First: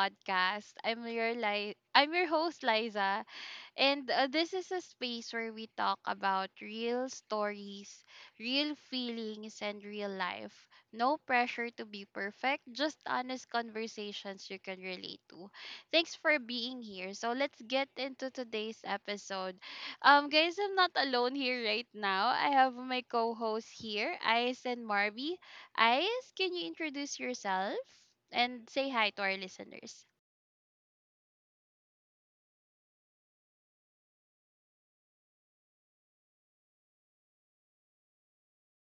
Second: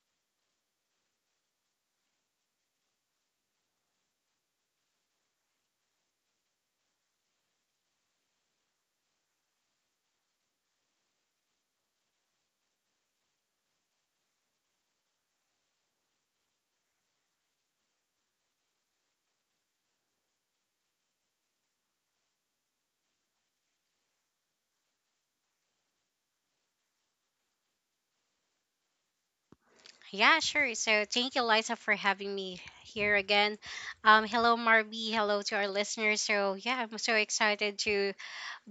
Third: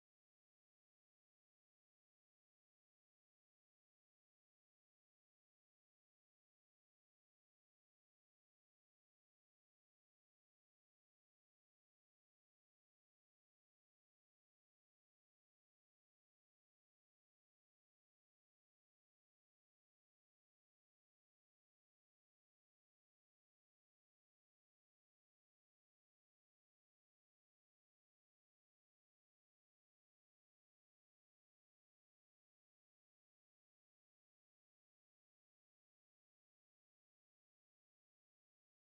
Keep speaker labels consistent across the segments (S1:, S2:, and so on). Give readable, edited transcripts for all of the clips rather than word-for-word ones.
S1: podcast. I'm your host Liza, and this is a space where we talk about real stories, real feelings, and real life. No pressure to be perfect, just honest conversations you can relate to. Thanks for being here. So let's get into today's episode. Guys, I'm not alone here right now. I have my co-hosts here, Ice and Marby. Ice, can you introduce yourself and say hi to our listeners?
S2: Yeah, sure. So thank you, Liza, for having me here again. Hello, Marby. Hello to our listeners. So yeah, I'm so excited to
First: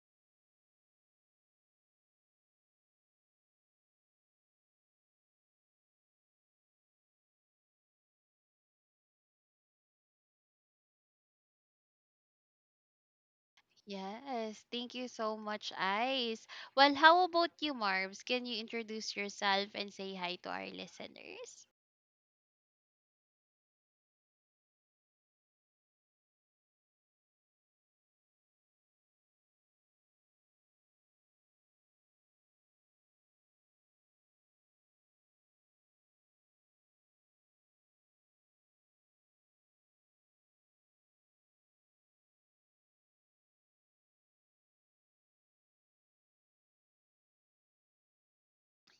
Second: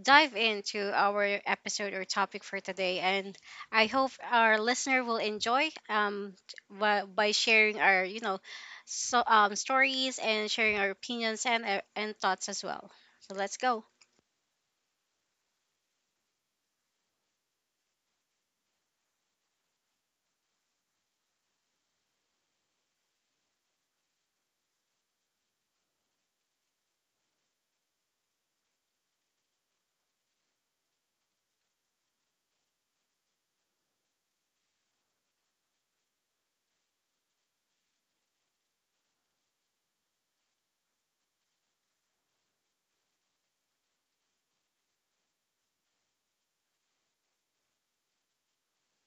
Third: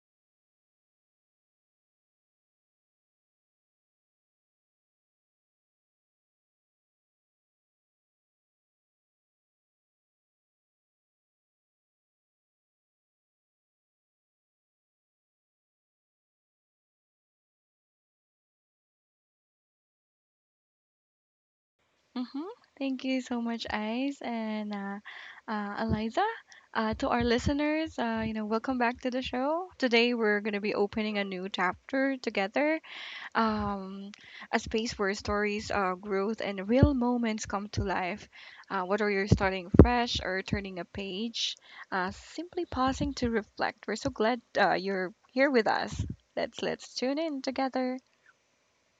S2: dive into our episode or topic for today, and I hope our listener will enjoy by sharing our stories and sharing our opinions and thoughts as well. So let's go.
S1: Yes, thank you so much, Ice. Well, how about you, Marbs? Can you introduce yourself and say hi to our listeners?
S3: Mm-hmm. Thank you so much, Ice and Eliza. To our listeners, welcome back to the show. Today we're going to be opening a new chapter together, um, a space where stories, growth, and real moments come to life. Whether you're starting fresh or turning a page, simply pausing to reflect. We're so glad you're here with us. Let's tune in together.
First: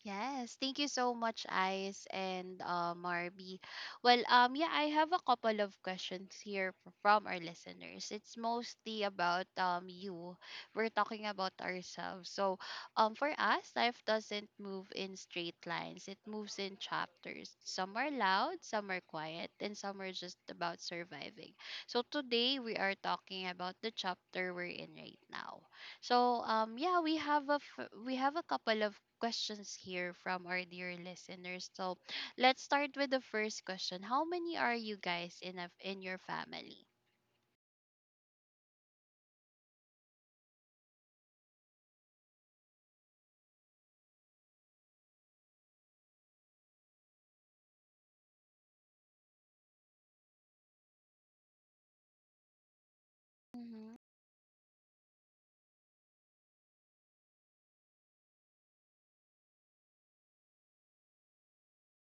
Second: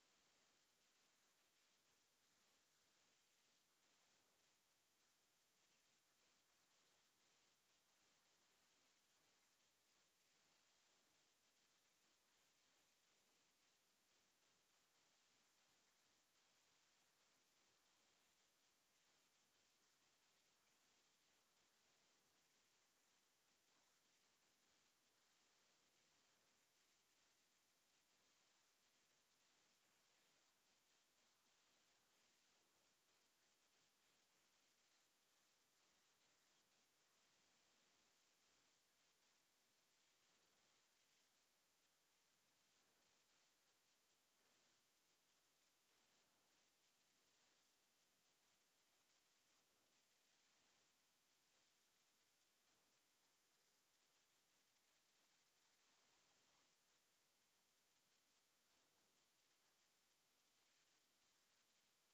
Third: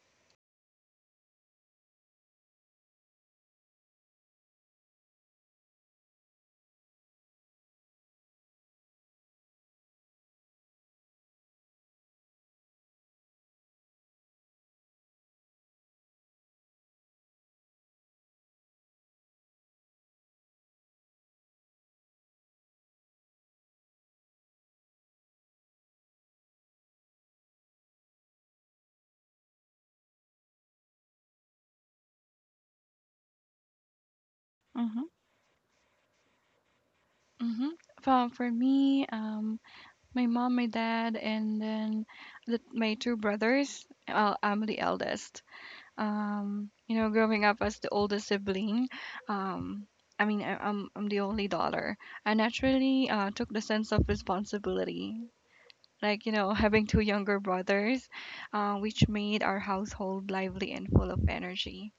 S1: Yes, thank you so much, Ice and Marby. Well, yeah, I have a couple of questions here from our listeners. It's mostly about you. We're talking about ourselves. So, for us, life doesn't move in straight lines. It moves in chapters. Some are loud, some are quiet, and some are just about surviving. So today we are talking about the chapter we're in right now. So, yeah, we have a couple of questions here from our dear listeners. So let's start with the first question. How many are you
S3: Mm-hmm.
S1: guys in your family?
S3: Mm-hmm. For me, my mom, my dad, and then my two brothers. Well, I'm the eldest. Growing up as the oldest sibling, um, I'm the only daughter. I naturally took the sense
S1: Hmm.
S3: of responsibility, like you know, having two younger brothers, which made our household lively and full of energy.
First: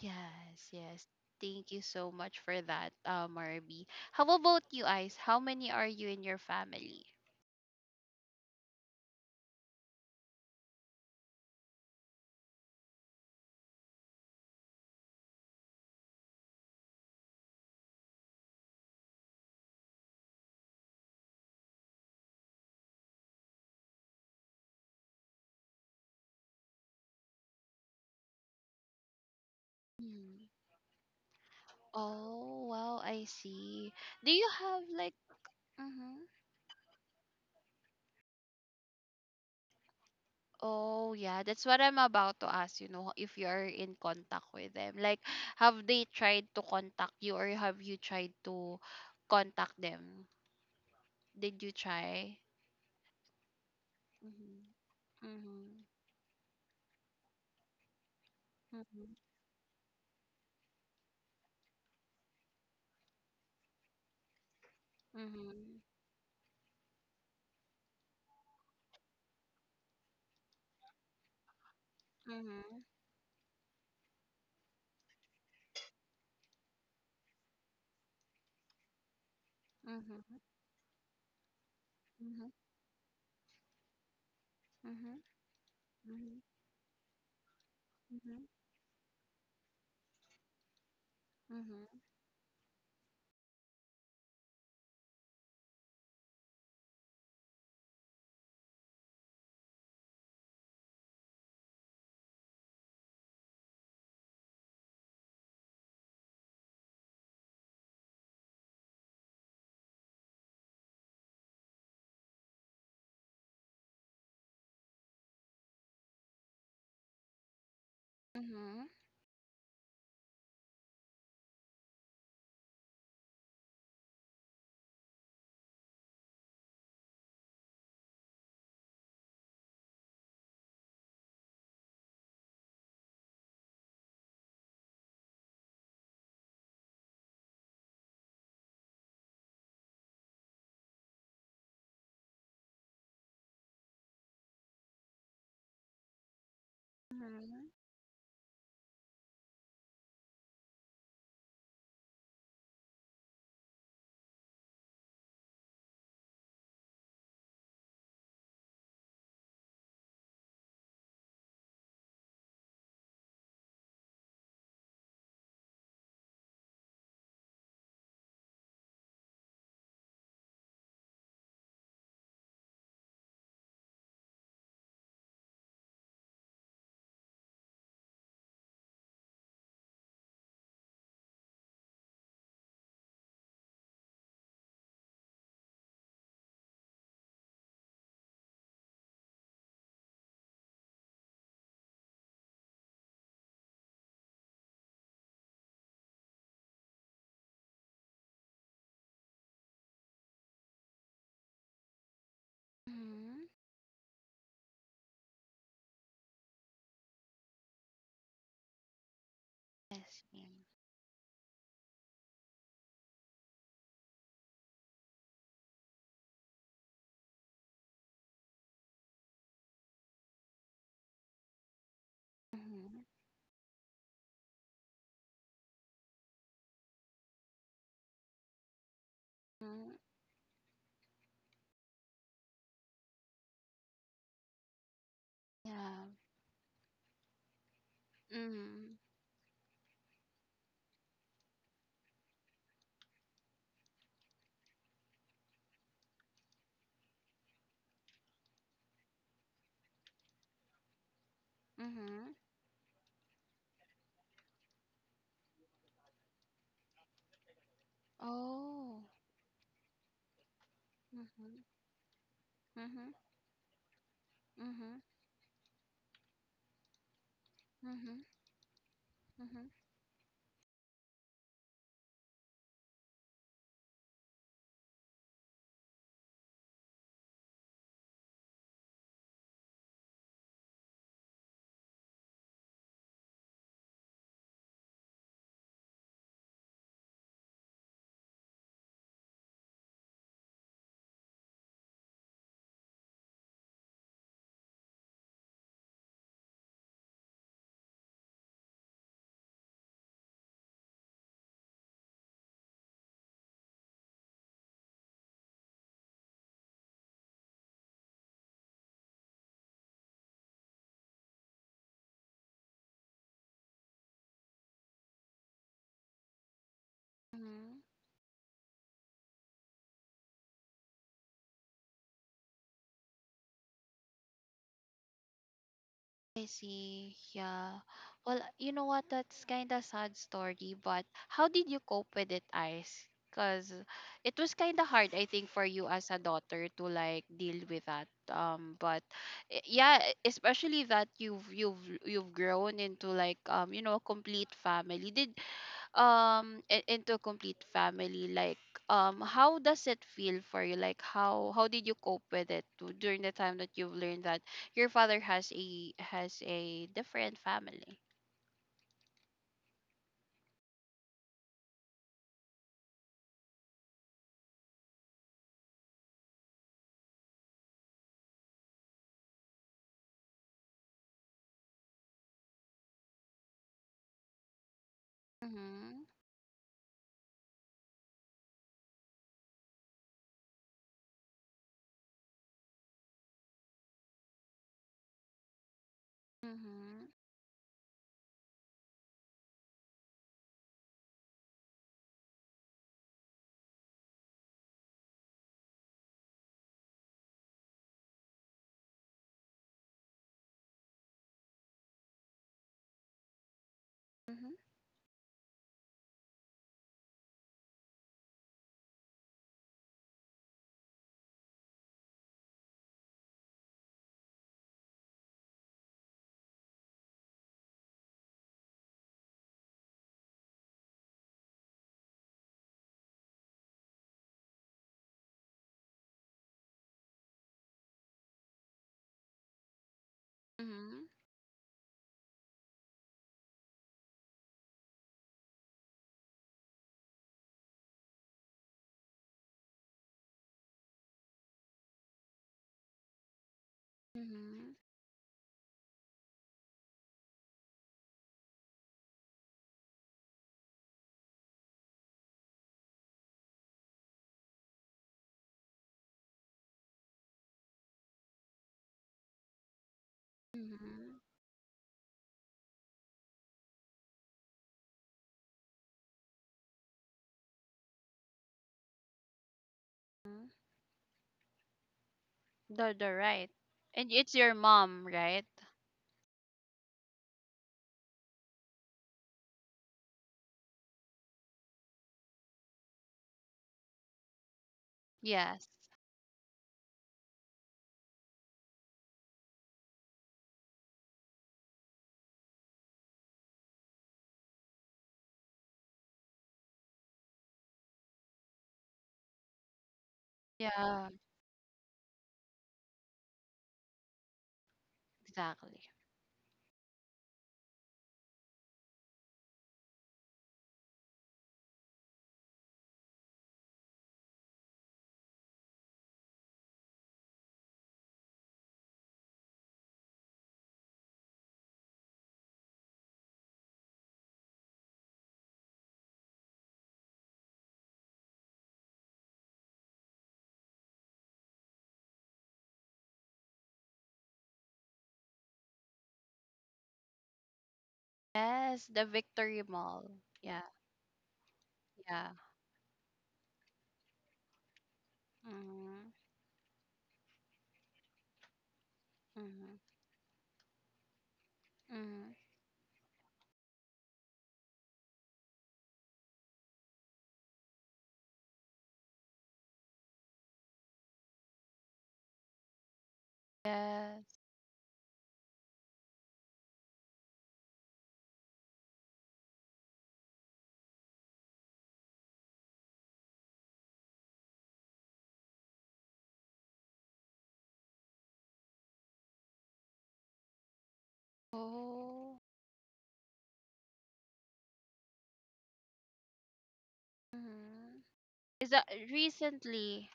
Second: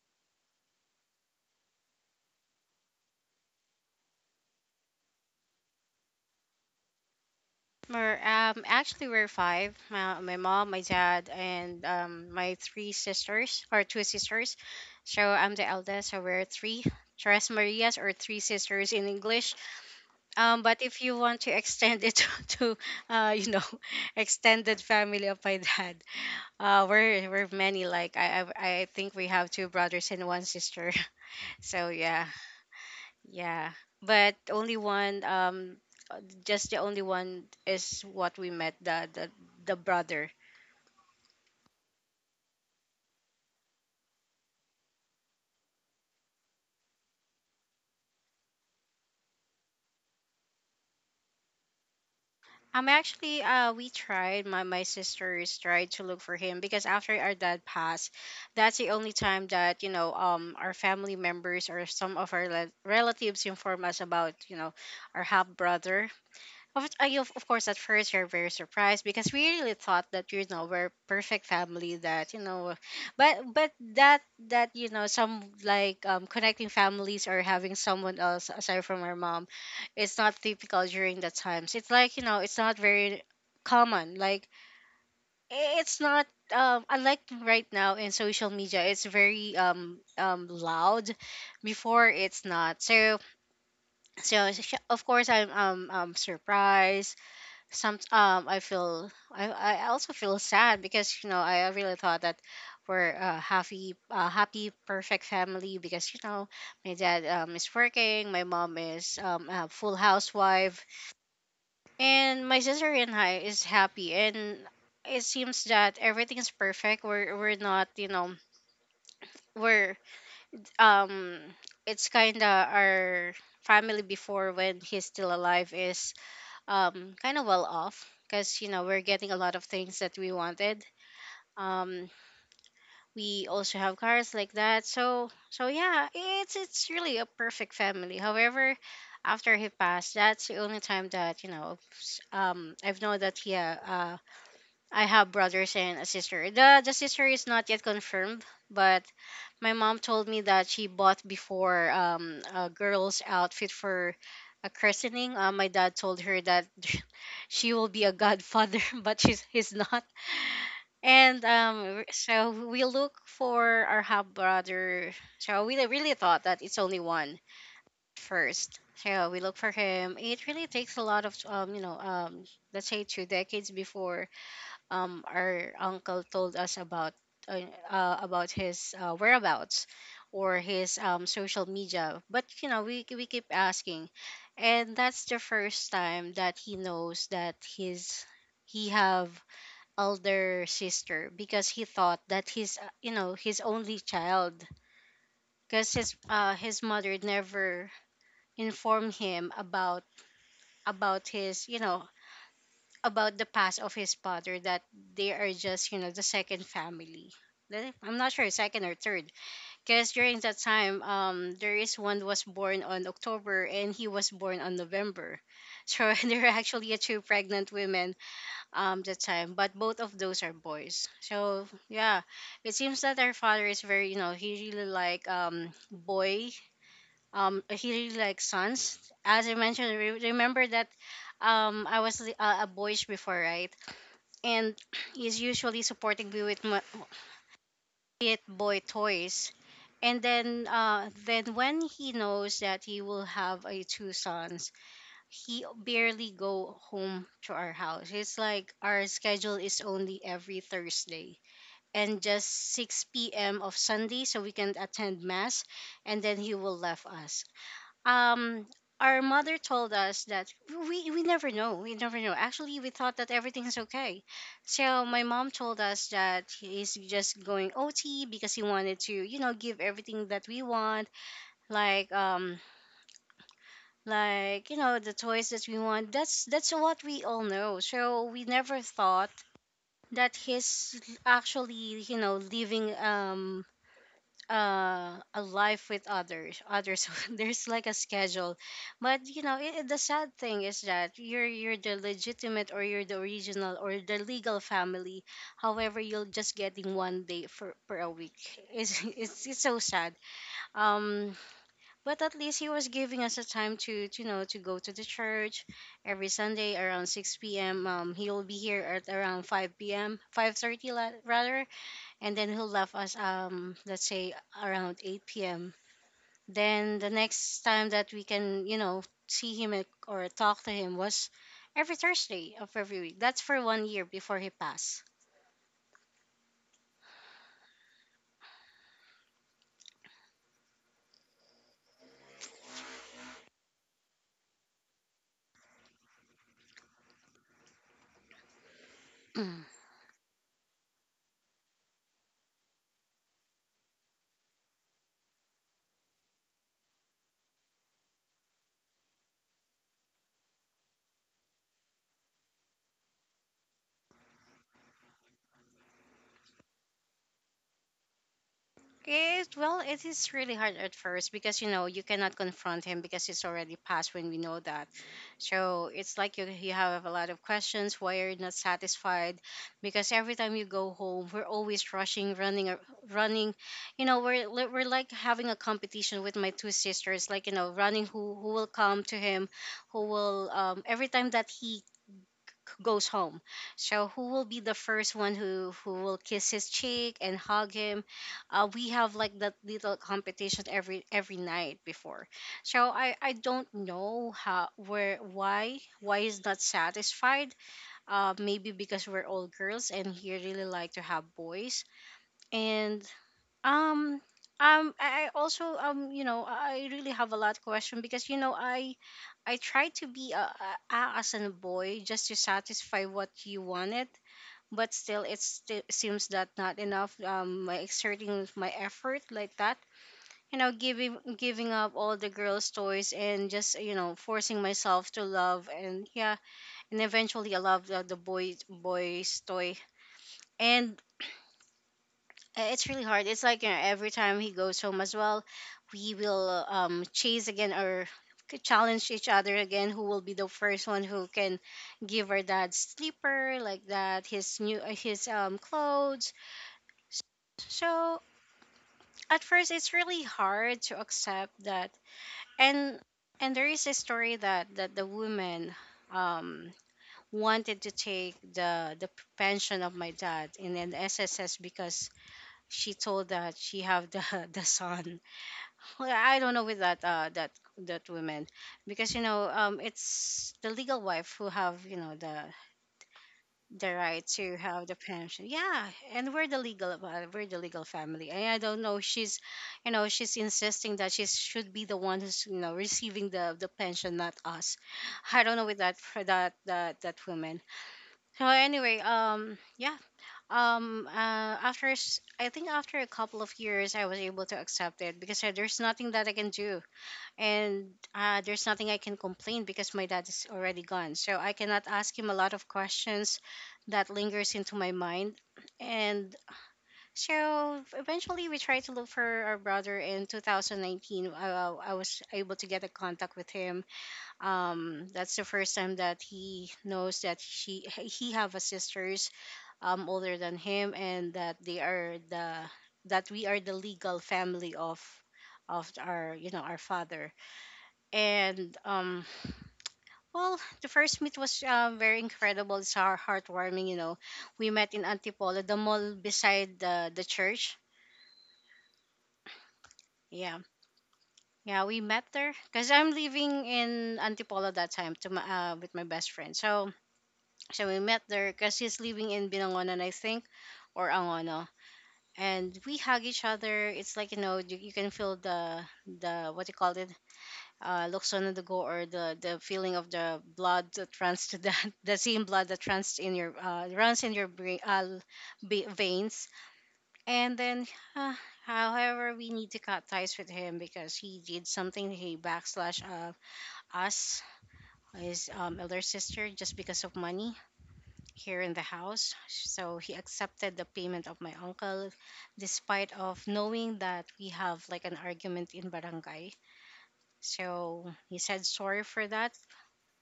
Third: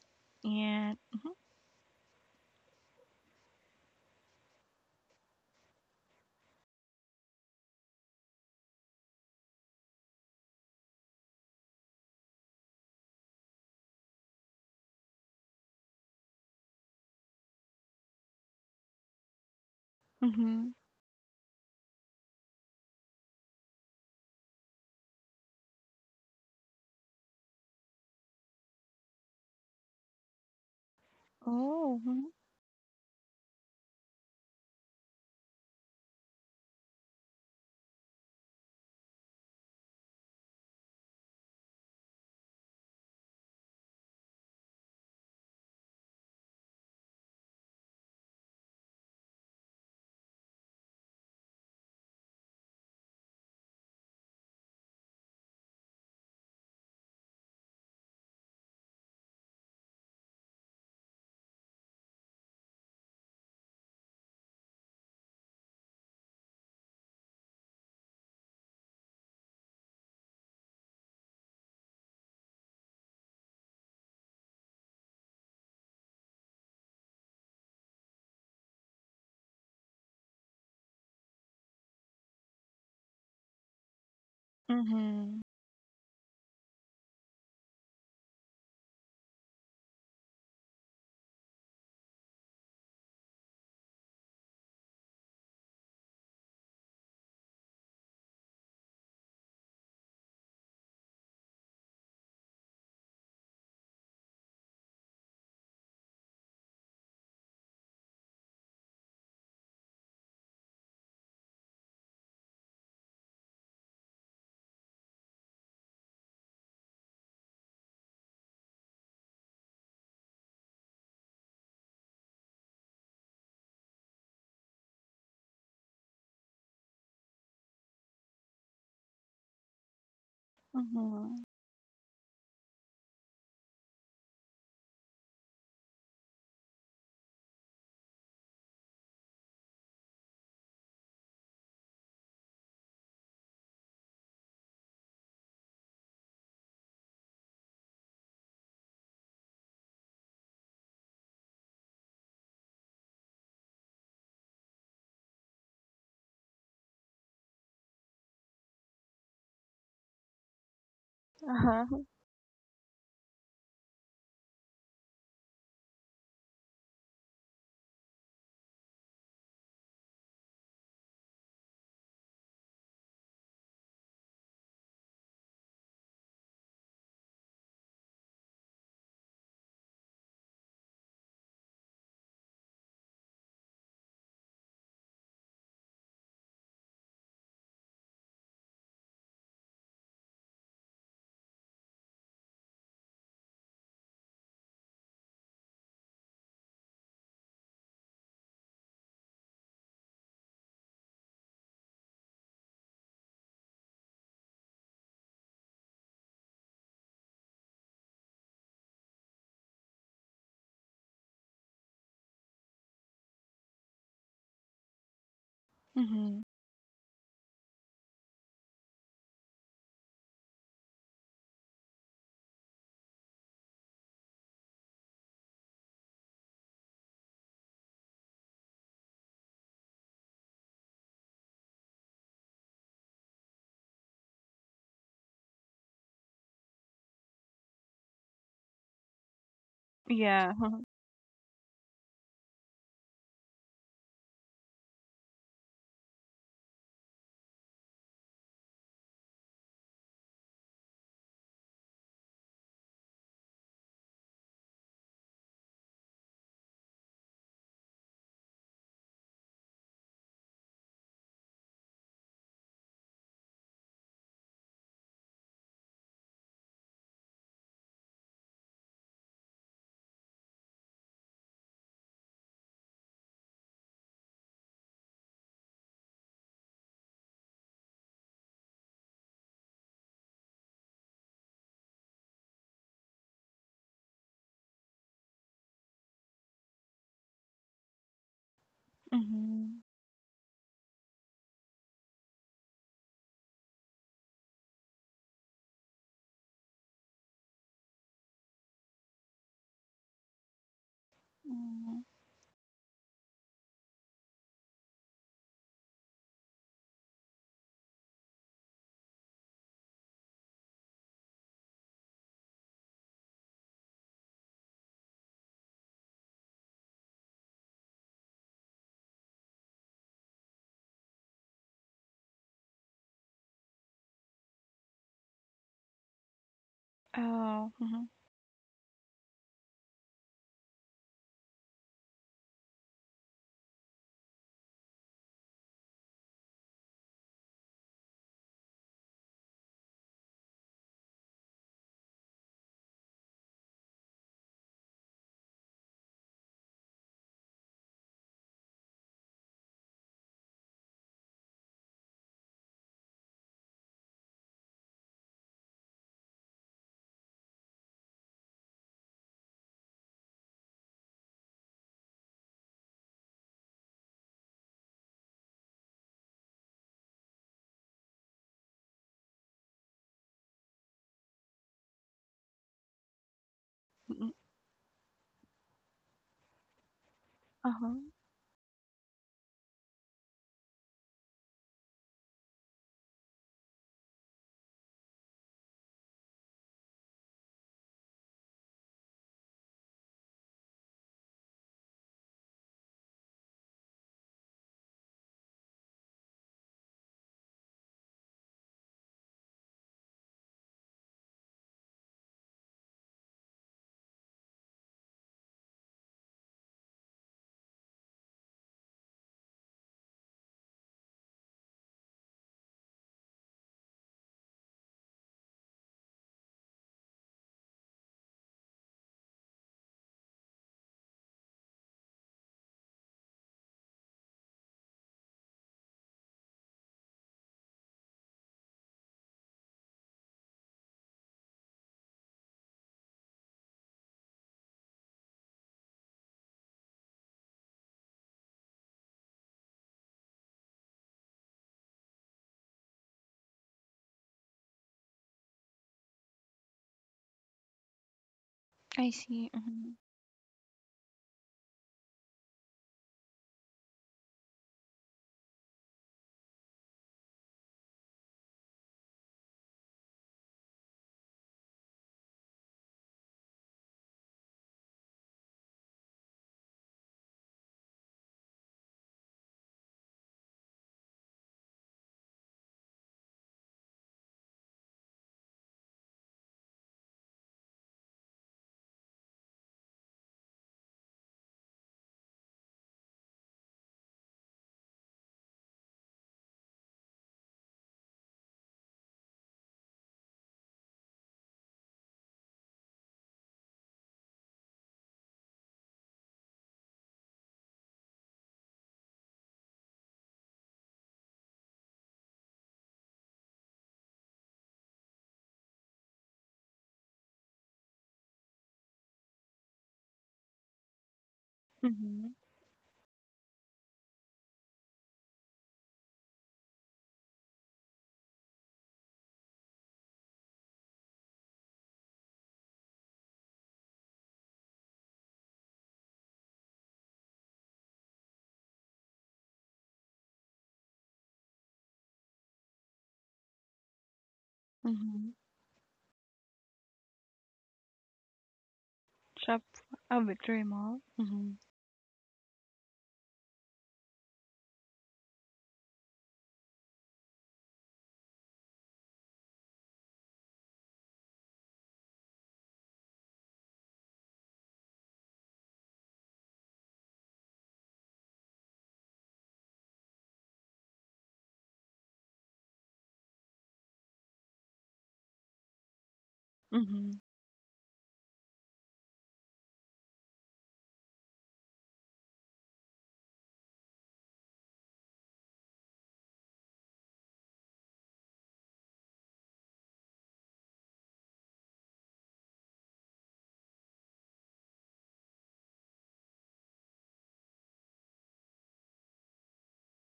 S1: Yes,
S3: And
S1: yes. Thank you so much for that, Marby. How about you, Ice? How many are you in your family?
S2: We're, actually, we're five. My mom, my dad, and my three sisters, or two sisters. So I'm the eldest, so we're three. Tres Marias, or three sisters in English.
S3: mm-hmm.
S2: But if you want to extend it to, uh, you know, extended family of my dad, we're many. Like I think we have two brothers and one
S1: Mm.
S2: sister. So
S3: Oh.
S2: yeah,
S1: Oh, wow, I
S2: yeah,
S1: see. Do
S2: but
S1: you
S2: only
S1: have like,
S2: one. Uh,
S1: mhm.
S2: just the only one is what we met, the brother.
S1: Oh, yeah, that's what I'm about to ask, you know, if you're in contact with them. Like, have they tried to contact you, or have you tried to contact them? Did you try?
S2: Actually, we tried. My
S1: Mm-hmm.
S2: sisters
S1: Mm-hmm.
S2: tried to look for him because after our dad passed, that's the only time that our family members or some of our le- relatives inform us about our half
S1: Mm-hmm.
S2: brother. Of, I, of course, at first you're very surprised because we really thought that you know we're perfect family. That you know,
S1: Mm-hmm.
S2: but that that you know some like, connecting families or having someone else aside from our mom, it's not
S1: Mm-hmm.
S2: typical during the times. It's like you know
S1: Mm-hmm.
S2: it's not very common. Like
S1: Mm-hmm.
S3: Mm-hmm.
S2: I- it's
S1: Mm-hmm.
S2: not,
S1: Mm-hmm.
S2: um, unlike right now in
S1: Mm-hmm.
S2: social media. It's very loud. Before it's not. So so sh- of course I'm surprised. Some I feel I also feel sad because you know I really thought that we're a happy, a happy perfect family, because you know my dad, is working, my mom is, a full housewife, and my sister and I is happy, and it seems that everything's perfect. We're not, you know,
S1: Mm-hmm.
S2: we're, um, it's kind of our family. Before, when he's still alive, is, um, kind of well off, because you know we're getting a lot of things that we wanted.
S3: Mm-hmm.
S2: Um, we also have cars like that. So so yeah, it's really a perfect family. However, after he passed, that's the only time that you know s- I've known that he I have brothers and a sister. The sister is not
S1: Mm-hmm.
S2: yet confirmed, but my mom told me that she bought before, a girl's outfit for a christening. My dad told her that she will be a godfather, but she's he's not. And
S3: Uh-huh.
S2: so we look for our half brother. So we really thought that it's only one first. So we look for him. It really takes a lot of, let's say, two decades before, our uncle told us about, uh, about his, whereabouts or his, social media. But you know, we keep asking, and that's the first time that he knows that his he have elder sister, because he thought that his, you know, his only child, because his mother never informed him about, his you know,
S1: Mm-hmm.
S2: about the past of his father, that they are just you know the second family. Then, I'm not sure second or third, because
S1: Yes.
S2: during that time, um, there is one was born on October and he was born on November. So
S3: Mm-hmm.
S2: there are actually two pregnant women, um, that time, but both of those are boys. So yeah, it seems
S1: Mm-hmm.
S2: that our father is very you know, he really like boy, um, he really likes sons. As I mentioned,
S1: Mm-hmm.
S2: re- remember that, um, I was, a boyish before, right? And he's usually
S1: Yeah.
S2: supporting me with my it boy
S1: Mm-hmm.
S2: toys. And
S3: Yeah.
S2: then when he knows that he will have a two sons, he barely go home to our house. It's like our schedule is only every Thursday and
S1: Mm-hmm.
S2: just 6 p.m. of Sunday, so we can attend mass, and then he will left us, um,
S1: Oh.
S2: our mother told us that we never
S1: Mm-hmm.
S2: know, we never know. Actually we
S1: Mm-hmm.
S2: thought that everything's okay,
S1: Mm-hmm.
S2: so my mom told us that he's just going ot
S1: Mhm,
S2: because he wanted to you know
S1: mhm,
S2: give everything that we want, like um, like you know the toys that we want. That's what we all know, so we never thought that he's actually you know living, um, uh, a life with others, others. There's like a schedule, but you know it,
S3: Mm-hmm.
S2: it- the sad thing is that you're the legitimate, or you're the original, or the legal family, however you're just getting 1 day for per a week. It's it's so sad. Um, but at least he was giving us a time to you know to go to the church every Sunday around 6 p.m. Um, he will be here at around 5 p.m., 5:30 30 rather, and then he'll left us, um, let's say around 8 p.m. Then the next
S1: mhm.
S2: time that we can you know see him and- or talk to him was every Thursday of every week. That's for 1 year before he passed.
S1: I see.
S3: Oh,
S1: Yeah.
S3: mhm,
S1: Well, you know what? That's kind of sad story, but how did you cope with it, Ice? Because it was kind of hard, I think, for you as a daughter to like deal with that. But
S2: Mm.
S1: yeah, especially that you've grown into like, a complete family. Into a complete family, like, how does it feel for you? Like, how did you cope with it during the time that you've learned that your father has a different family?
S2: It well, it is really hard at first, because you know you cannot confront him because he's already passed when we know that. So it's like you have a lot of questions. Why you're not satisfied? Because every time you go home, we're always rushing, running, ar- running. You know,
S3: mm,
S2: we're, li- we're like having a
S1: Mm-hmm.
S2: competition with my two sisters, like, you know,
S3: uh-huh,
S2: running who will come to him, who will, every time that he goes home. So who will be the first one who will kiss his
S1: Mm-hmm.
S2: cheek and hug him? We have like that little competition every night before. So I don't know how where why is not satisfied. Maybe because we're all girls and he really like to have boys. And um,
S1: Mm-hmm.
S2: I also you know, I really have a lot of question, because you know I try to be a, as a boy, just to satisfy what you wanted, but still it sti- seems that not enough. My exerting my effort like that, you know, giving up all the girls' toys, and just you know forcing myself to love, and yeah, and eventually I love the, the boy's toy. And
S1: Mm-hmm.
S2: uh, it's really hard. It's like you know, every time he goes home as well, we will chase again or c- challenge each other again. Who will be the first one who can give our dad sleeper like that? His new,
S1: Mm-hmm.
S2: his um, clothes. So
S3: I
S2: at
S3: see,
S2: first, it's
S3: mhm,
S2: really hard to accept that. And and there is a story that the woman, um, wanted to take the, pension of my dad in an
S1: Mm-hmm.
S2: SSS, because she told that she have the the son. Well, I don't know with that that woman, because you know
S1: Mm-hmm.
S2: it's the legal wife who have you know the,
S1: The right. And
S2: right
S1: it's
S2: to
S1: your
S2: have the
S1: mom,
S2: pension.
S1: right?
S2: Yeah, and we're the legal, we're the legal family. And I don't know, she's you know she's insisting that she should be the one who's you know receiving the, pension, not us. I don't know
S1: Yes.
S2: with that for that that woman. So anyway, yeah, after s- I think after a couple of years I was able to accept it, because there's nothing that I can do, and there's nothing I can complain, because my dad is already gone,
S1: Yeah,
S2: so I cannot ask him a lot of questions that lingers into my mind.
S1: exactly.
S2: And so eventually we tried to look for our brother in 2019. I was
S3: mhm,
S2: able to get a contact with him, um, that's the first time that he knows that she he have a sister, um, older than him, and that they are the, that we are the legal family of, our you know our father. And um, well, the first meet was, very incredible. It's heart- heartwarming, you know. We met in
S3: mhm.
S2: Antipolo, the mall beside the, church.
S1: Yes, the
S3: Shop.
S1: Victory Mall.
S3: A
S2: Yeah,
S3: Victory
S1: Yeah,
S3: Mall? Mhm,
S2: yeah, we met
S1: yeah.
S2: there because I'm living in Antipolo that time to my, with my
S1: Mm-hmm.
S2: best friend. So so we met there because he's living in
S1: Mm-hmm.
S2: Binangonan, I think, or Angono,
S1: Mm-hmm.
S2: and we hug each other. It's like you know you can feel the, what you call it, lukson on the go, or the, feeling of the blood that runs to the the same blood that runs in your, runs
S1: Yeah.
S2: in your brain, be- veins.
S3: mhm,
S2: And then, uh, however, we need to cut ties with him because he did something. He backslash us, his elder sister, just because of money here in the house. So he accepted the payment of my uncle
S1: Oh.
S2: despite of knowing that we have like an argument in barangay.
S1: Mhm.
S2: So he said
S1: Is that
S2: sorry for that.
S1: recently?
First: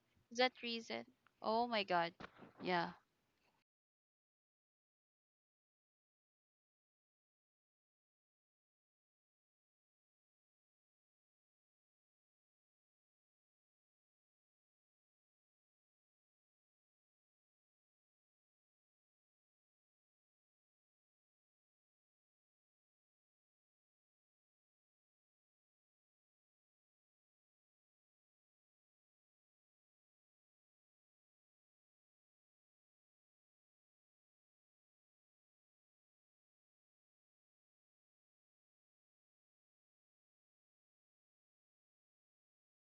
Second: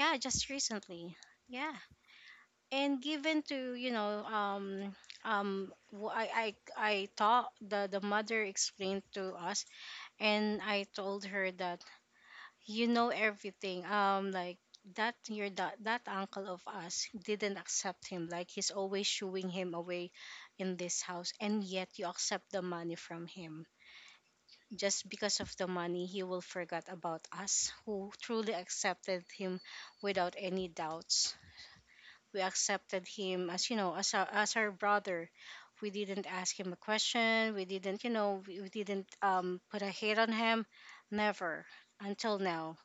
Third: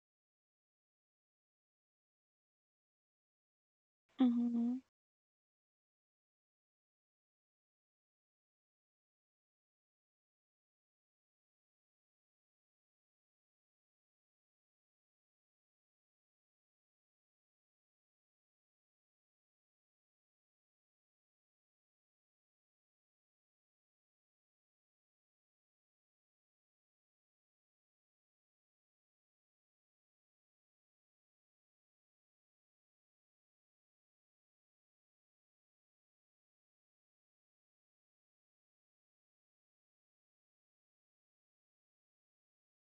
S2: Yeah,
S1: Is
S2: just
S1: that recent?
S2: recently.
S1: Oh
S2: Yeah.
S1: my god. Yeah.
S2: And given to, you know,
S3: mhm.
S2: I thought the mother explained to us and I told her that you know everything like that your that uncle of us didn't accept him like he's always shooing him away in this house and yet you accept the money from him just because of the money he will forget about us who truly accepted him without any doubts. We accepted him as you know as our brother. We didn't ask him a question. We didn't you know we didn't put a hate on him. Never. Until now.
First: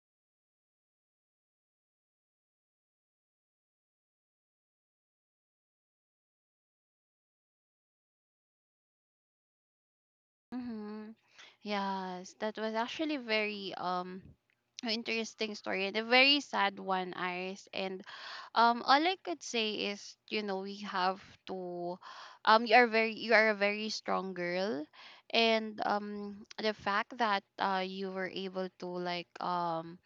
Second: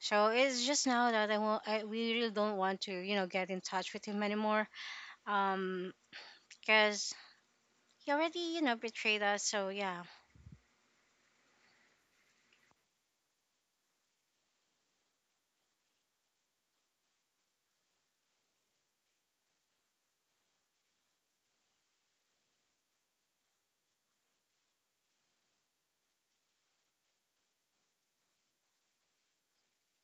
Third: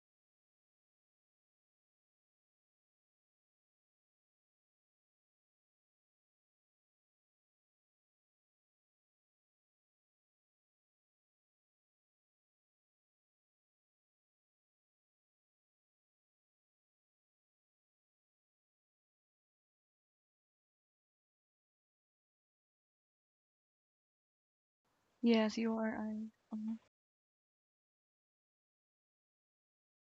S2: So it's just now that we really don't want to, you know, get in touch with him anymore. Um, because he already, you know, betrayed us. So yeah,
S1: Mhm. Yes, that was actually very an interesting story, and a very sad one, Iris. And all I could say is, you know, we have to you are a very strong girl,
S3: Yes, you
S1: and
S3: are right.
S1: the
S3: Mhm.
S1: fact that you were able to like,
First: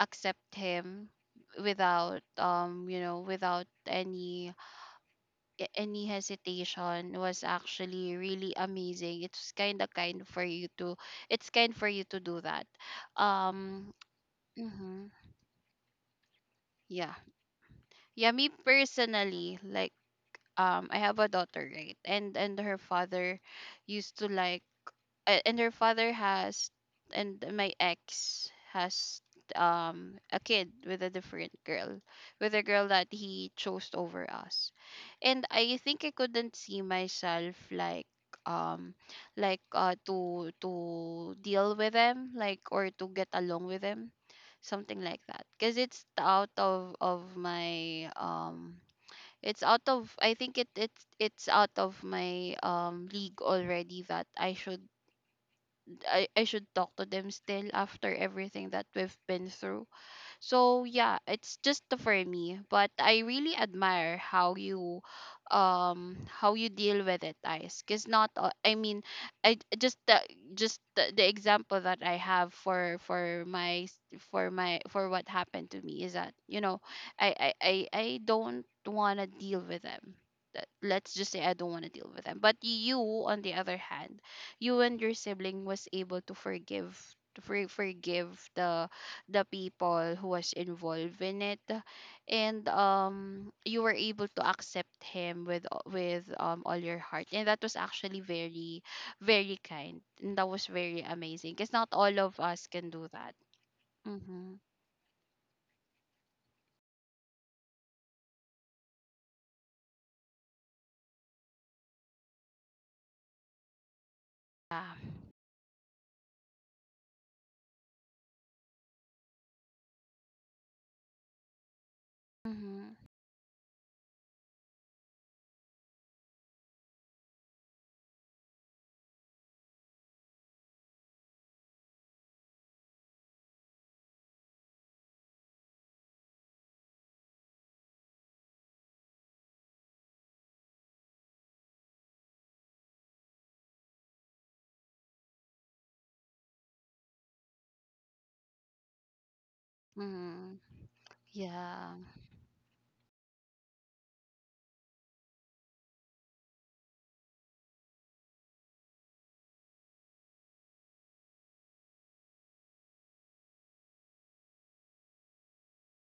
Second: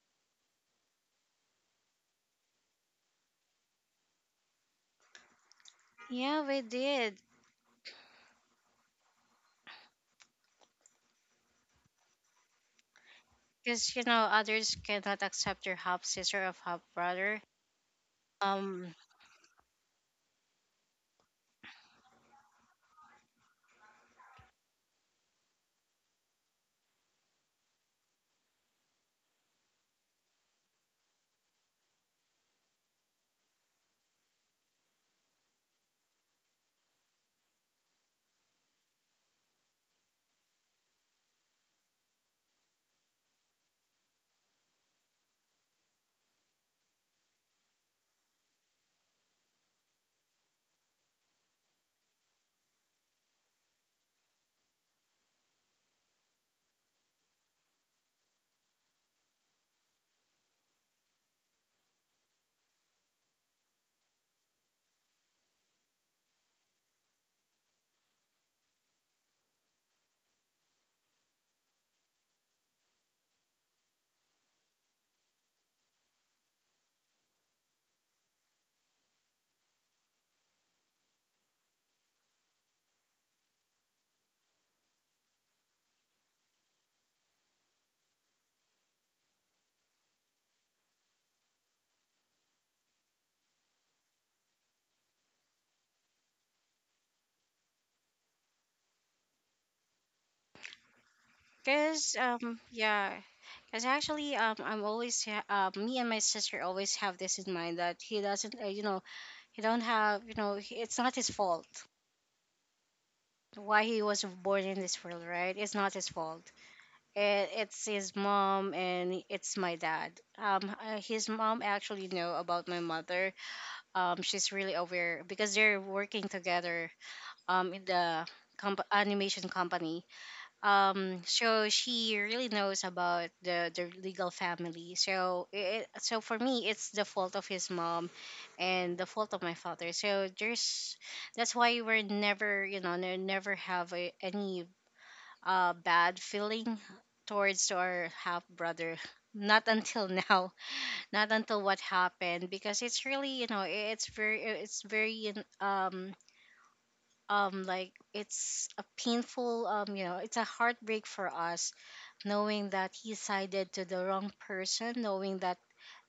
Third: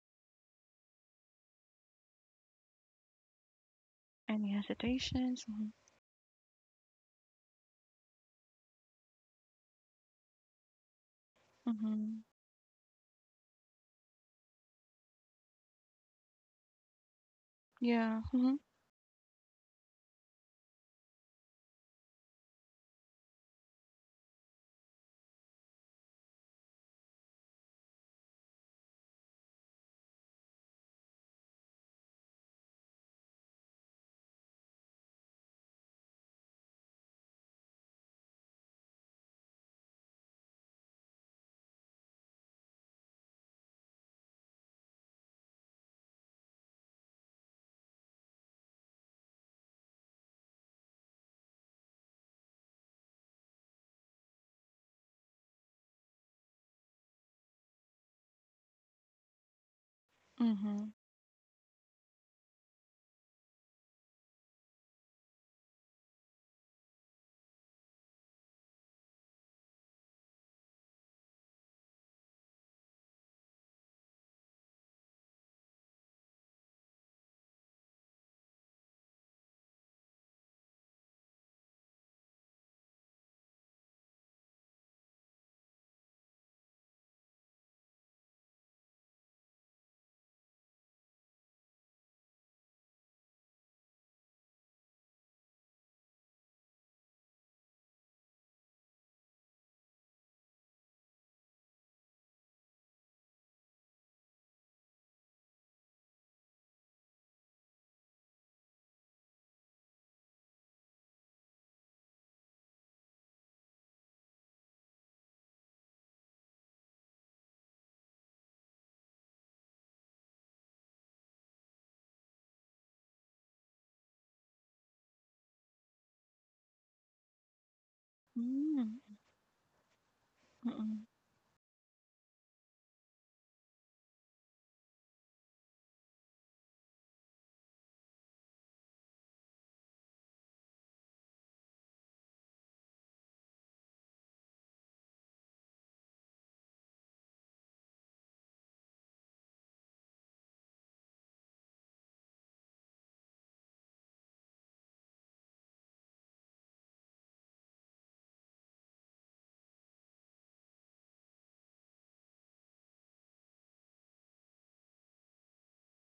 S1: accept him without, without
S3: Any
S1: any
S3: hesitations? Mhm,
S1: any
S2: yeah, we
S1: hesitation
S2: did.
S1: was actually really amazing. It's kind for you to
S3: mhm.
S1: do that. um
S2: Because you know, others
S1: mhm,
S2: cannot accept your half sister of half
S1: yeah.
S2: brother.
S3: Yeah,
S1: Yeah, me
S3: mhm,
S2: Um,
S1: personally, like, I have a daughter, right? And her father used to like a- and my ex has a kid with a different girl with a girl that he chose over us, and I think I couldn't see myself, like, um to deal with them, like, or to get along with them, something like that, because it's out of my, it's out of I think it's out of my league already, that I should talk to them still after everything that we've been through. So
S3: mhm,
S1: yeah, it's just for me, but I really admire how you deal with it, guys. Cause not all, I mean, I just the the example that I have for my, for what happened to me is that, you know, I don't wanna deal with them. That— Let's just say I don't want to deal with them. But you, on the other hand, you and your sibling was able to forgive, to forgive the people who was involved in it, and you were able to accept him with, all your heart, and that was actually very, very kind, and that was very amazing, because not
S2: because
S1: all of us can do
S2: yeah,
S1: that.
S2: because actually,
S1: Mm-hmm.
S2: I'm always ha- me and my sister always have this in mind that he doesn't, you know, he don't have, you know, he, it's not his fault why he was born in
S1: Yeah,
S2: this world, right? It's not his fault. And it's his mom and it's my dad um his mom actually know about my
S1: mm-hmm.
S2: mother. She's really aware because they're working together in the
S3: mm,
S2: animation company.
S3: mm-mm.
S2: So she really knows about the legal family. So it, so for me it's the fault of his mom and the fault of my father. So there's that's why we're never you know never have any bad feeling towards our half brother. Not until
S1: Mm-hmm.
S2: now, not until what
S1: Yeah.
S2: happened, because it's really you know it's very um like it's a painful you know it's a heartbreak for us knowing that he sided to the wrong person, knowing that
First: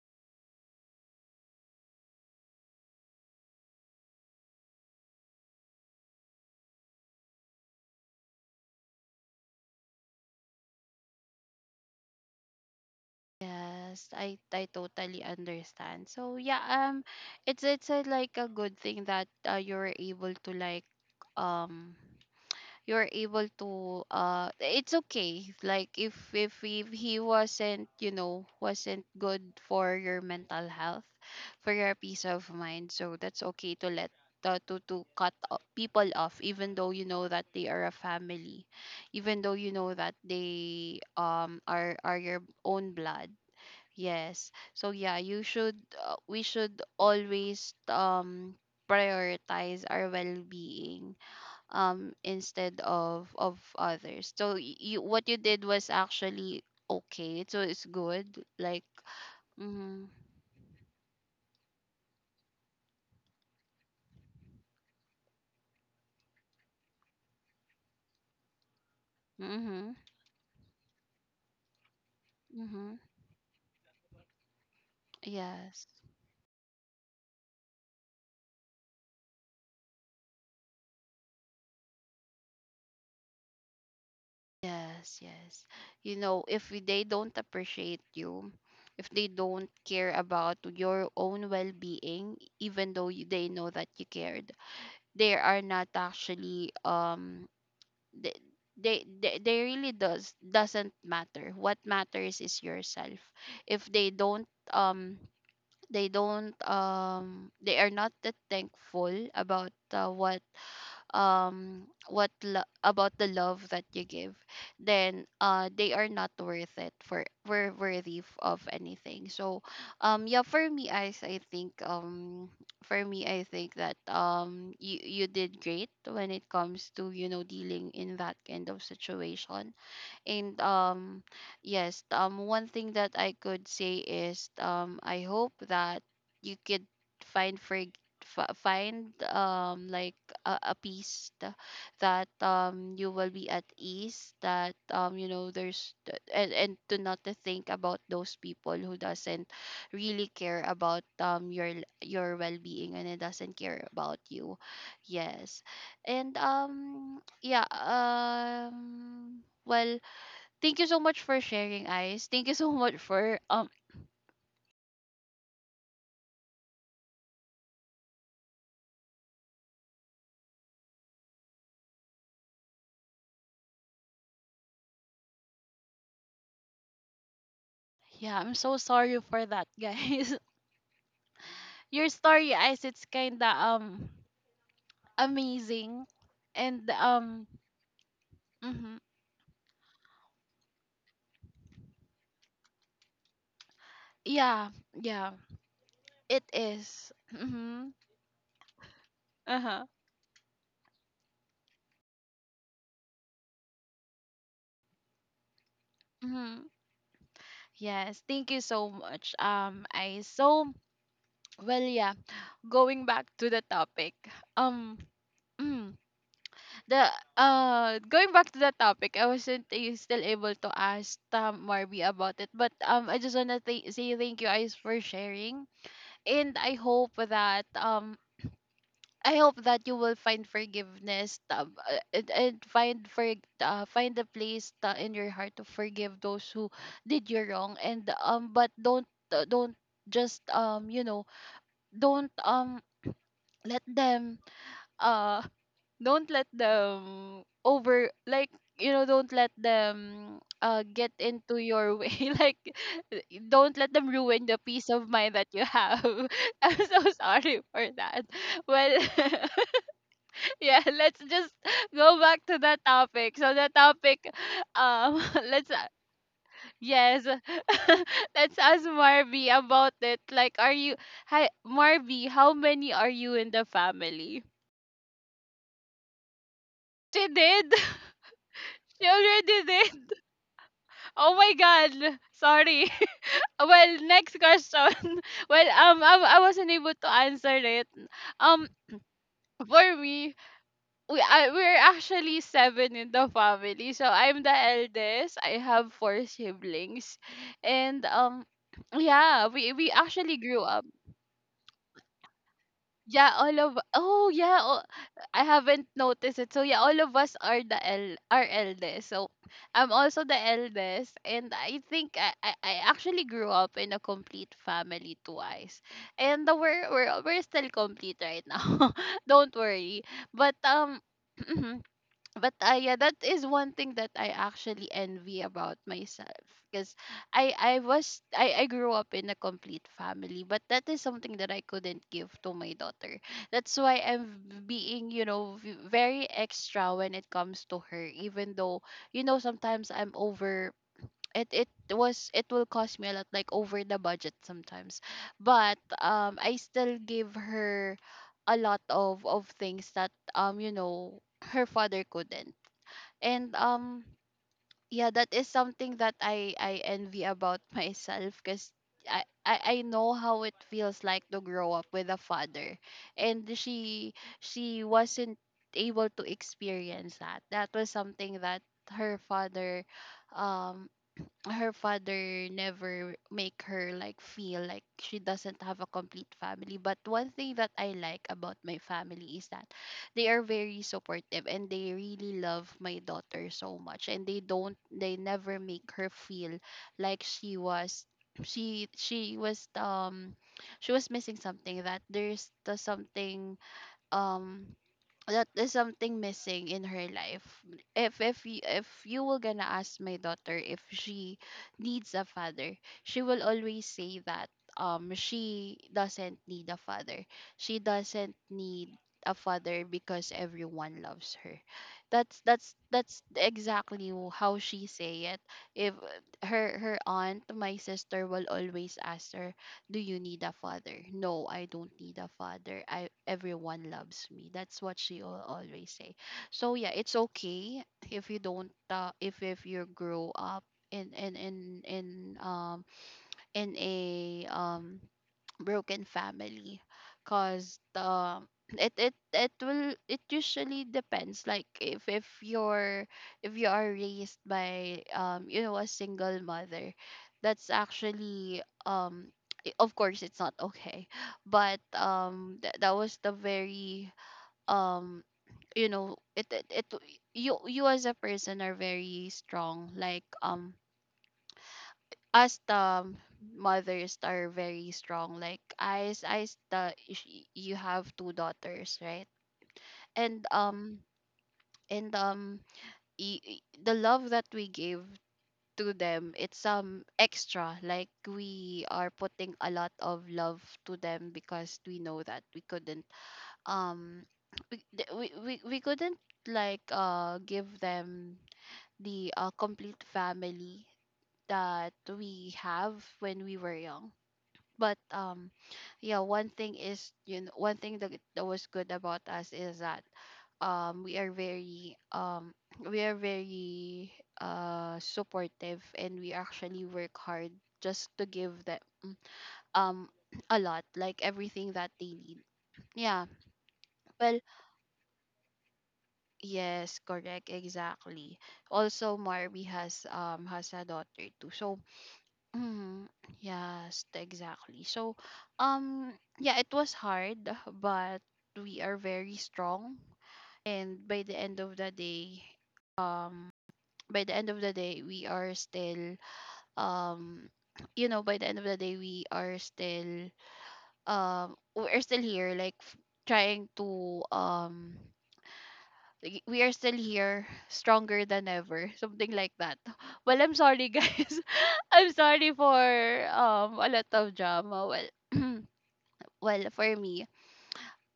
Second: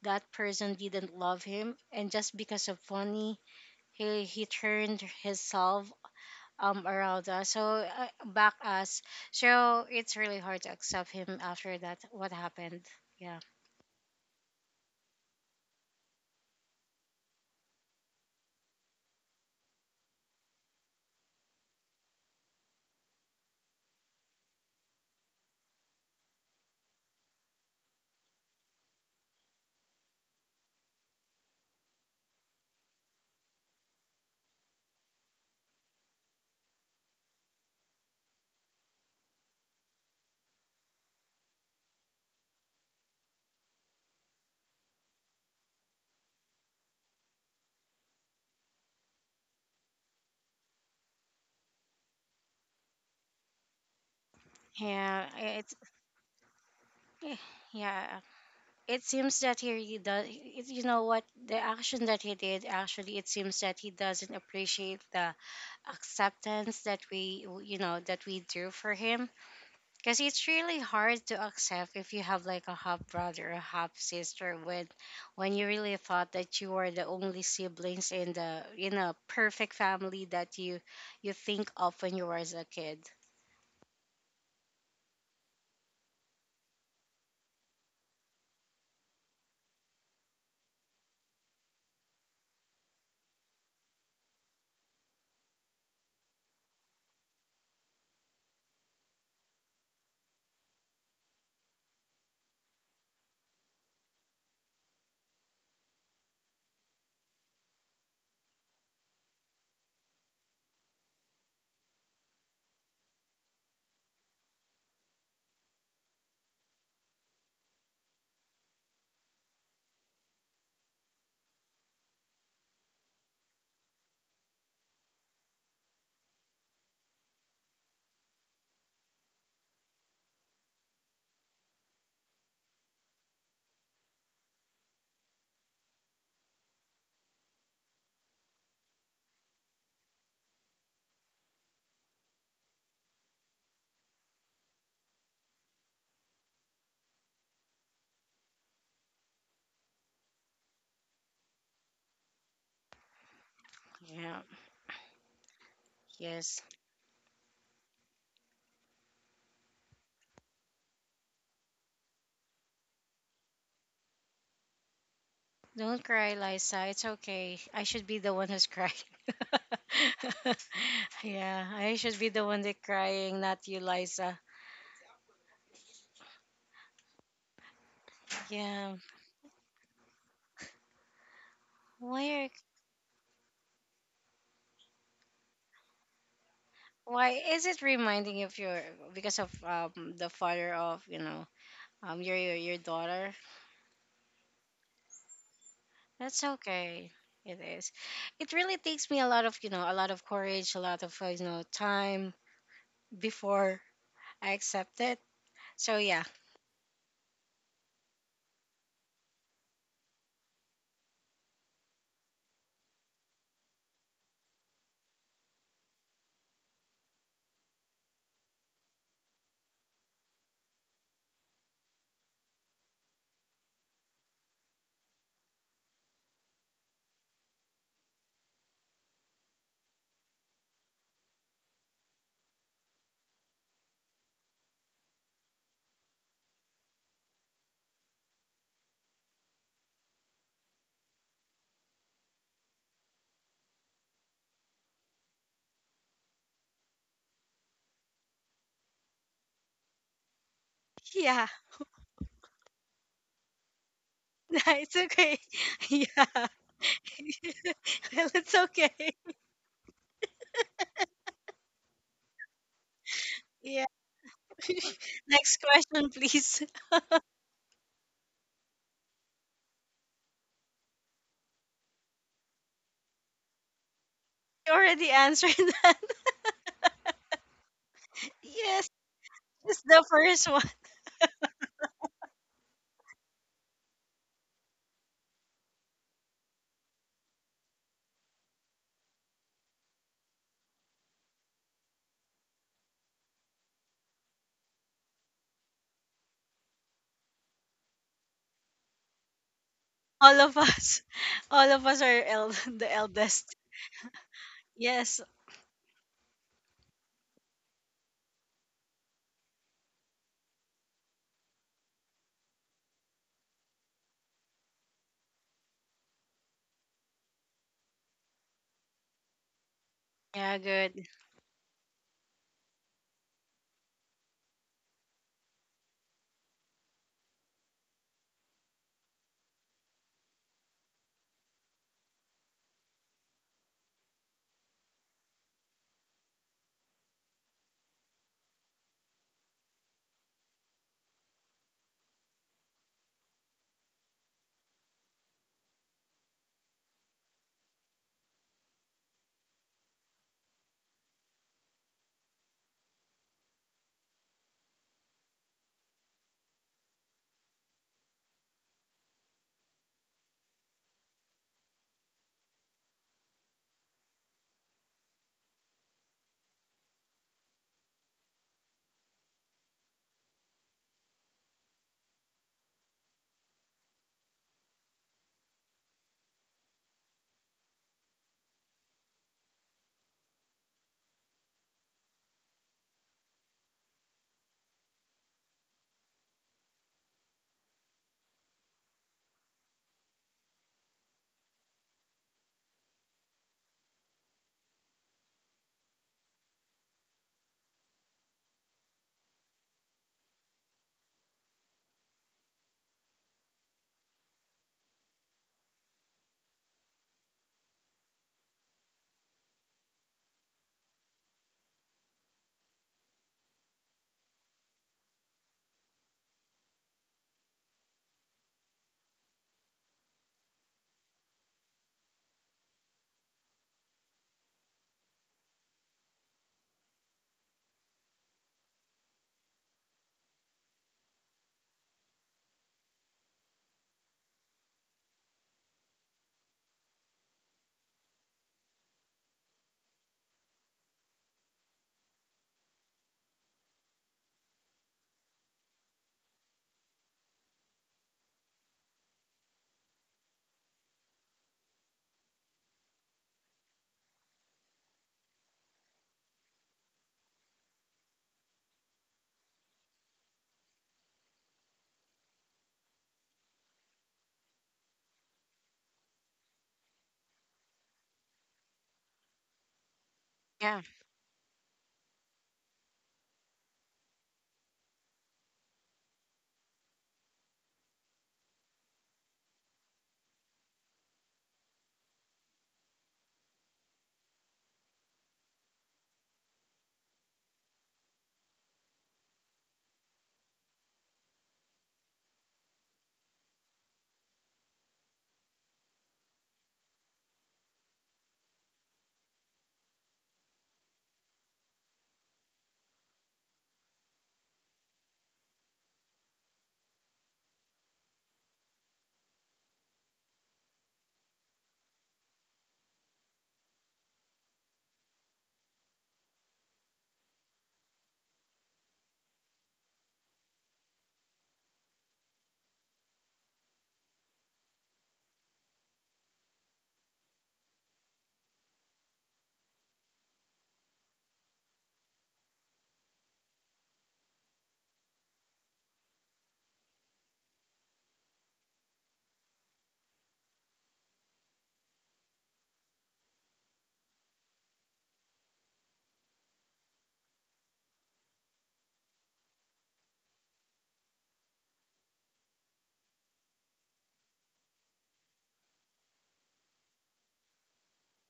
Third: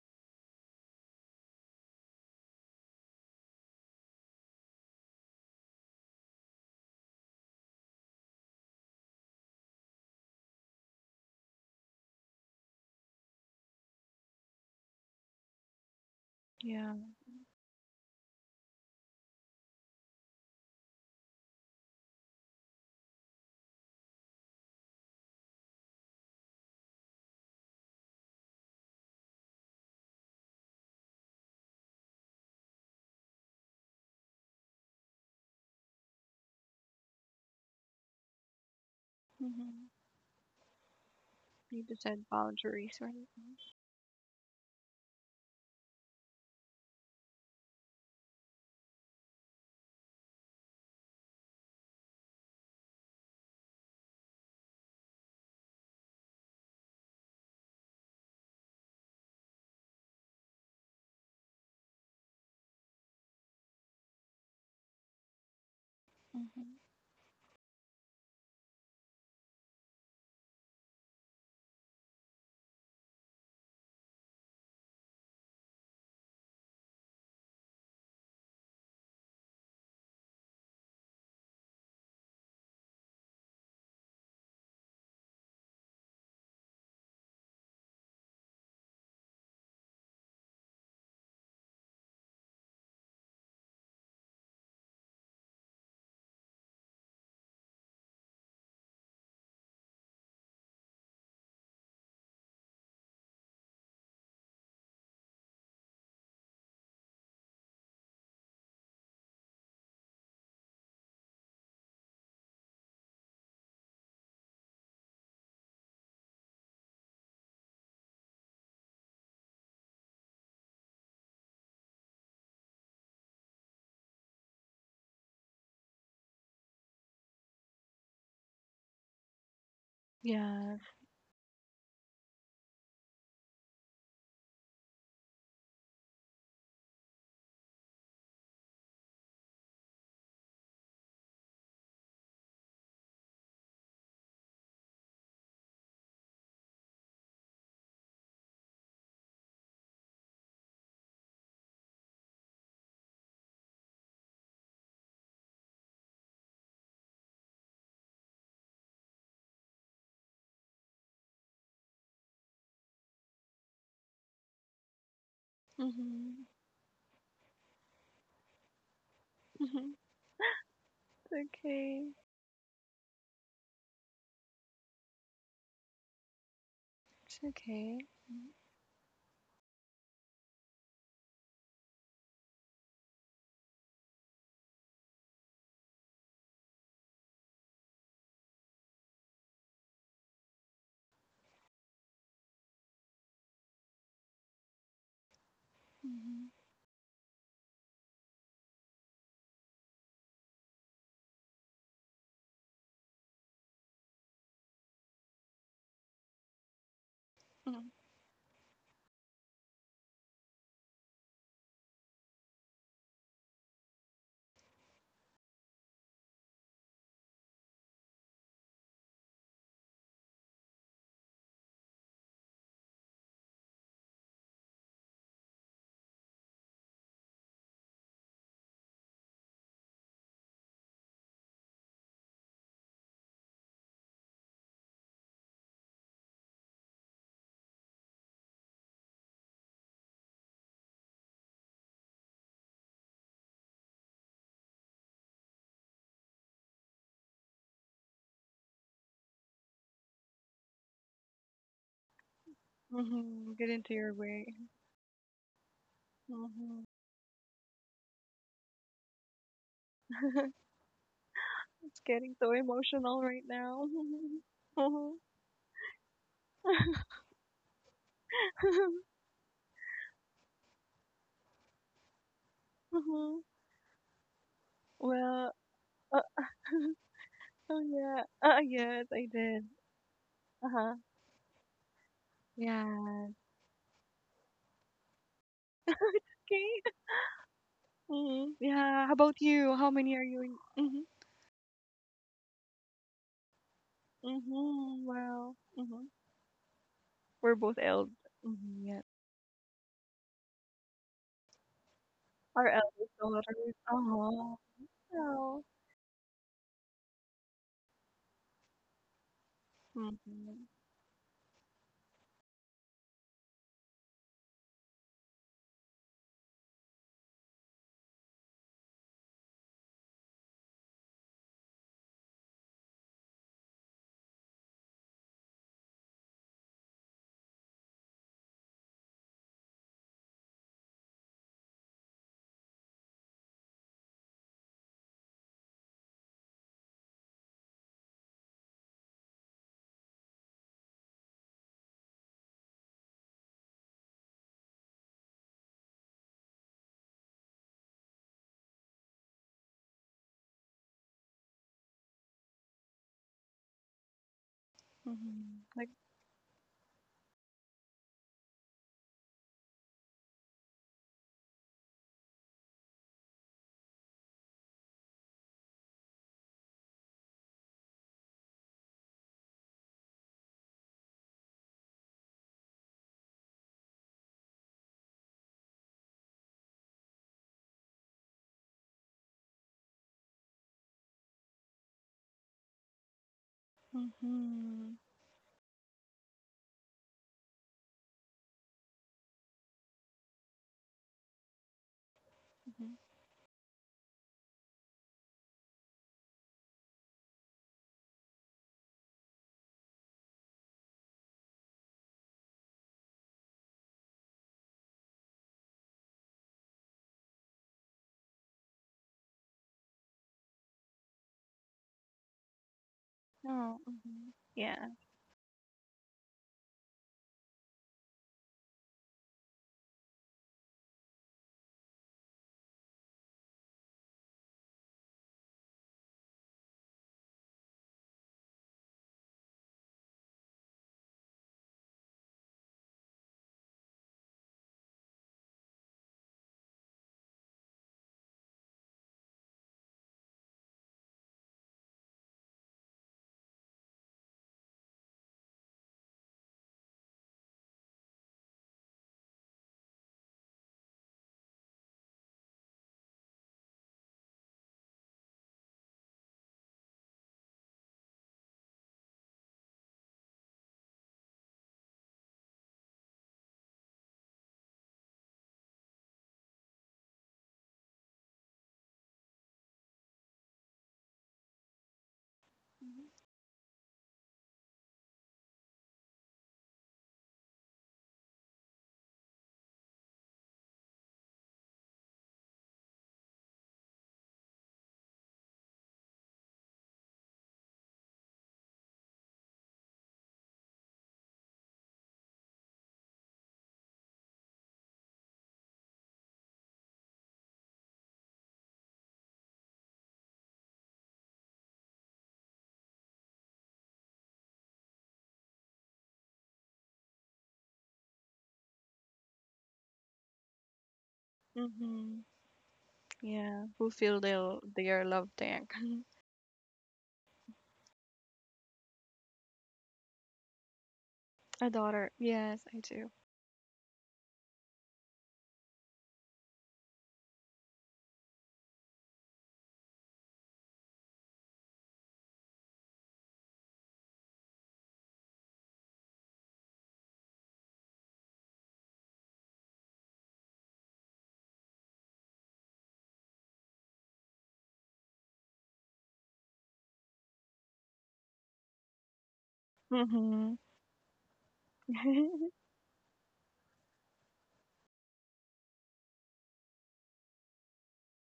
S2: that person didn't love him, and just because of money, he turned himself around us so back us. So it's really hard to accept him after that what happened. Yeah,
S1: Yes, I totally understand. So yeah,
S3: Yeah,
S1: like a good thing that, you were able to, like, um you're able to it's okay, like, if he wasn't you know wasn't good for your mental health, for your peace of mind, so that's okay to let, to cut people off, even though you know that they are a family, even though you
S3: mhm.
S1: know that they
S3: You
S1: are
S3: just
S1: are
S3: said
S1: your own
S3: boundaries, right?
S1: blood. Yes. So yeah, you should we should always prioritize our well-being, instead of others. So you,
S2: yeah,
S1: what you did was actually
S2: eh,
S1: okay, so it's
S2: yeah,
S1: good. Like,
S2: it seems that he really
S1: mm-hmm,
S2: does it, you know what the action that he did actually it seems that he doesn't appreciate the
S3: Mhm, mhm.
S2: acceptance that we you know that we do for him.
S1: mm-hmm,
S2: Because it's really hard to accept if you have like a
S1: mm-hmm.
S2: half brother or half sister when you
S1: Yes,
S2: really thought that you were the only siblings in the in a perfect family that you think of when you were as a kid.
S1: yes, yes, you know, if they don't appreciate you, if they don't care about your own well-being, even though you, they know that you cared, they are not actually, they, they really doesn't matter. What matters is yourself. If they don't um they don't They are not that thankful about what lo- about the love that you give, then they are not worth it for were worthy of anything. So yeah, for me I think that you did great when it comes to, you know, dealing in that kind of situation. And
S3: Yes,
S1: Yes, one thing that I could say is, I hope that you could find for find, a peace, that, you will be at ease, that, you know, and to not to think about those people who doesn't really care about, your well-being, and it doesn't care about
S2: Yeah.
S1: you. Yes. And
S2: Yes.
S1: yeah, well, thank you so much for sharing, Ice. Thank you so much for
S2: Don't cry,
S3: mhm,
S2: Liza. It's okay. I should be the one who's crying.
S3: mhm. It's
S2: Yeah, I
S3: okay,
S2: should be the one that crying, not you, Liza.
S3: it's okay.
S1: yeah, I'm so
S2: Yeah.
S1: sorry for that, guys. Your
S2: Why are
S1: story, Ice, it's kinda amazing. And,
S2: why is it reminding you of your
S1: hmm,
S2: because of the father of, you know, your daughter?
S1: yeah, yeah,
S2: That's
S1: it
S3: Mhm,
S2: okay.
S1: is.
S2: It
S1: Mm-hmm.
S2: is. It really takes me a lot of you know
S1: Uh-huh.
S2: a lot of courage a lot of you know time before I accept it. So yeah,
S1: Mm-hmm.
S3: mhm,
S1: Yes, thank you so much, Ice. So, well, yeah, going back to the topic. Um the going back to the topic, I wasn't still able to ask Tam Marby about it, but I just wanna say thank you guys for sharing, and I hope that you will find forgiveness, and find a place, in your heart, to forgive those who did you wrong, and but don't, don't just you know don't let them, uh don't let them over like you know, don't let them, get
S2: yeah.
S1: into your way, like,
S3: mhm. Get
S1: don't let
S3: into
S1: them
S3: your
S1: ruin
S3: way.
S1: the
S2: Nah,
S1: peace
S2: it's
S1: of mind
S2: okay.
S1: that you
S2: Yeah.
S1: have.
S2: Well,
S1: I'm
S3: Mhm.
S1: so sorry for that.
S2: it's okay.
S1: Well, yeah, let's just
S3: It's
S1: go
S3: getting
S1: back
S3: so
S1: to the
S3: emotional
S1: topic.
S3: right
S1: So the
S2: Yeah.
S3: now.
S1: topic,
S3: Uh-huh.
S1: um
S2: Next
S1: let's,
S2: question please.
S1: yes, let's ask Marby about it. Like, are you hi Marby, how many are you
S3: Uh-huh.
S1: in the family?
S2: I already
S3: Well,
S2: answered that.
S3: uh,
S1: She did.
S3: oh yeah.
S2: Yes,
S3: Yes,
S1: She
S3: I
S1: already
S3: did.
S2: it's
S1: did.
S2: the first one.
S3: Uh-huh.
S1: Oh my God, sorry!
S3: Yeah.
S1: Well, next question. Well, I wasn't
S3: Okay.
S1: able to answer it.
S3: Hmm.
S1: Um,
S3: Yeah. How about you? How
S1: for
S3: many are
S1: me,
S3: you in? Mm-hmm.
S1: we're actually seven in the family. So I'm the
S3: Mm-hmm.
S1: eldest.
S3: Wow.
S1: I have
S3: Mm-hmm.
S1: four siblings,
S3: We're both
S1: and,
S3: eld. Mm-hmm. Yeah.
S1: yeah, we actually
S2: All of
S1: grew up.
S2: us, all of us are
S3: Our
S2: the
S3: eldest
S1: Yeah,
S2: eldest.
S1: all
S3: daughters.
S1: of oh
S3: Uh-huh.
S1: yeah, oh,
S2: Yes.
S1: I
S3: Oh.
S1: haven't noticed it. So yeah, all of us are the el are eldest. So I'm also the
S3: Mm-hmm.
S1: eldest, and I think I actually grew up in a complete family twice, and we're still complete right now. Don't worry, but
S2: Yeah,
S1: um.
S2: good.
S1: but yeah, that is one thing that I actually envy about myself, because I was I grew up in a complete family, but that is something that I couldn't give to my daughter. That's why I'm being, very extra when it comes to her, even though, sometimes I'm over. It will cost me a lot, like over the budget sometimes, but I still give her a lot of things that her father couldn't. And yeah, that is
S3: Mm-hmm. Like,
S1: something that I envy about myself, because I know how it feels like to grow up with a father, and she wasn't able to experience that. That was something that her father um her father never make her like feel like she doesn't have a complete family. But one thing that I like about my family is that they are very supportive and they really love my daughter so much, and
S3: mm-hmm.
S1: they never make her feel like she she was um she was missing something, that there's the
S3: Mm-hmm.
S1: something um that is something missing in her life. If you were gonna ask my daughter if she needs a father, she will always say that she doesn't need a father. She doesn't need a father because everyone loves her. That's
S3: Oh,
S1: exactly
S3: mm-hmm.
S1: how she
S3: Yeah.
S1: say it. If her aunt, my sister, will always ask her, do you need a father? No, I don't need a father. I everyone loves me. That's what she always say. So yeah, it's okay if you don't if you grow up in in in in um in a broken family, because the it it it will it usually depends, like if you're if you are raised by a single mother. That's actually of course it's not okay but that was the very um it, it it you as a person are very strong, like us, the mothers are very strong. Like you have two daughters, right? And
S2: Yeah.
S1: um and um
S3: Mm-hmm.
S1: the love that we give to them, it's extra, like we are putting a lot of love to them because we know that we couldn't um we th- we couldn't like give them the complete family that we have when we were young. But yeah, one thing is, you know one thing that, that was good about us is that we are very we are very supportive, and we actually work hard just to give them um a lot, like everything that they
S3: Mm-hmm.
S1: need. Yeah.
S3: Yeah, fulfill
S1: Well,
S3: their love tank.
S1: yes, correct, exactly. Also, Marby has a daughter too,
S3: A
S1: so
S3: daughter. Yes, I do.
S1: Mhm. Yes, exactly. So, um, yeah, it was hard, but we are very strong. And by the end of the day, um, by the end of the day, we are still, um, by the end of the day, we are still, we're still here, like trying to, we are still here, stronger than ever, something like that.
S3: Mhm.
S1: Well, I'm sorry, guys. I'm sorry for a lot of drama. Well, well, for me.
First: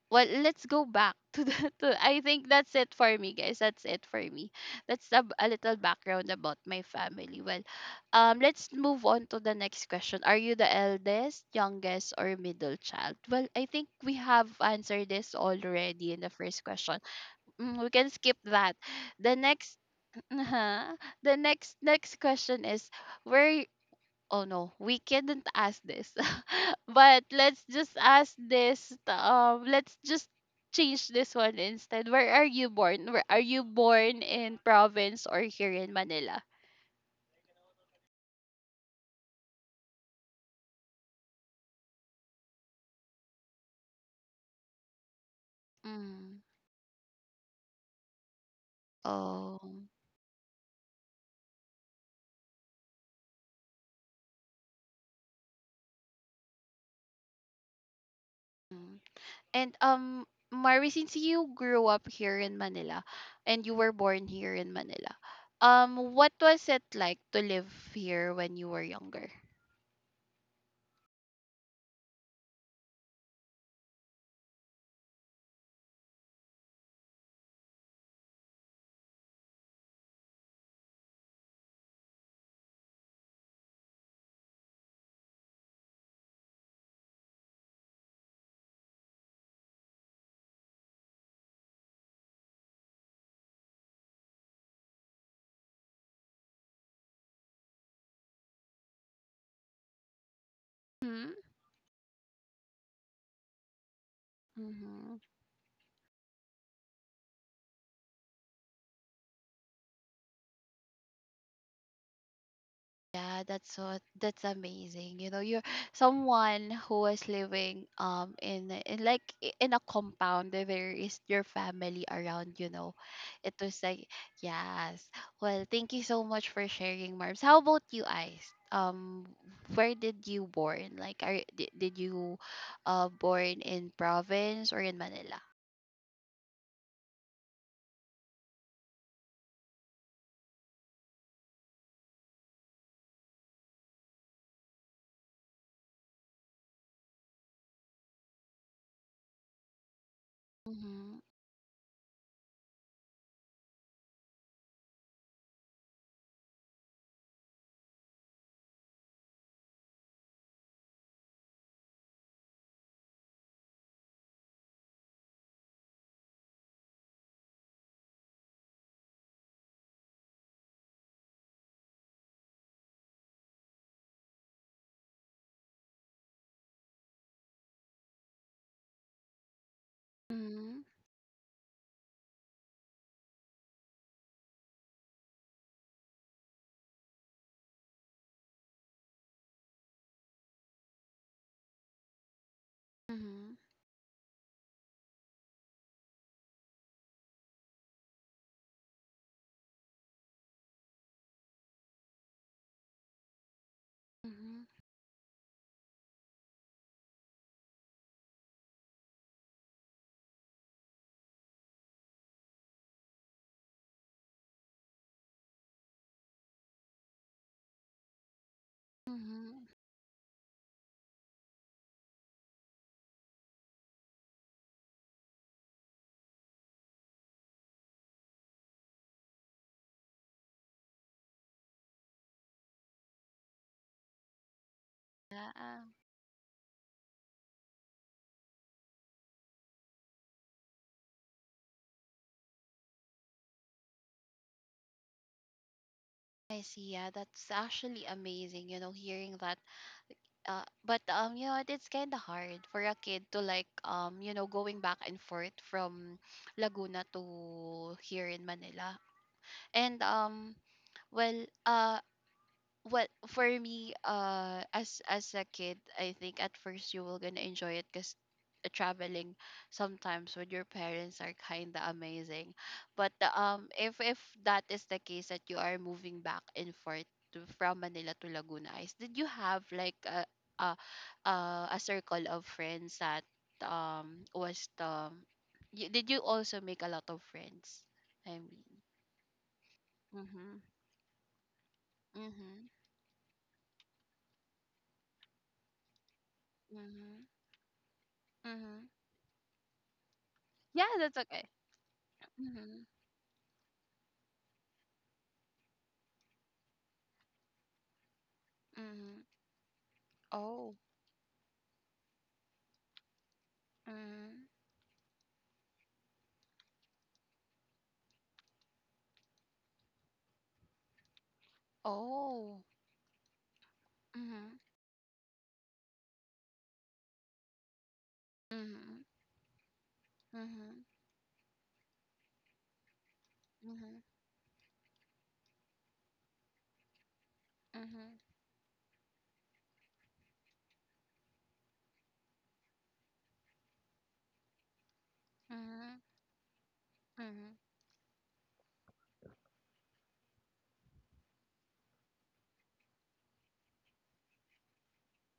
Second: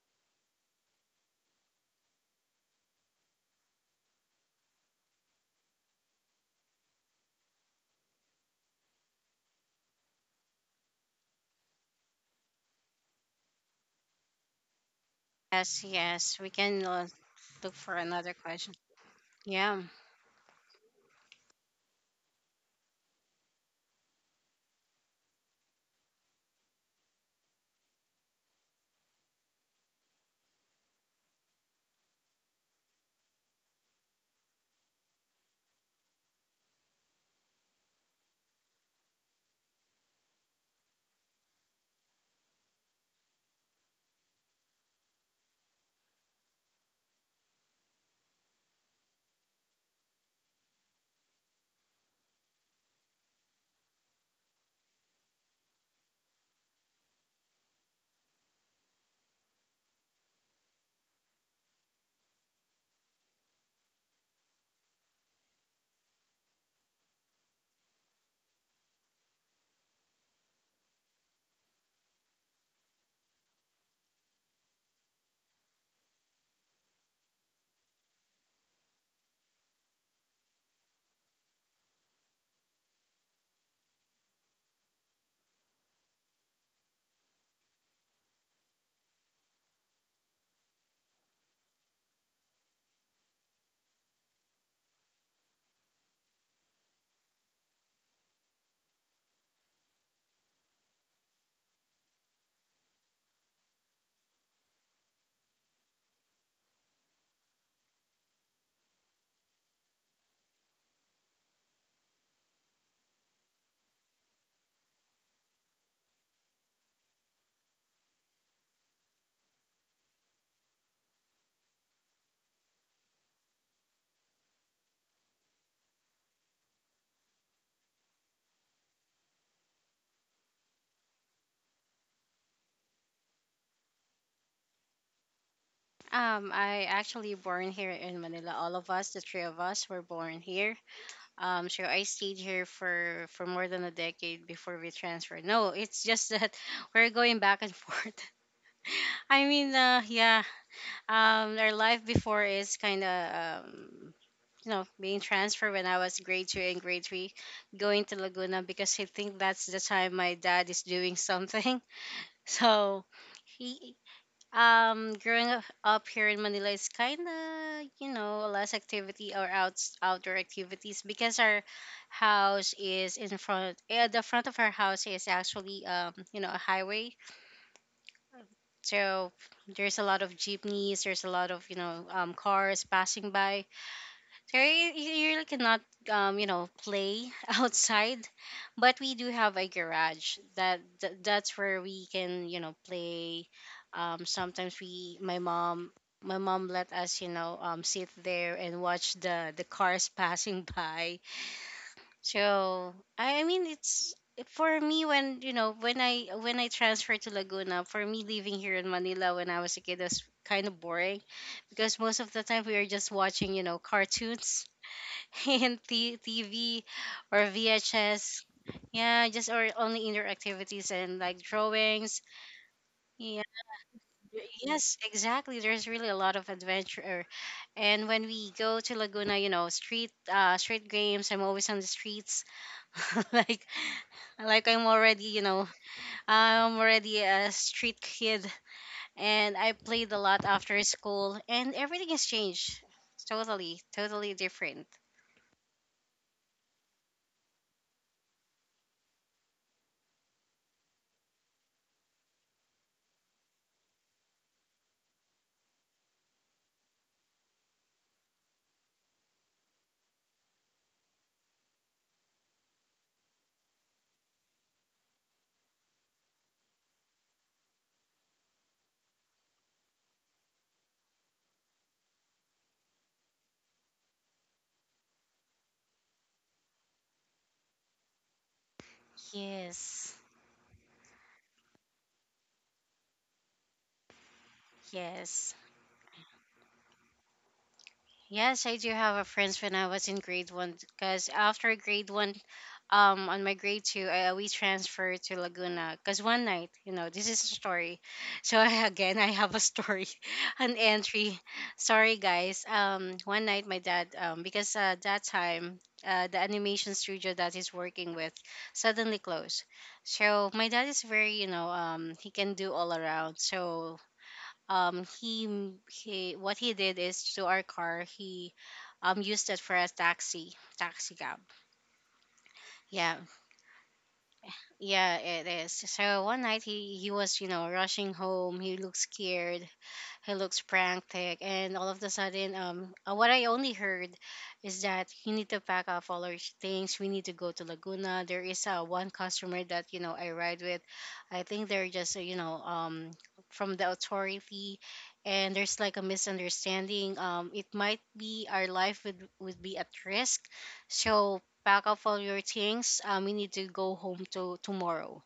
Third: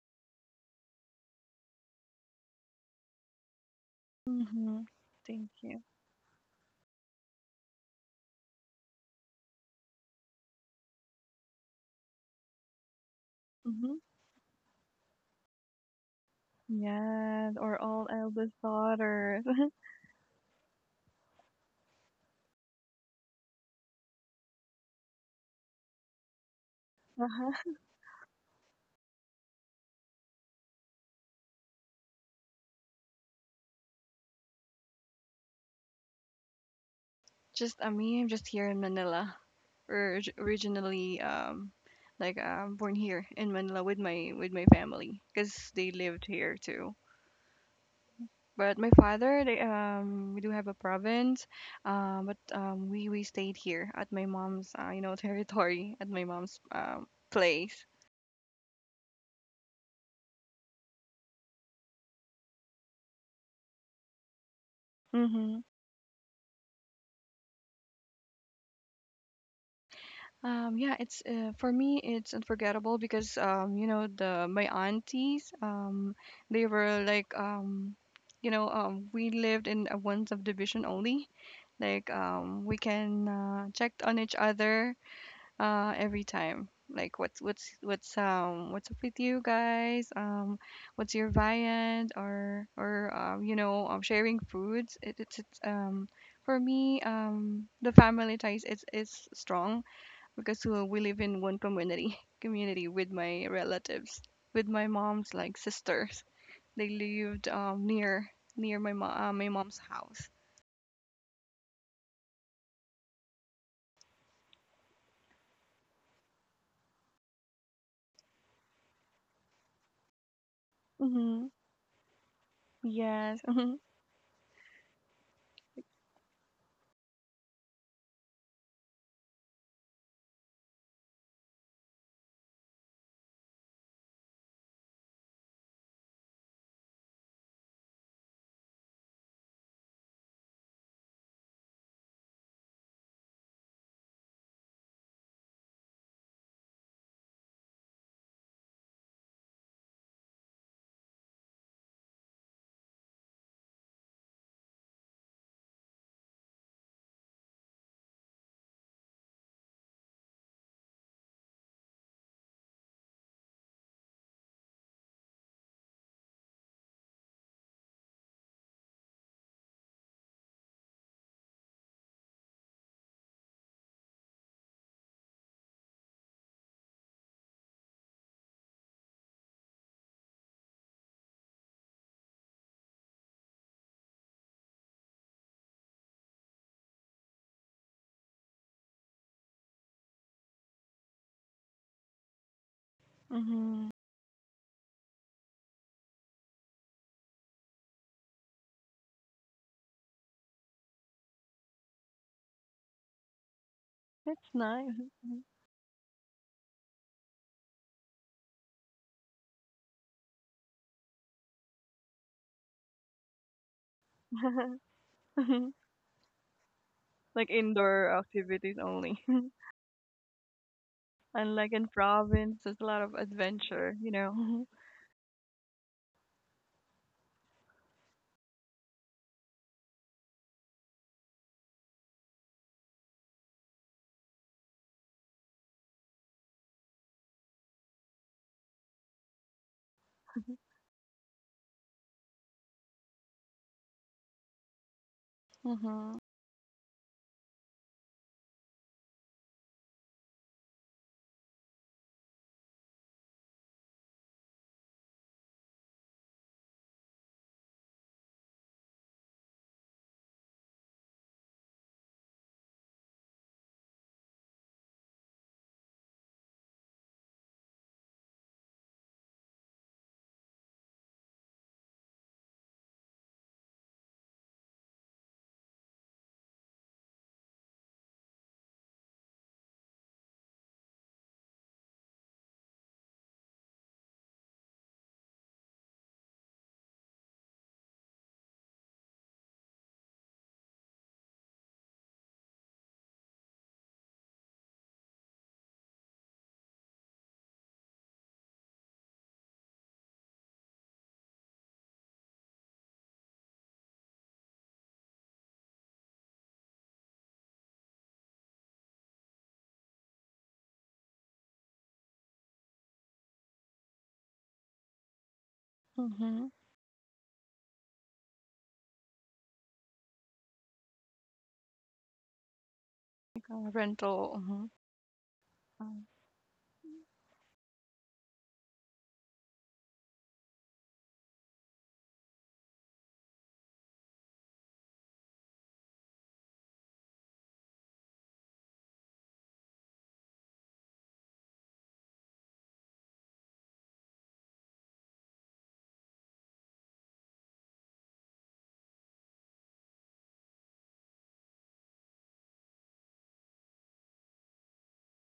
S1: Well, let's go back to the. To, I think that's it for me, guys. That's it for me.
S3: Mhm.
S1: That's a
S3: Thank
S1: little
S3: you.
S1: background about my family. Well, let's move on to the next question. Are you the eldest, youngest, or middle child? Well, I think
S3: Mhm.
S1: we have answered this
S2: Yes,
S1: already in the
S2: yes, we
S1: first
S2: can
S1: question.
S3: Yes,
S1: Mm,
S2: look
S1: we
S3: or
S2: for
S1: can
S3: all
S1: skip
S2: another
S3: eldest
S1: that.
S2: question.
S1: The
S3: daughters.
S1: next,
S2: Yeah.
S1: uh-huh. The next question is where. Oh no, we couldn't ask this. But let's
S3: Uh-huh.
S1: just ask this. Let's just change this one instead. Where are you born? Where are you born, in province or here in Manila?
S3: Just I mean, I'm just here in Manila. Or originally like born here in Manila with my family because they lived
S1: Mm.
S3: here too. But my father,
S1: Oh.
S3: they, we do have a province, but we stayed here at my mom's, territory at my mom's place.
S1: Mm. And Mari, since you grew up here in Manila and you were born here in Manila,
S3: Mm-hmm.
S1: what was it like to live here when you were younger?
S3: Yeah, it's for me, it's unforgettable because the my aunties, they were like, we lived in a one subdivision only. Like, we can check on each other every time like what's up with you guys what's your viand or sharing foods it, it's for me the family ties is strong because we live in one community community with my relatives with my
S1: Mm-hmm.
S3: mom's like sisters they lived near near my mom my mom's house.
S1: Yeah, that's so, that's amazing. You know, you're someone who is living in a compound where there is your
S3: Mhm.
S1: family around, you know.
S3: Yes,
S1: It was
S3: mhm,
S1: like yes. Well, thank you so much for sharing, Marbs. How about you, Ice? Where did you born? Like, did you born in province or in Manila?
S2: I actually born here in Manila. All of us, the three of us, were born here. So I stayed here for more than a decade before we transferred. No, it's just that we're going back and forth. I mean, yeah.
S1: Mhm.
S2: Our life before is kind of um, you know being transferred when I was grade two and grade three, going to Laguna because I think that's the time my dad is doing something. So. He, um, growing up up here in Manila is kind of, you know, less activity or outs outdoor activities because our house is in front. Yeah, the front of our house is actually, you know, a highway. So there's a lot of
S1: Mhm.
S2: jeepneys, there's a lot of, you know, cars passing by. There, you really cannot, you know, play outside, but we do have a garage that's where we can, you know,
S1: Mhm.
S2: play.
S3: mhm.
S2: Sometimes my mom let us, you know, sit there and watch the cars passing by. So I mean, it's
S3: That's
S1: Mhm.
S2: for me
S3: nice.
S2: when you know when I transferred to Laguna. For me, living here in Manila when I was a kid was kind of boring because most of the time we were just watching, you know, cartoons in TV or
S3: Like indoor
S2: VHS.
S3: activities only.
S2: Yeah, just
S1: Mhm.
S2: or only indoor activities and like
S3: Unlike in
S2: drawings.
S3: province, there's a lot of
S2: Yeah,
S3: adventure, you know.
S2: yes, exactly. There's really a lot of adventure. And when we go to Laguna, you know, street games, I'm always on the streets. like like I'm already, you
S1: Yeah.
S2: know, I'm already a street kid and I played a lot after school and everything has changed. Totally, totally different.
S3: Mm-hmm.
S1: I see. Yeah, that's actually amazing, you know, hearing that. But you know, what, it's kind of hard for a kid to like you know, going back and forth from Laguna to here in Manila. And well, uh, well for me as a kid, I think at first you will gonna enjoy it because traveling sometimes with your parents are kind of amazing. But if that is the case that you are moving back and forth to, from Manila to Laguna, Is did you have like
S2: Yes.
S1: a, a, a circle of friends that was the
S2: Yes.
S1: you, did you also make a lot of friends, I mean
S2: Yes, I do have a friends when I was in
S1: mm-hmm,
S2: grade one because after grade one,
S1: mm-hmm,
S2: on my grade two, we transferred to Laguna because one night, you know,
S1: mm-hmm,
S2: this is a story. So
S1: mm-hmm.
S2: I, again, I have a story,
S1: Yeah,
S2: an
S1: that's okay.
S2: entry. Sorry, guys.
S1: Mhm,
S2: One night, my dad, because that time, the animation studio that he's working with
S1: mhm.
S2: suddenly closed. So
S1: Oh,
S2: my dad is very, you know, he can do all around. So
S1: mhm.
S2: um he he
S3: Mm-hmm.
S2: what he did is to our car he used it for a taxi, taxi cab.
S1: Oh.
S2: Yeah,
S3: Like a rental.
S1: Mhm,
S3: Mm-hmm.
S2: yeah, it is. So one night he was you know rushing home. He
S1: mhm,
S2: looked scared, he looks
S1: mhm,
S2: frantic, and all of a sudden, what I only
S1: mhm,
S2: heard is that you need to pack up all our things. We need to go to
S1: mhm,
S2: Laguna. There is one customer that you know I ride with. I think they're just you know from the authority, and there's
S1: mhm,
S2: like a misunderstanding.
S1: mhm,
S2: It might be our life would be at risk, so pack up all your things. We need to go home to tomorrow.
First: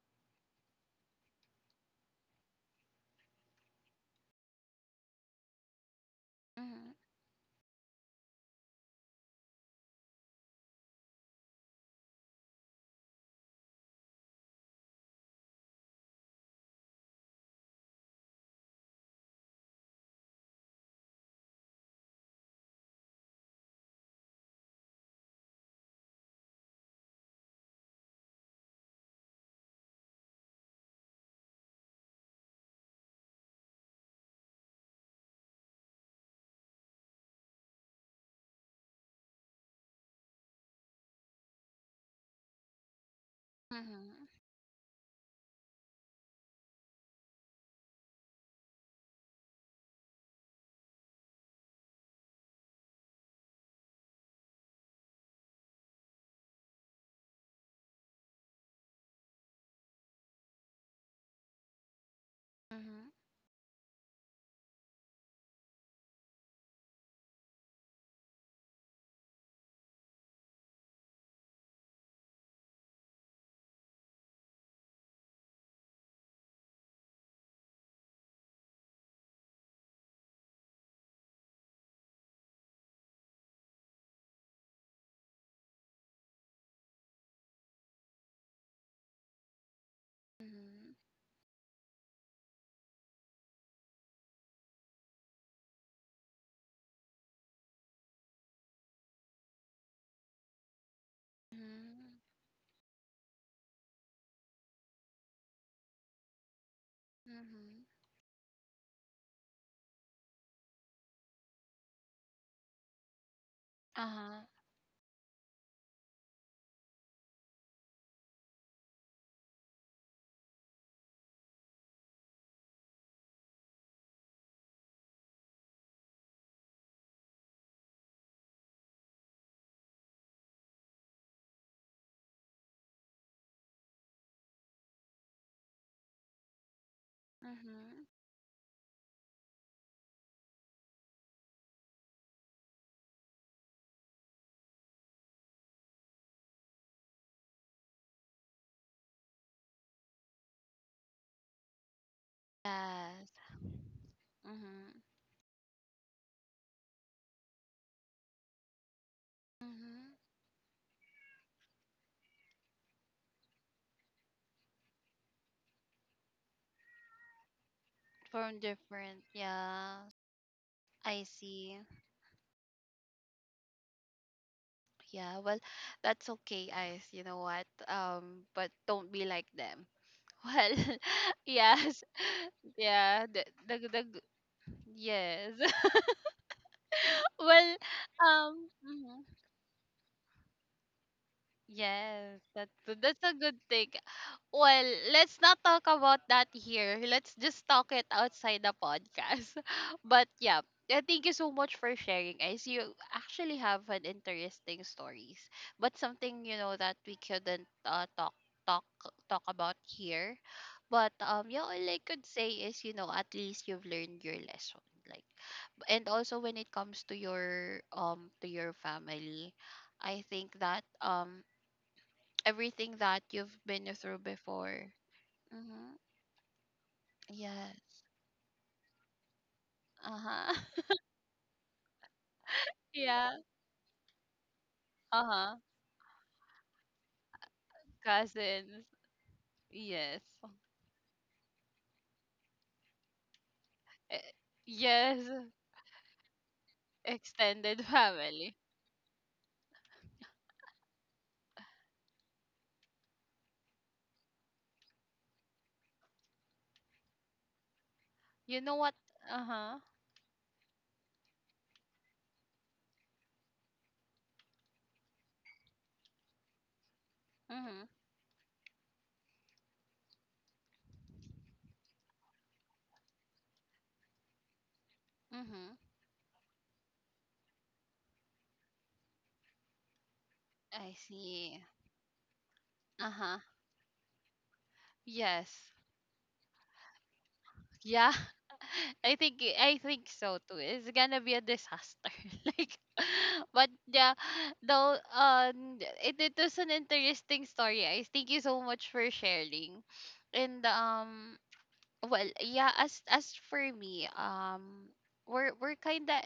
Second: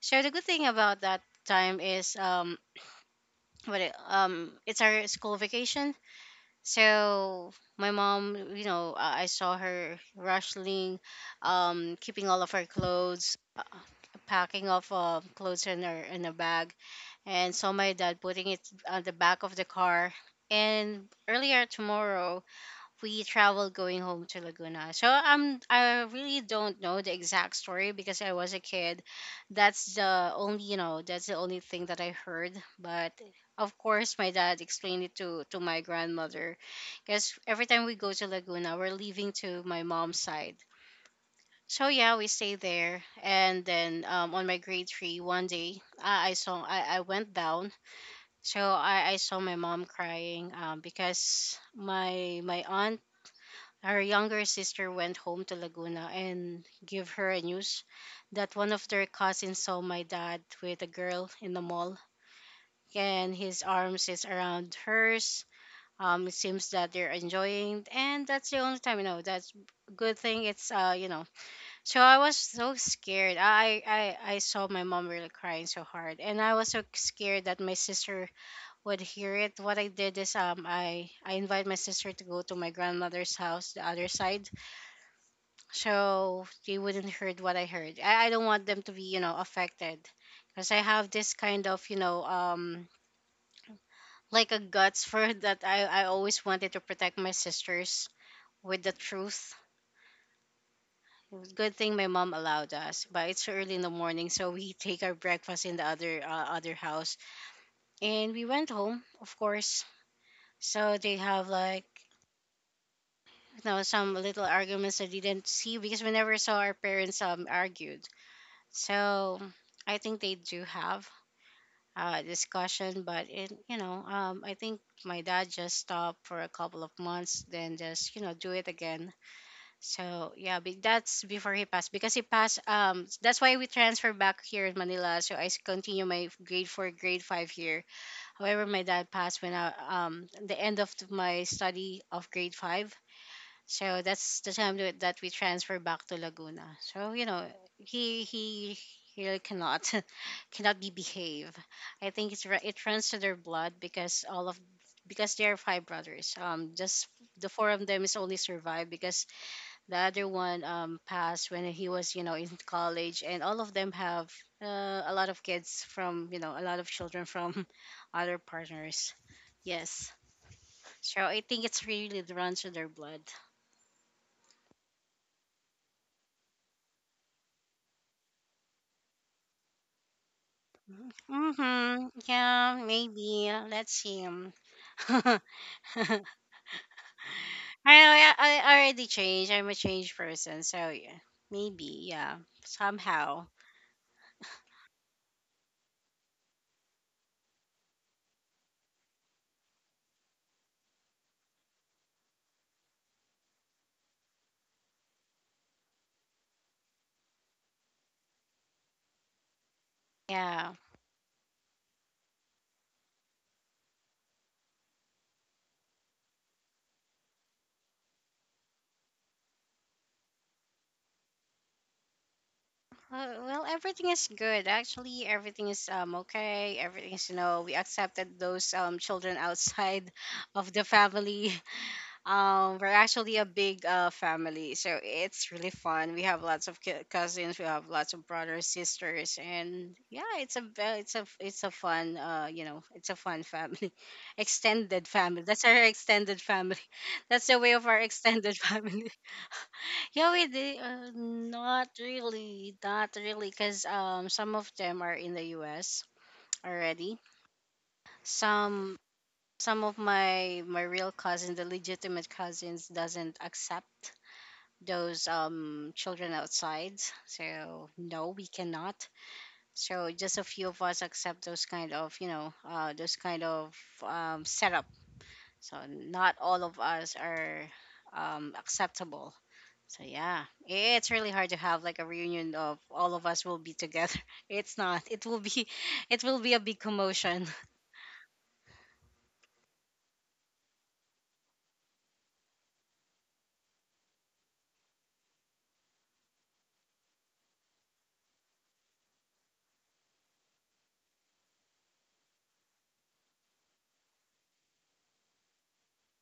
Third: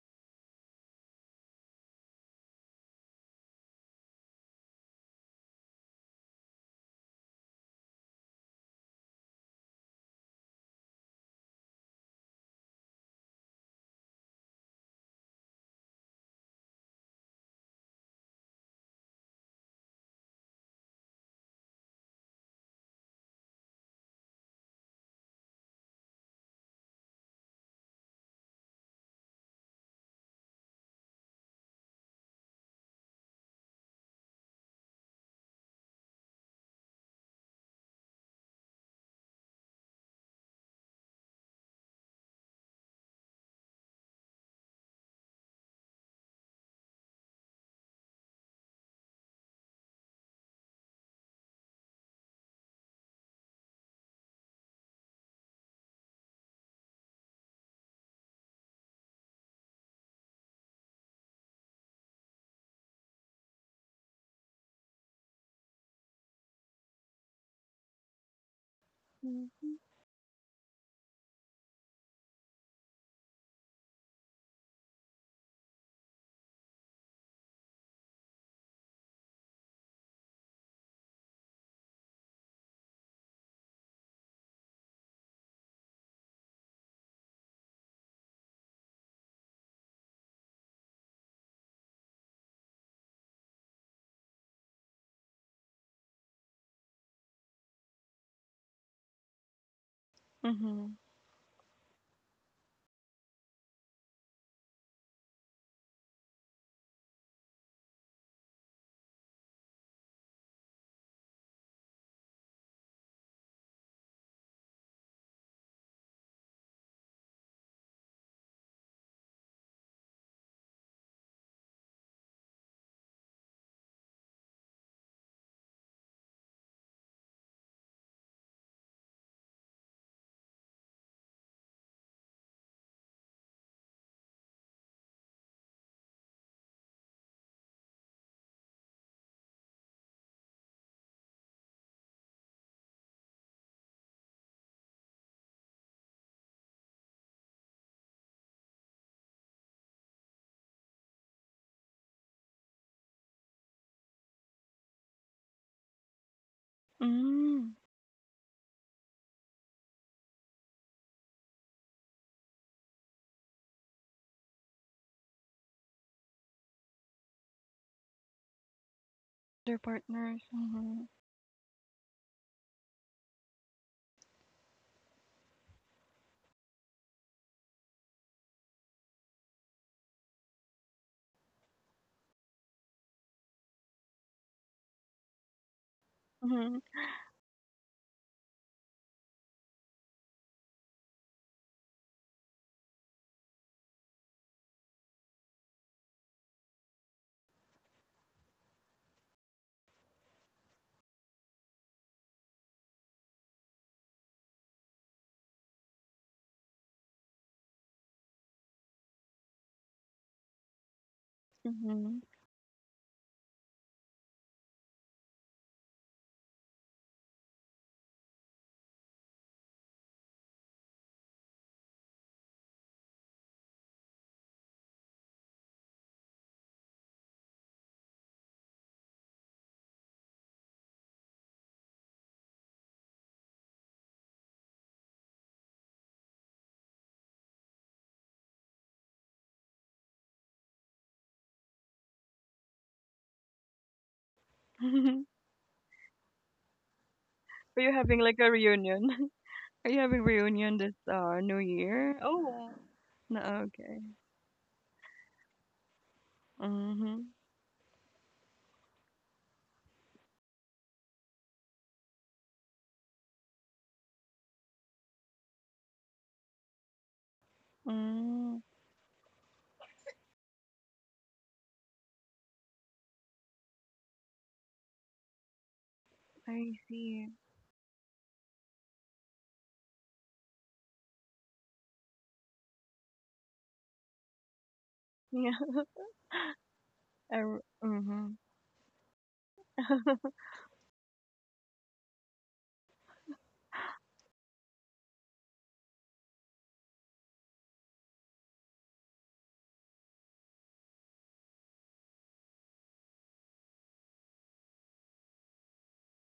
S2: So the good thing about that time is it's our school vacation.
S1: mhm,
S2: So my mom you know I saw her rushing, keeping all of our clothes, packing off clothes in her in a bag, and saw my dad putting it on the back of the car. And earlier tomorrow we traveled going home to Laguna. So I really don't know the exact story because I was a kid. That's the only you know that's the only thing that I heard. But of course, my dad explained it to my grandmother, because every time we go to Laguna, we're leaving to my mom's side. So yeah, we stay there, and then
S1: mhm,
S2: on my grade three, one day I saw I went down. So I saw my mom crying because my aunt, her younger sister, went home to Laguna and gave her a news that one of their cousins saw my dad with a girl in the mall
S1: mhm,
S2: and his arms is around hers. It seems that they're enjoying, and that's the only time you know. That's good thing. It's you know. So I was so scared. I saw my mom really crying so hard, and I was so scared that my sister would hear it. What I did is I invite my sister to go to my grandmother's house, the other side, so they wouldn't heard what I heard. I don't want them to be, you know, affected because I
S1: mhm,
S2: have this kind of, you know, like a guts for that. I always wanted to protect my sisters with the truth.
S3: Mm-hmm.
S2: Good thing my
S1: mhm,
S2: mom allowed us, but it's early in the morning, so we take our breakfast in the other other house,
S1: mhm.
S2: and we went home, of course. So they have like you know some
S1: Uh-huh.
S2: little arguments I didn't see because we never saw our parents argued. So I think they do have discussion, but it, you know, I think my dad just stopped for a couple of months, then just you know do it again. So yeah, that's before he passed because he passed. That's why we transferred back here in Manila. So continue my grade four, grade five here.
S1: Mhm.
S2: However, my dad passed when I the end of my study of grade five. So that's the time that we transfer back to Laguna. So you know, he he really cannot cannot be behave. I think it runs to
S1: Yes.
S2: their blood because all of
S1: Mhm.
S2: because they are five brothers. Just the four
S3: Mm-hmm.
S2: of them is only survived because the
S1: Mhm.
S2: other one passed when he was in college, and all of them have a lot of kids from a lot of children from other
S1: From
S2: partners.
S1: different.
S3: Their
S1: Yeah.
S2: Yes.
S3: partners. Mm-hmm.
S2: So
S1: I
S2: I think
S1: see.
S2: it's really runs to their blood.
S1: Yeah. Well, that's okay, Ice. You know what? But don't be like them. Well, yes.
S2: Mm-hmm. Yeah,
S1: Yeah,
S2: maybe. Let's
S1: the
S2: see. I,
S1: Yes.
S2: know,
S1: Well,
S2: I I already
S1: mhm.
S2: changed. I'm a changed person, so yeah, maybe. Yeah,
S1: Yes, that's that's a
S2: somehow.
S1: good thing. Well, let's not talk about that here. Let's just talk it outside the podcast. But yeah, thank you so much for sharing, guys. You actually have an interesting stories, but something you know that we couldn't talk talk about here.
S2: Yeah.
S1: But yeah, all I
S3: Mm-hmm.
S1: could say is, you know, at least you've learned your lesson, like. And also when it comes to your family, I think that everything that you've
S2: Well,
S1: been
S2: everything
S1: through
S2: is good.
S1: before
S2: Actually, everything is
S1: mm-hmm.
S2: okay. Everything is we
S1: Yes,
S2: accepted those children outside of
S1: uh-huh.
S2: the family. We're actually
S1: Yeah,
S2: a big family, so it's
S1: uh-huh,
S2: really fun. We have lots of cousins, we have lots of brothers,
S1: cousins,
S2: sisters, and
S1: yes.
S2: yeah, it's a fun it's a fun family,
S1: Eh, yes,
S3: Mm-hmm.
S2: extended family. That's our extended family. That's
S3: Are
S1: extended
S2: the
S3: you
S2: way of
S3: having
S2: our
S3: like a
S1: family.
S2: extended
S3: reunion?
S2: family.
S3: Are you having
S2: Yeah, we
S3: reunion this
S2: did
S3: New
S2: not
S3: Year? Oh.
S2: really, not
S3: No,
S2: really,
S3: okay.
S2: because some of them are in the U.S.
S3: Mm-hmm.
S2: already.
S1: You know what,
S2: Some
S1: uh-huh,
S2: some of my real cousin, the legitimate cousins, doesn't accept those children outside,
S1: mm-hmm,
S2: so no, we
S3: Mm,
S2: cannot, so just a few of us accept those kind of those kind of setup,
S1: mm-hmm,
S2: so not all
S3: I
S2: of us
S3: see.
S2: are acceptable. So yeah,
S1: I
S2: it's really hard to
S1: see,
S2: have like a reunion of all of
S1: uh-huh,
S2: us will be together. It's not, it will be
S1: yes.
S3: Yeah.
S2: it will be a big
S3: I,
S2: commotion.
S1: Yeah.
S3: mm-hmm.
S1: I think, I think so too. It's gonna be a disaster. like But yeah, though it, it was an interesting story. I thank you so much for sharing. And well, yeah, as for me, we're kinda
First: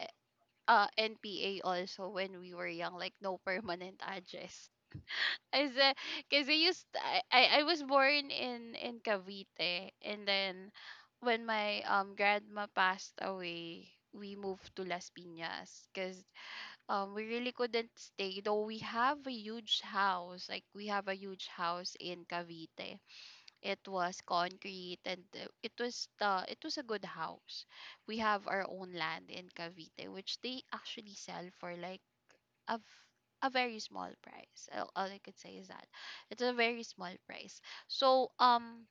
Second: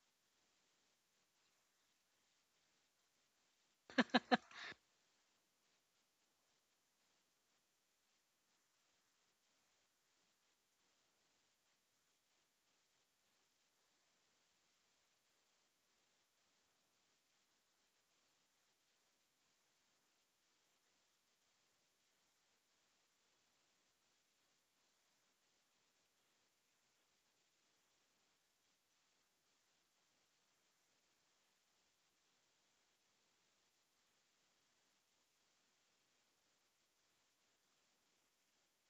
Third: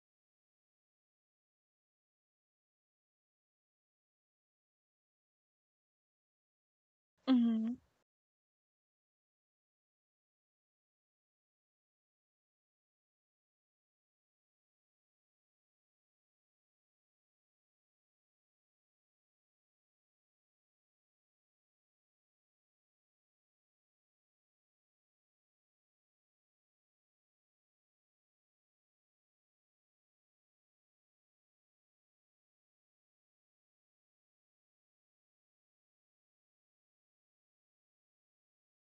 S1: NPA also when we were young, like no permanent address. As a, cause I
S3: Mm-hmm.
S1: was born in Cavite, and then when my grandma passed away, we moved to Las Piñas because we really couldn't stay, though we have a huge house, like we have a huge house in Cavite. It was concrete and it was a good house. We have our own land in Cavite, which they actually sell for like a v- a very small price. All I could say is that it's a very small price. So um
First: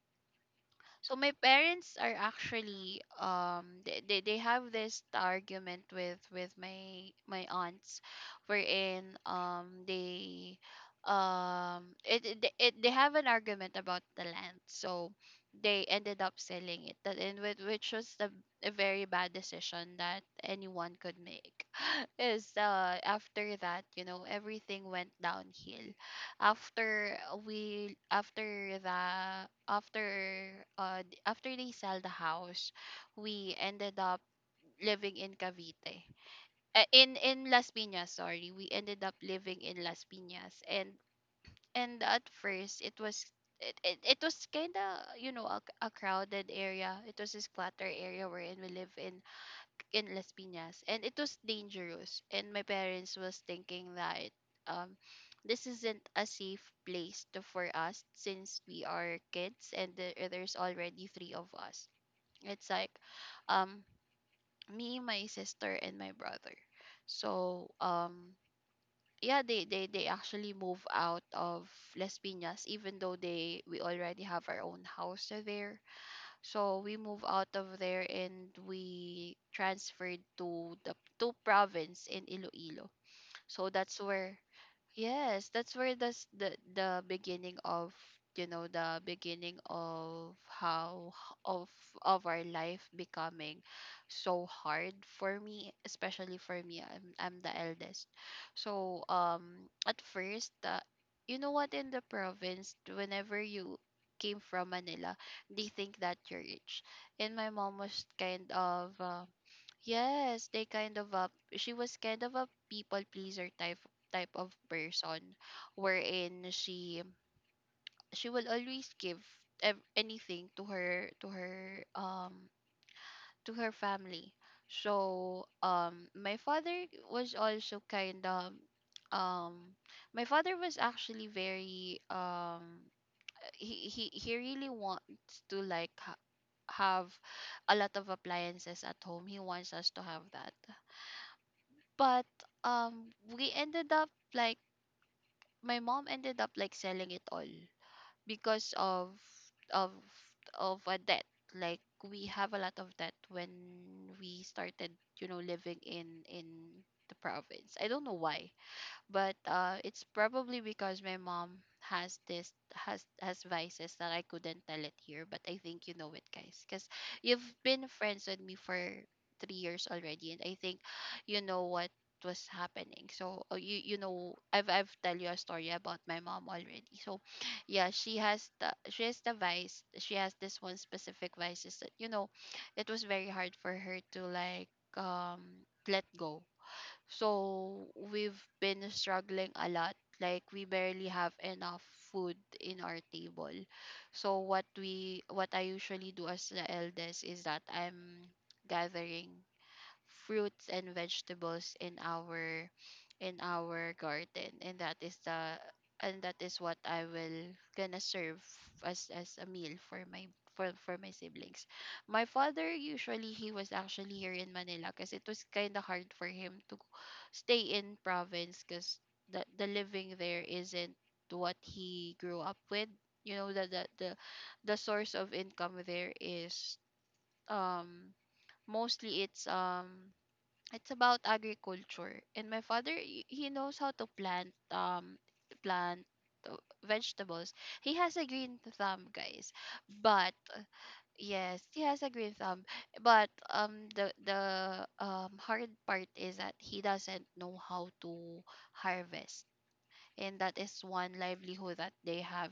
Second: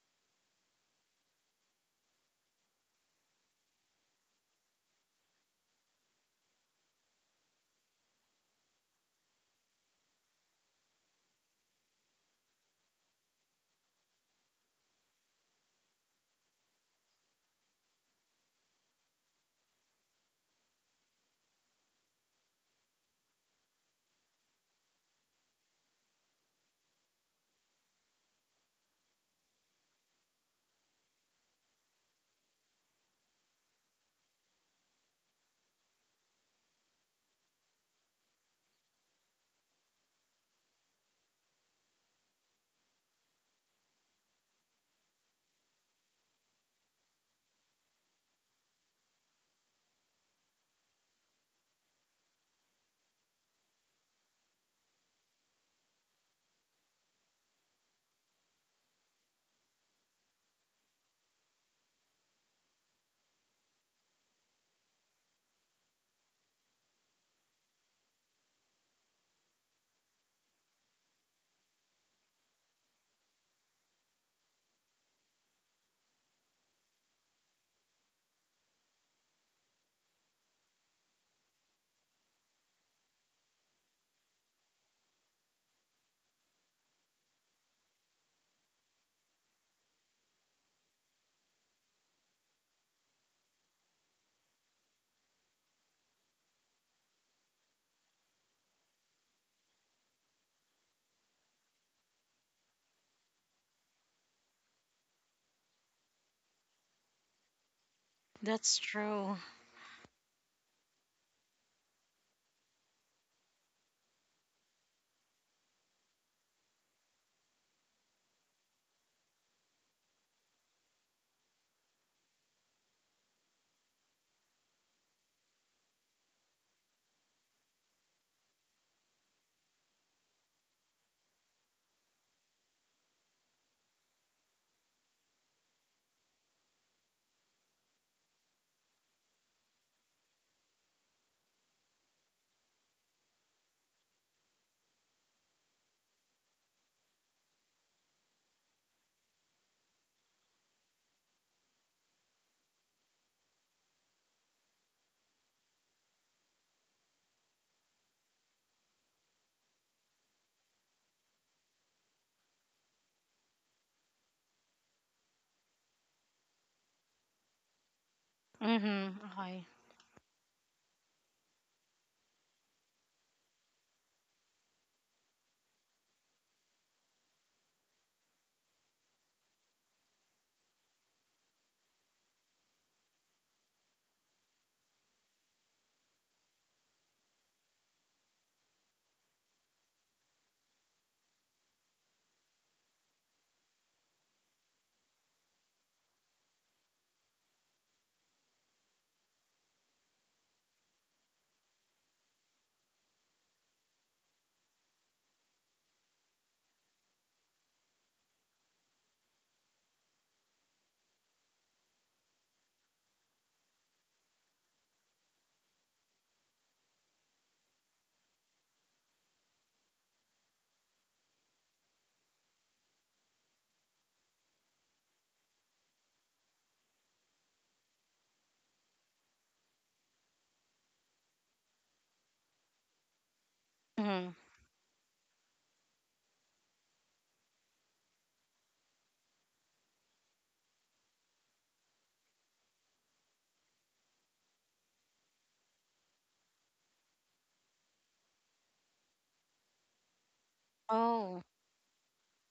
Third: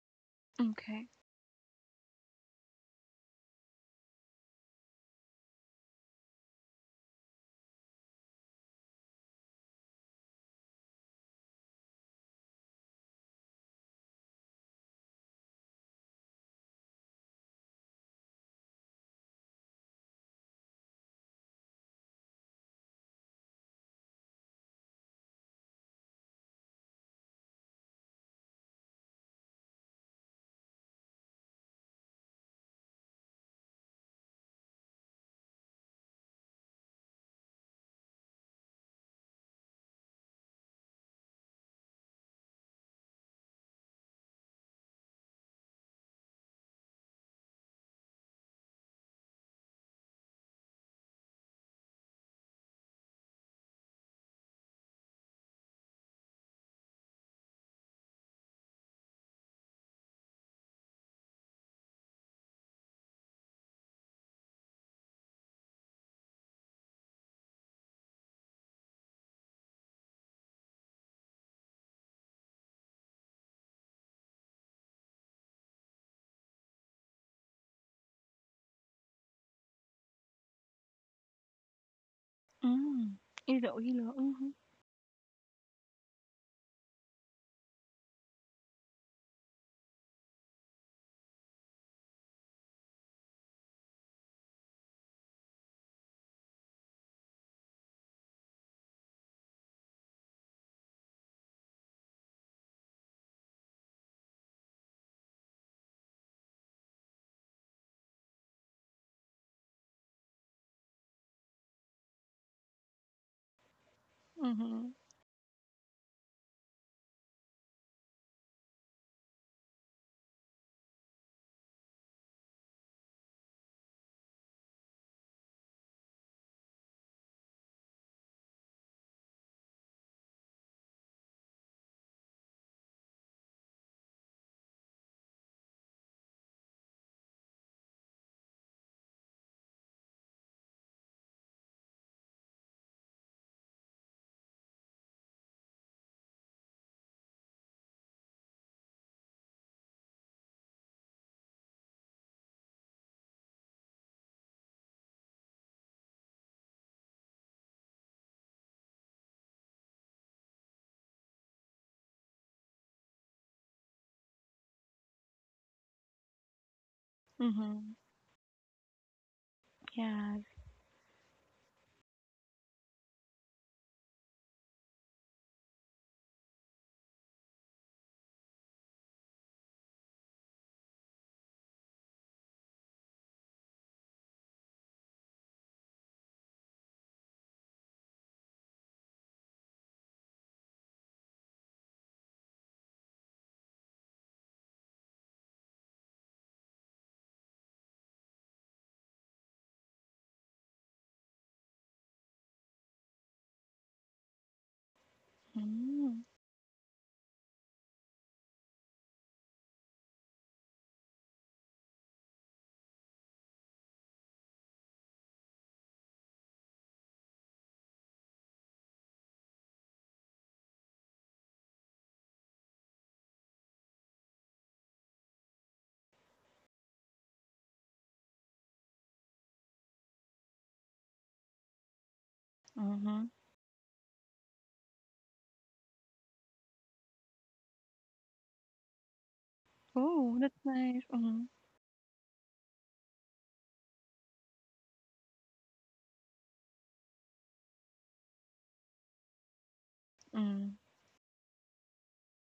S3: Okay.
S1: so my parents are actually they have this argument with my aunts, wherein it they have an argument about the land. So they ended up selling it that and with which was the a very bad decision that anyone could make. is After that, you know, everything went downhill. After we after the after th- After they sell the house, we ended up living in Cavite, in Las Piñas, sorry, we ended up living in Las Piñas. And at first it was it was kind of, you know, a crowded area. It was this clutter area wherein we live in Las Piñas, and it was dangerous. And my parents was thinking that um, this isn't a safe place to, for us, since we are kids, and there's already three of us. It's like um, me, my sister, and my brother. So yeah, they actually move out of Las Piñas, even though they we already have our own house there. So we moved out of there, and we transferred to the to province in Iloilo.
S3: Mm.
S1: So that's
S3: Iloilo,
S1: where
S3: mhm,
S1: Yes, that's where the s- the beginning of, you know, the beginning of of our life becoming so hard for me, especially for me. I'm the eldest, so at first, you know what, in the province, whenever you came from Manila, they think that you're rich, and my mom was kind
S2: That's
S1: of
S2: true.
S1: Yes, they kind of a she was kind of a people pleaser type of
S3: mhm,
S1: person, wherein she will always give anything to her, to her to her family. So my father was also kind of um my father was actually very he really wants to like have a lot of appliances at home. He wants us to have that. But we ended up like my mom ended up like selling it all because of of a debt. Like we have a lot of debt when we started, you know, living in the province. I don't know why, but it's probably because my mom has this has vices that I couldn't tell it here. But I think you know it, guys, because you've been
S3: mhm.
S1: friends with me for
S2: Mm-hmm.
S1: three
S2: Okay.
S1: years already, and
S3: Yes.
S1: I think you know what was happening. So you know I've tell you a story about my mom already. So yeah, she has the vice. She has this one specific vices that you know, it was very hard for her to like um let go. So we've been struggling a lot. Like we barely have enough food in our table. So what I usually do as the eldest is that I'm gathering fruits and vegetables in our garden, and that is the and
S3: Mm.
S1: that is what I will gonna serve as a meal for my for my siblings. My father usually he was actually here in Manila because it was kind of hard for him to stay in province because the living there isn't what he grew up with. You know that the source of income there is um mostly it's about agriculture, and my father
S3: Mhm.
S1: he knows how to
S2: Mm-hmm.
S1: plant plant uh, vegetables. He has a green thumb, guys. But
S3: Oh, that's nice. Mhm.
S1: yes, he has a green thumb, but the hard part is that he doesn't know how to harvest, and that is
S3: Mm.
S1: one
S2: Oh
S1: livelihood that they have,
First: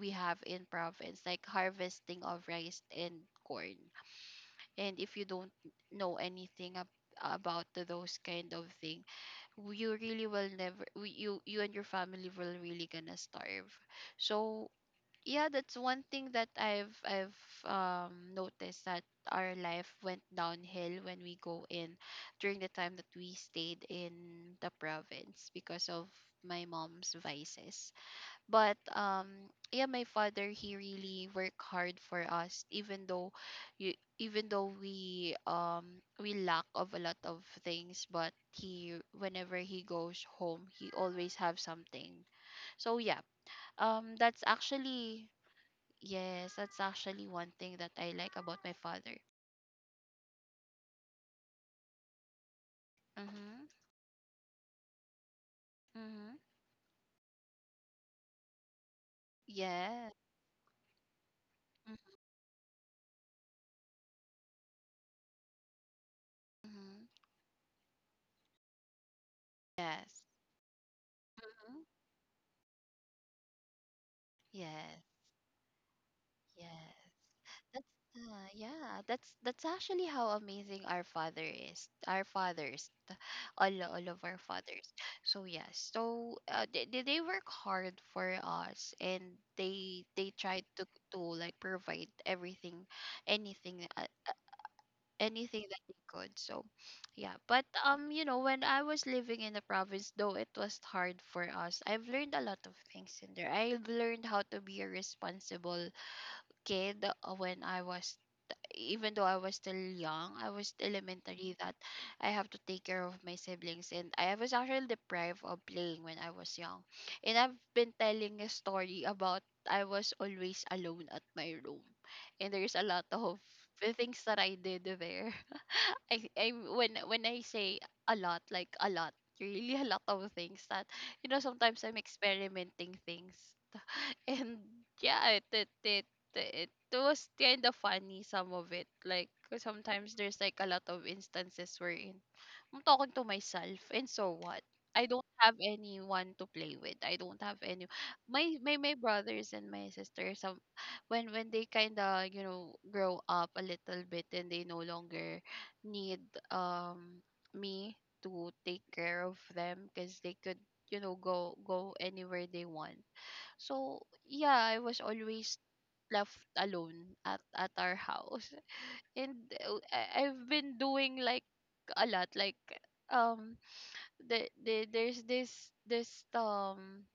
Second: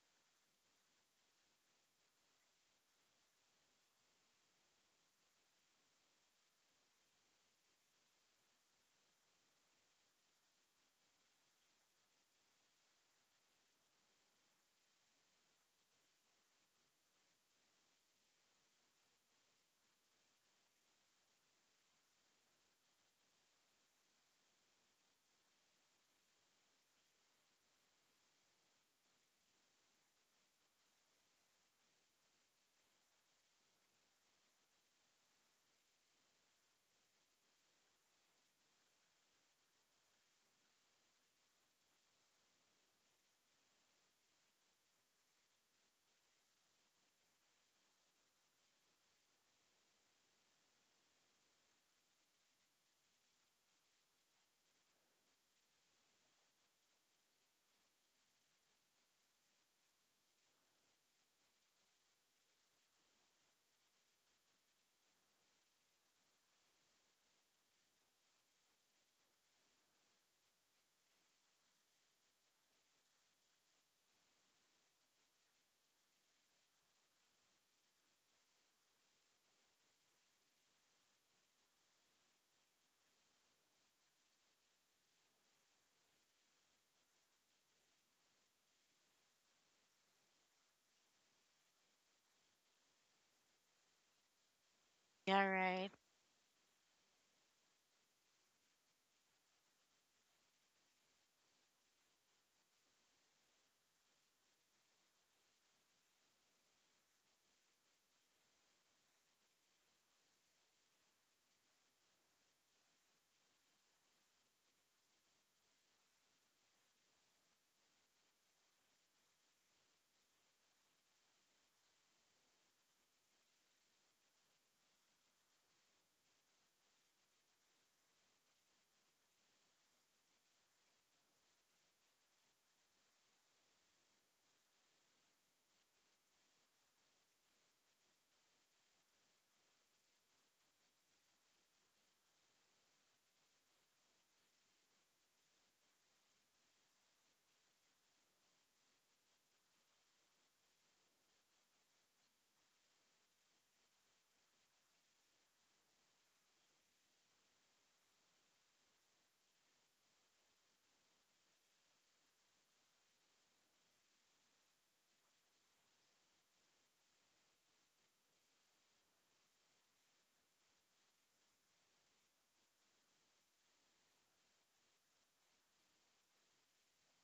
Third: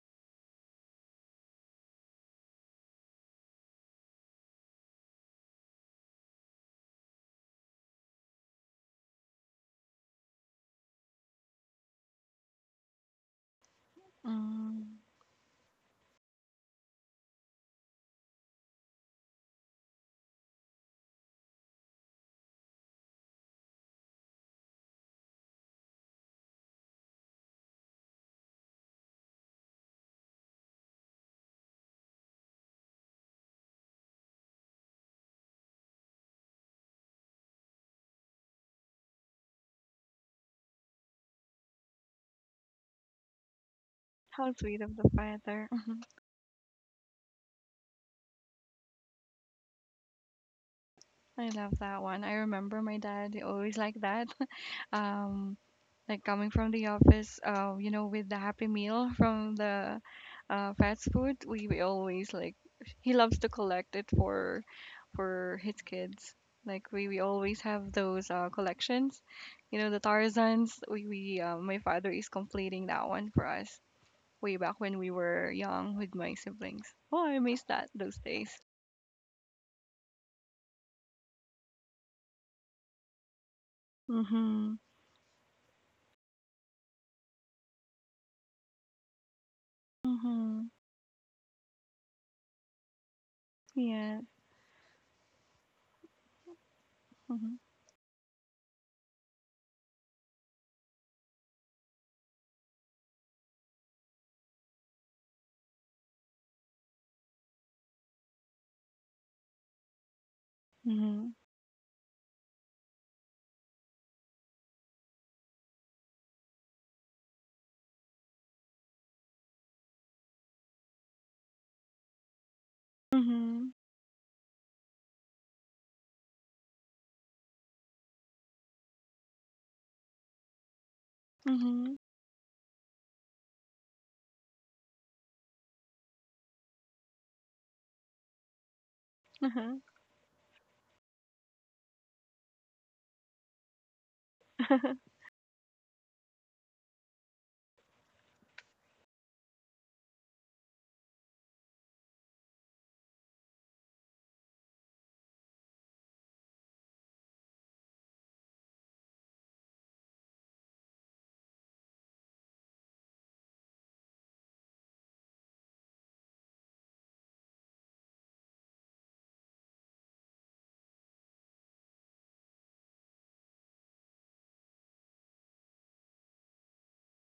S1: we have in province, like harvesting of rice and corn. And if you don't know anything about those kind of thing, you really will never you and your family will really gonna starve. So
S3: Mm.
S1: yeah, that's one thing that I've noticed, that our life went downhill when we go in, during the time that we stayed in the province, because of my mom's vices. But yeah, my father, he really worked hard for us, even though you even though we lack of a lot of things, but he whenever he goes home, he always have something. So yeah, that's
S3: How sweet of the
S1: actually,
S3: father. Mm-hmm.
S1: yes, that's actually one thing that I like about my father.
S3: I love that one. I remember my dad
S1: Mhm.
S3: always like that. Um, like
S1: Mhm.
S3: coming from the office, with the Happy Meal from the
S1: Yeah.
S3: fast food, we always like he loves to collect it for his kids. Like we,
S1: Mhm.
S3: we always have those collections, you know, the
S1: Yes.
S3: Tarzans. We My
S1: Mhm.
S3: father is completing that one for us way back when
S1: Yes.
S3: we were young with my siblings.
S1: Yes.
S3: Oh, I miss
S1: That's
S3: that those days.
S1: yeah, that's actually how amazing our father is. Our fathers, all of our
S3: Mhm.
S1: fathers. So yes, so they they work hard for us, and they try
S3: Mhm.
S1: to like provide everything, anything,
S3: Yeah.
S2: yeah,
S1: anything that
S2: right.
S1: they could. So, yeah,
S3: Mhm.
S1: but you know, when I was living in the province, though it was hard for us, I've learned a lot of things in there. I've learned how to be a responsible kid when I was, even though I was still young, I was
S3: Mhm.
S1: elementary, that I have to take care of my siblings, and I was actually deprived of playing when I was young. And I've been telling a story about, I was always alone at my room. And there's a lot of
S3: Mhm.
S1: the things that I did there. I when I say a lot, like a lot, really a lot of things that, you know, sometimes
S3: Mhm.
S1: I'm experimenting things and yeah, it was kind of funny, some of it, like 'cause
S3: Uh-huh.
S1: sometimes there's like a lot of instances wherein I'm talking to myself. And so what, I don't have anyone to play with, I don't have any, my brothers and my sister, some when they kind of, you know, grow up a little bit, and they no longer need um me to take care of them, because they could, you know, go anywhere they want. So, yeah, I was always left alone at our house. And I- I've been doing like a lot, like um there's this this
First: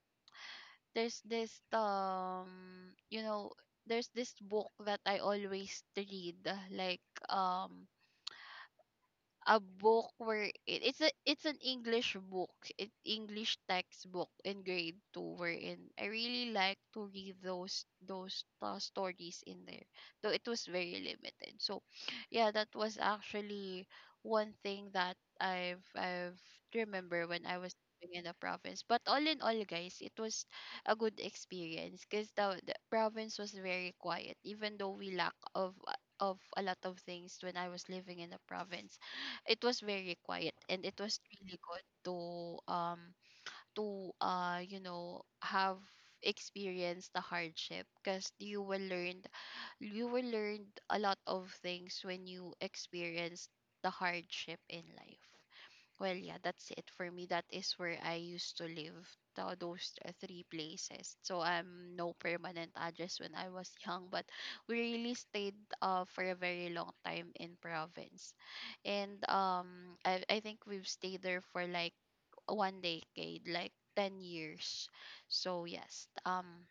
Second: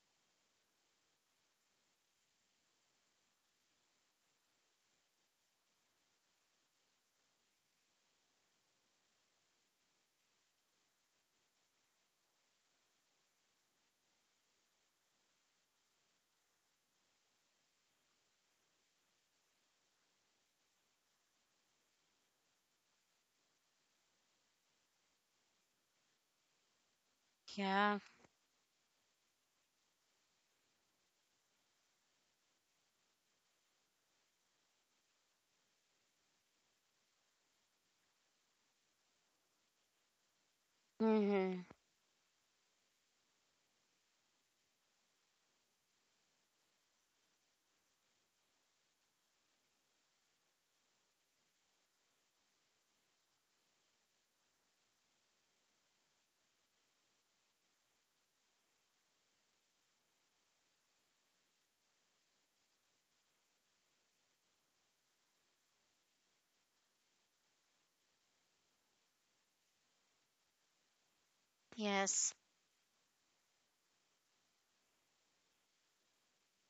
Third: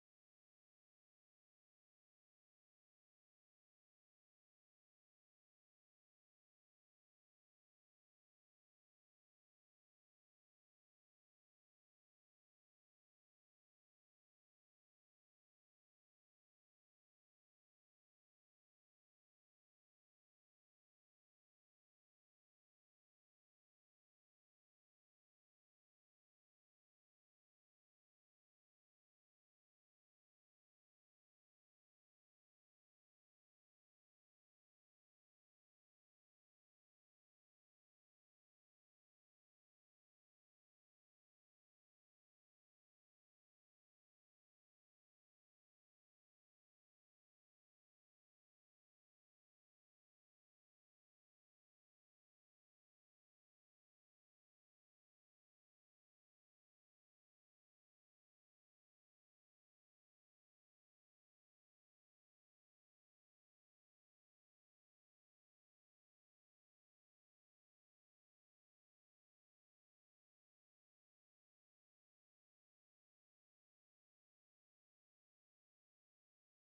S1: there's this, you know, there's this book that I always read, like, a book where it's a, it's an English book, it English textbook in grade two. Wherein I really like to read those stories in there, though it was very limited. So, yeah, that was actually one thing that I've remember when I was
S2: Yeah.
S1: living in the province. But all in all, guys, it was a good experience because the province was very quiet. Even though we lack of a lot of things when I was living in the province, it was very quiet, and it was really
S2: Mm-hmm.
S1: good to you know have experienced the hardship, because you will learn, you will learn a lot of things when you experience the hardship in life. Well, yeah, that's it for me. That is where I used to live, those three places. So I'm no permanent address when I was young, but we really stayed for a very long time in province. And I think we've stayed there for like
S2: Yes.
S1: one decade, like 10 years. So yes,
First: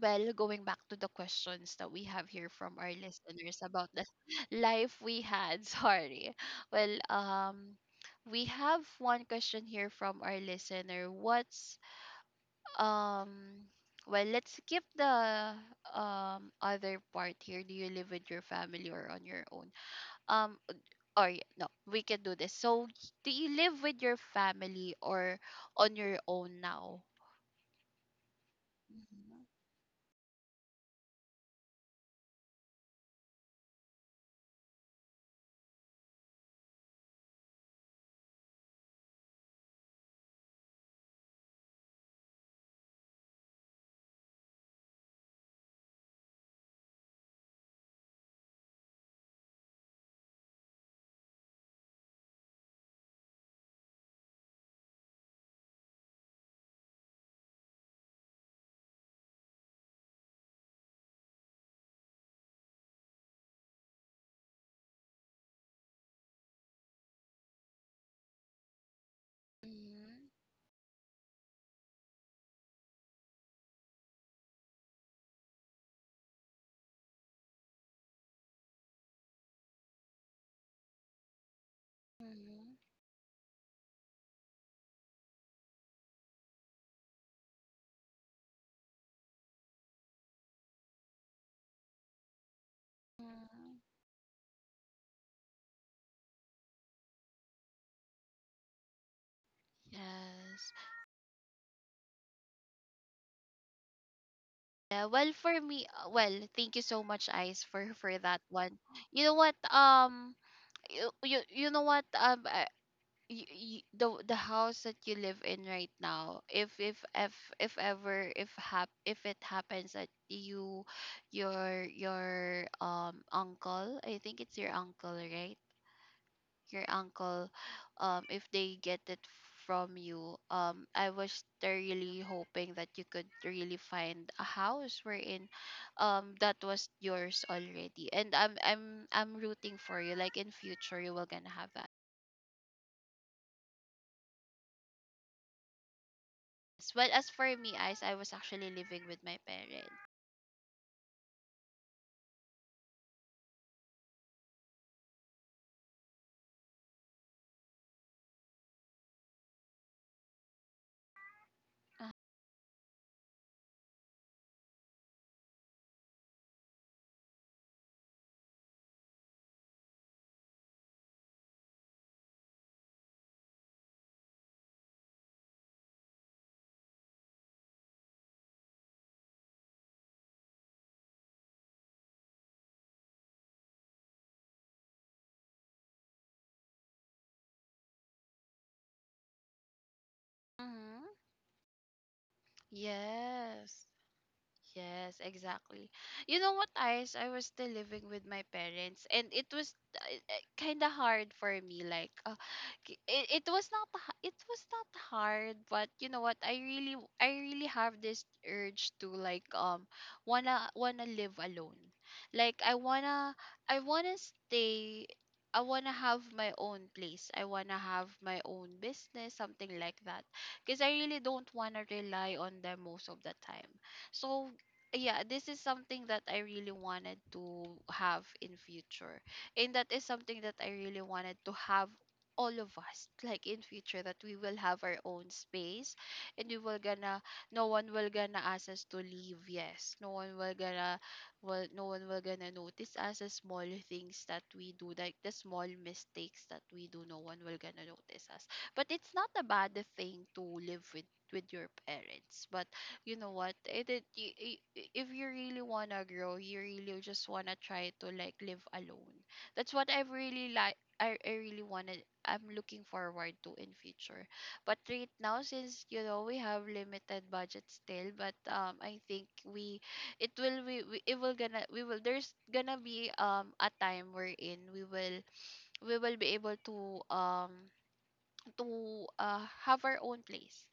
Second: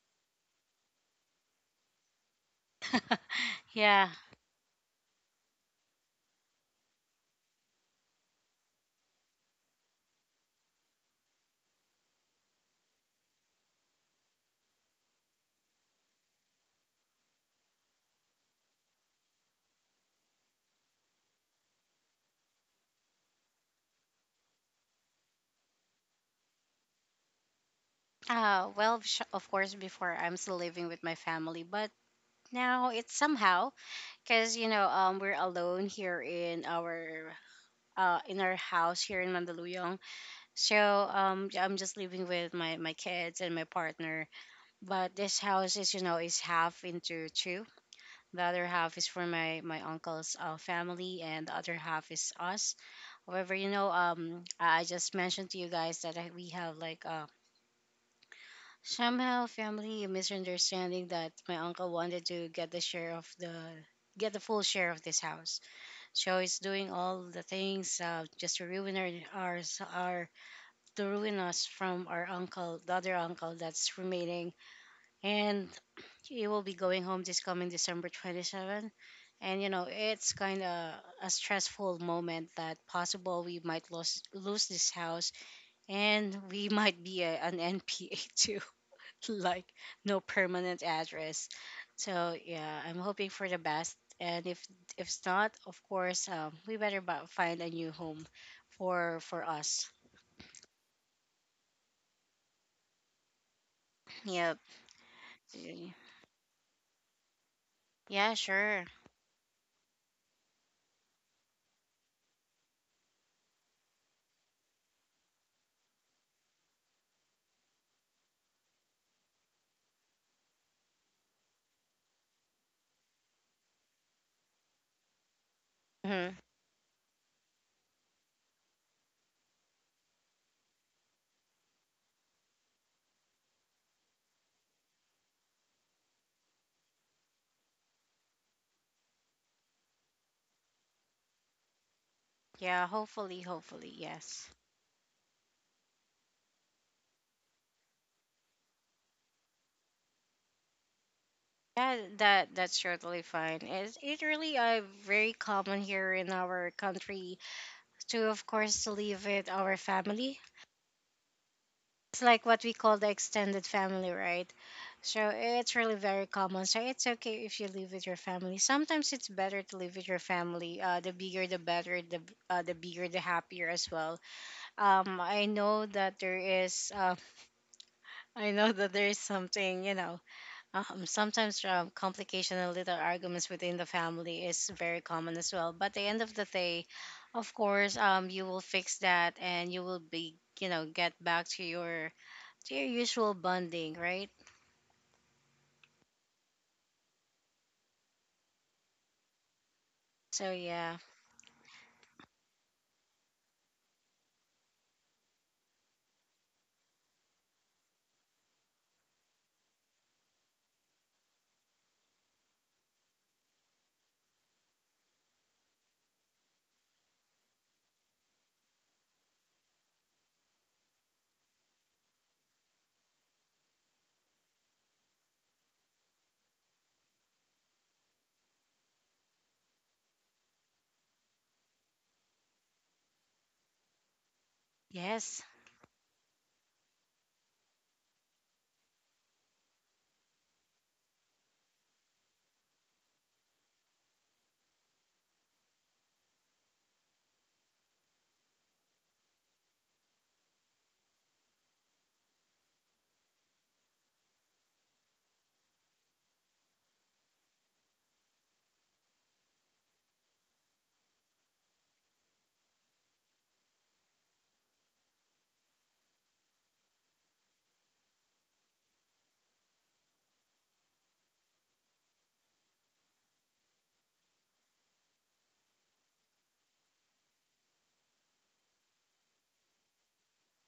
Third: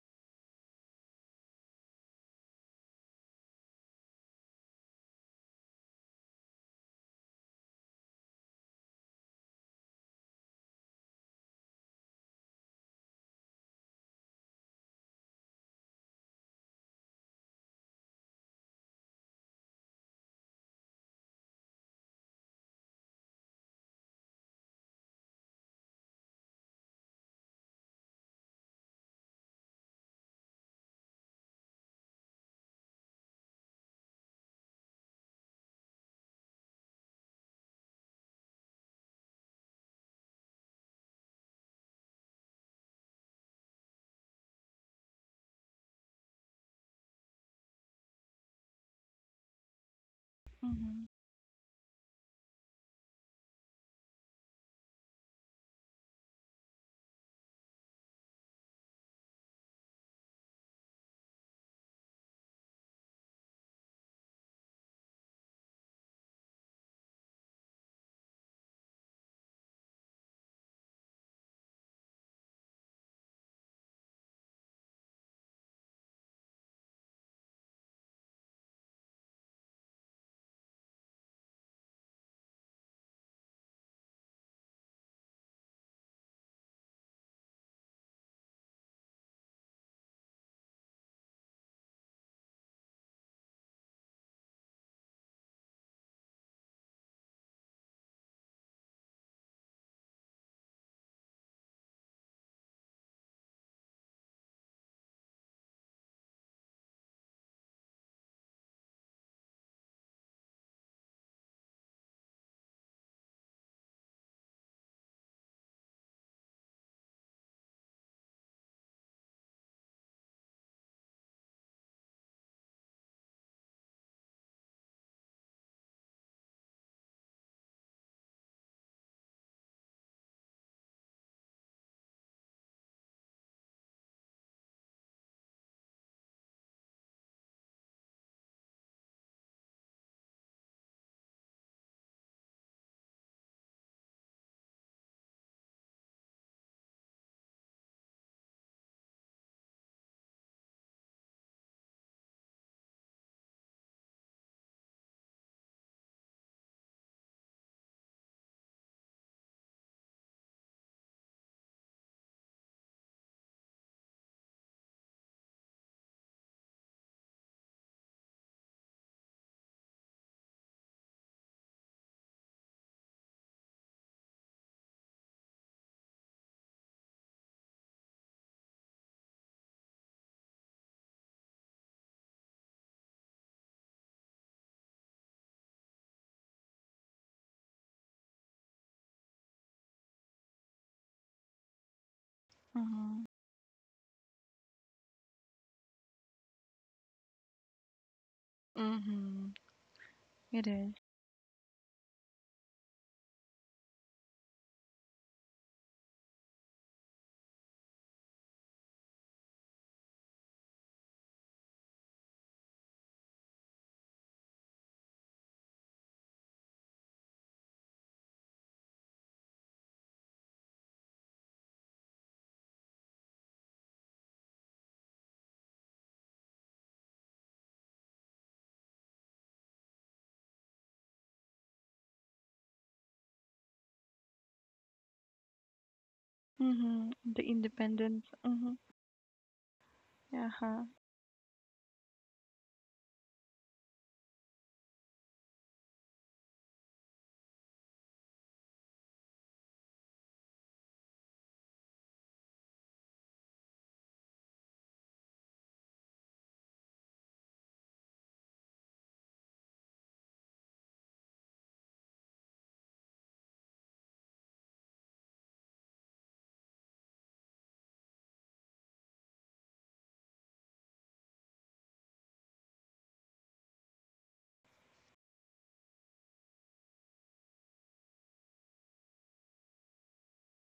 S1: well, going back to the questions that we have here from our listeners about the
S2: Yeah.
S1: life we had, sorry. Well, we have one question here from our listener. What's um, well, let's skip the other part here. Do you live with your family or on your own? Um, or no, we can do this. So, do you live with your family or on your own now? Mhm.
S2: Of course, before I'm still living with my family, but now it's somehow because we're alone here in our house here in Mandaluyong. So I'm just living with my kids and my partner. But this house is is half into two. The other half is for my uncle's
S3: Mhm.
S2: family, and the other half is us. However, you know, I just mentioned to you guys that I, we have like somehow, family misunderstanding that my uncle wanted to get the full share of this house. So he's doing all the things just to ruin our, our
S1: Mhm.
S2: our to ruin us from our uncle, the other uncle that's remaining, and he will be going home this coming December 27. And you know, it's kind of a stressful moment
S1: Mhm.
S2: that possible we might lose this house, and we might be a, an NPA too. Like, no permanent address. So yeah, I'm hoping for the
S1: Mhm.
S2: best. And if it's not, of course, we better find a new home for us.
S1: Yes.
S2: Yep.
S1: Yeah, well for me well, thank you so much, Ice, for
S2: Yeah,
S1: that one.
S2: sure.
S1: You know what, you know what, y y the house that you live in right now, if if ever, if it happens that your uncle, I think it's your uncle, right?
S2: Hmm.
S1: Your uncle, if they get it from you, I was really hoping that you could really find a house wherein, that was yours already, and I'm rooting for you, like in future you will gonna have that.
S2: Yeah, hopefully, hopefully, yes.
S1: But as for me, eyes I was actually living with my parents.
S2: Yeah, that that's totally fine. It's it really very common here in our country to, of course, to live with our family. It's like what we call the extended family, right? So it's really very common. So it's okay if you live with your family. Sometimes it's better to live with your family. The bigger, the better. The bigger, the happier as well. I know that there is. I know that there is something. You know, sometimes complication and little arguments within the family is very common as well. But at the end of the day, of course, you will fix that, and you will be, you know,
S1: Uh-huh.
S2: get back to your
S3: Mhm.
S2: usual
S1: Yes.
S2: bonding, right?
S1: Yes, exactly. You know what, Ice? I was still living with my parents, and it
S3: Mhm.
S1: was
S2: So
S3: It
S1: kind of
S2: yeah.
S3: is.
S1: hard for me. Like, it was not it was not hard, but you know what? I really I really have this urge to like wanna live alone. Like, I wanna, I wanna stay. I wanna have my own place. I wanna have my own business, something like that. Because I really don't wanna rely on them most of the time. So yeah, this is something that I really wanted to have in future. And that is something that I really wanted to have, all of us, like in future, that we will have our own
S2: Yes.
S1: space, and we will
S3: Mhm.
S1: gonna,
S3: The
S1: no one will
S3: independence.
S1: gonna ask
S3: Mhm.
S1: us to leave. Yes, no one will
S3: Uh-huh.
S1: gonna, well, no one will gonna notice us the small things that we do, like the small mistakes that we do, no one will gonna notice us. But it's not a bad thing to live with your parents. But you know what, if you really wanna grow, you really just wanna try to like live alone. That's what I've really like, I really wanna, I'm looking forward to in future. But right now, since you know we have limited budget still, but I think we it will gonna we will there's gonna be a time wherein we will be able to have our own place.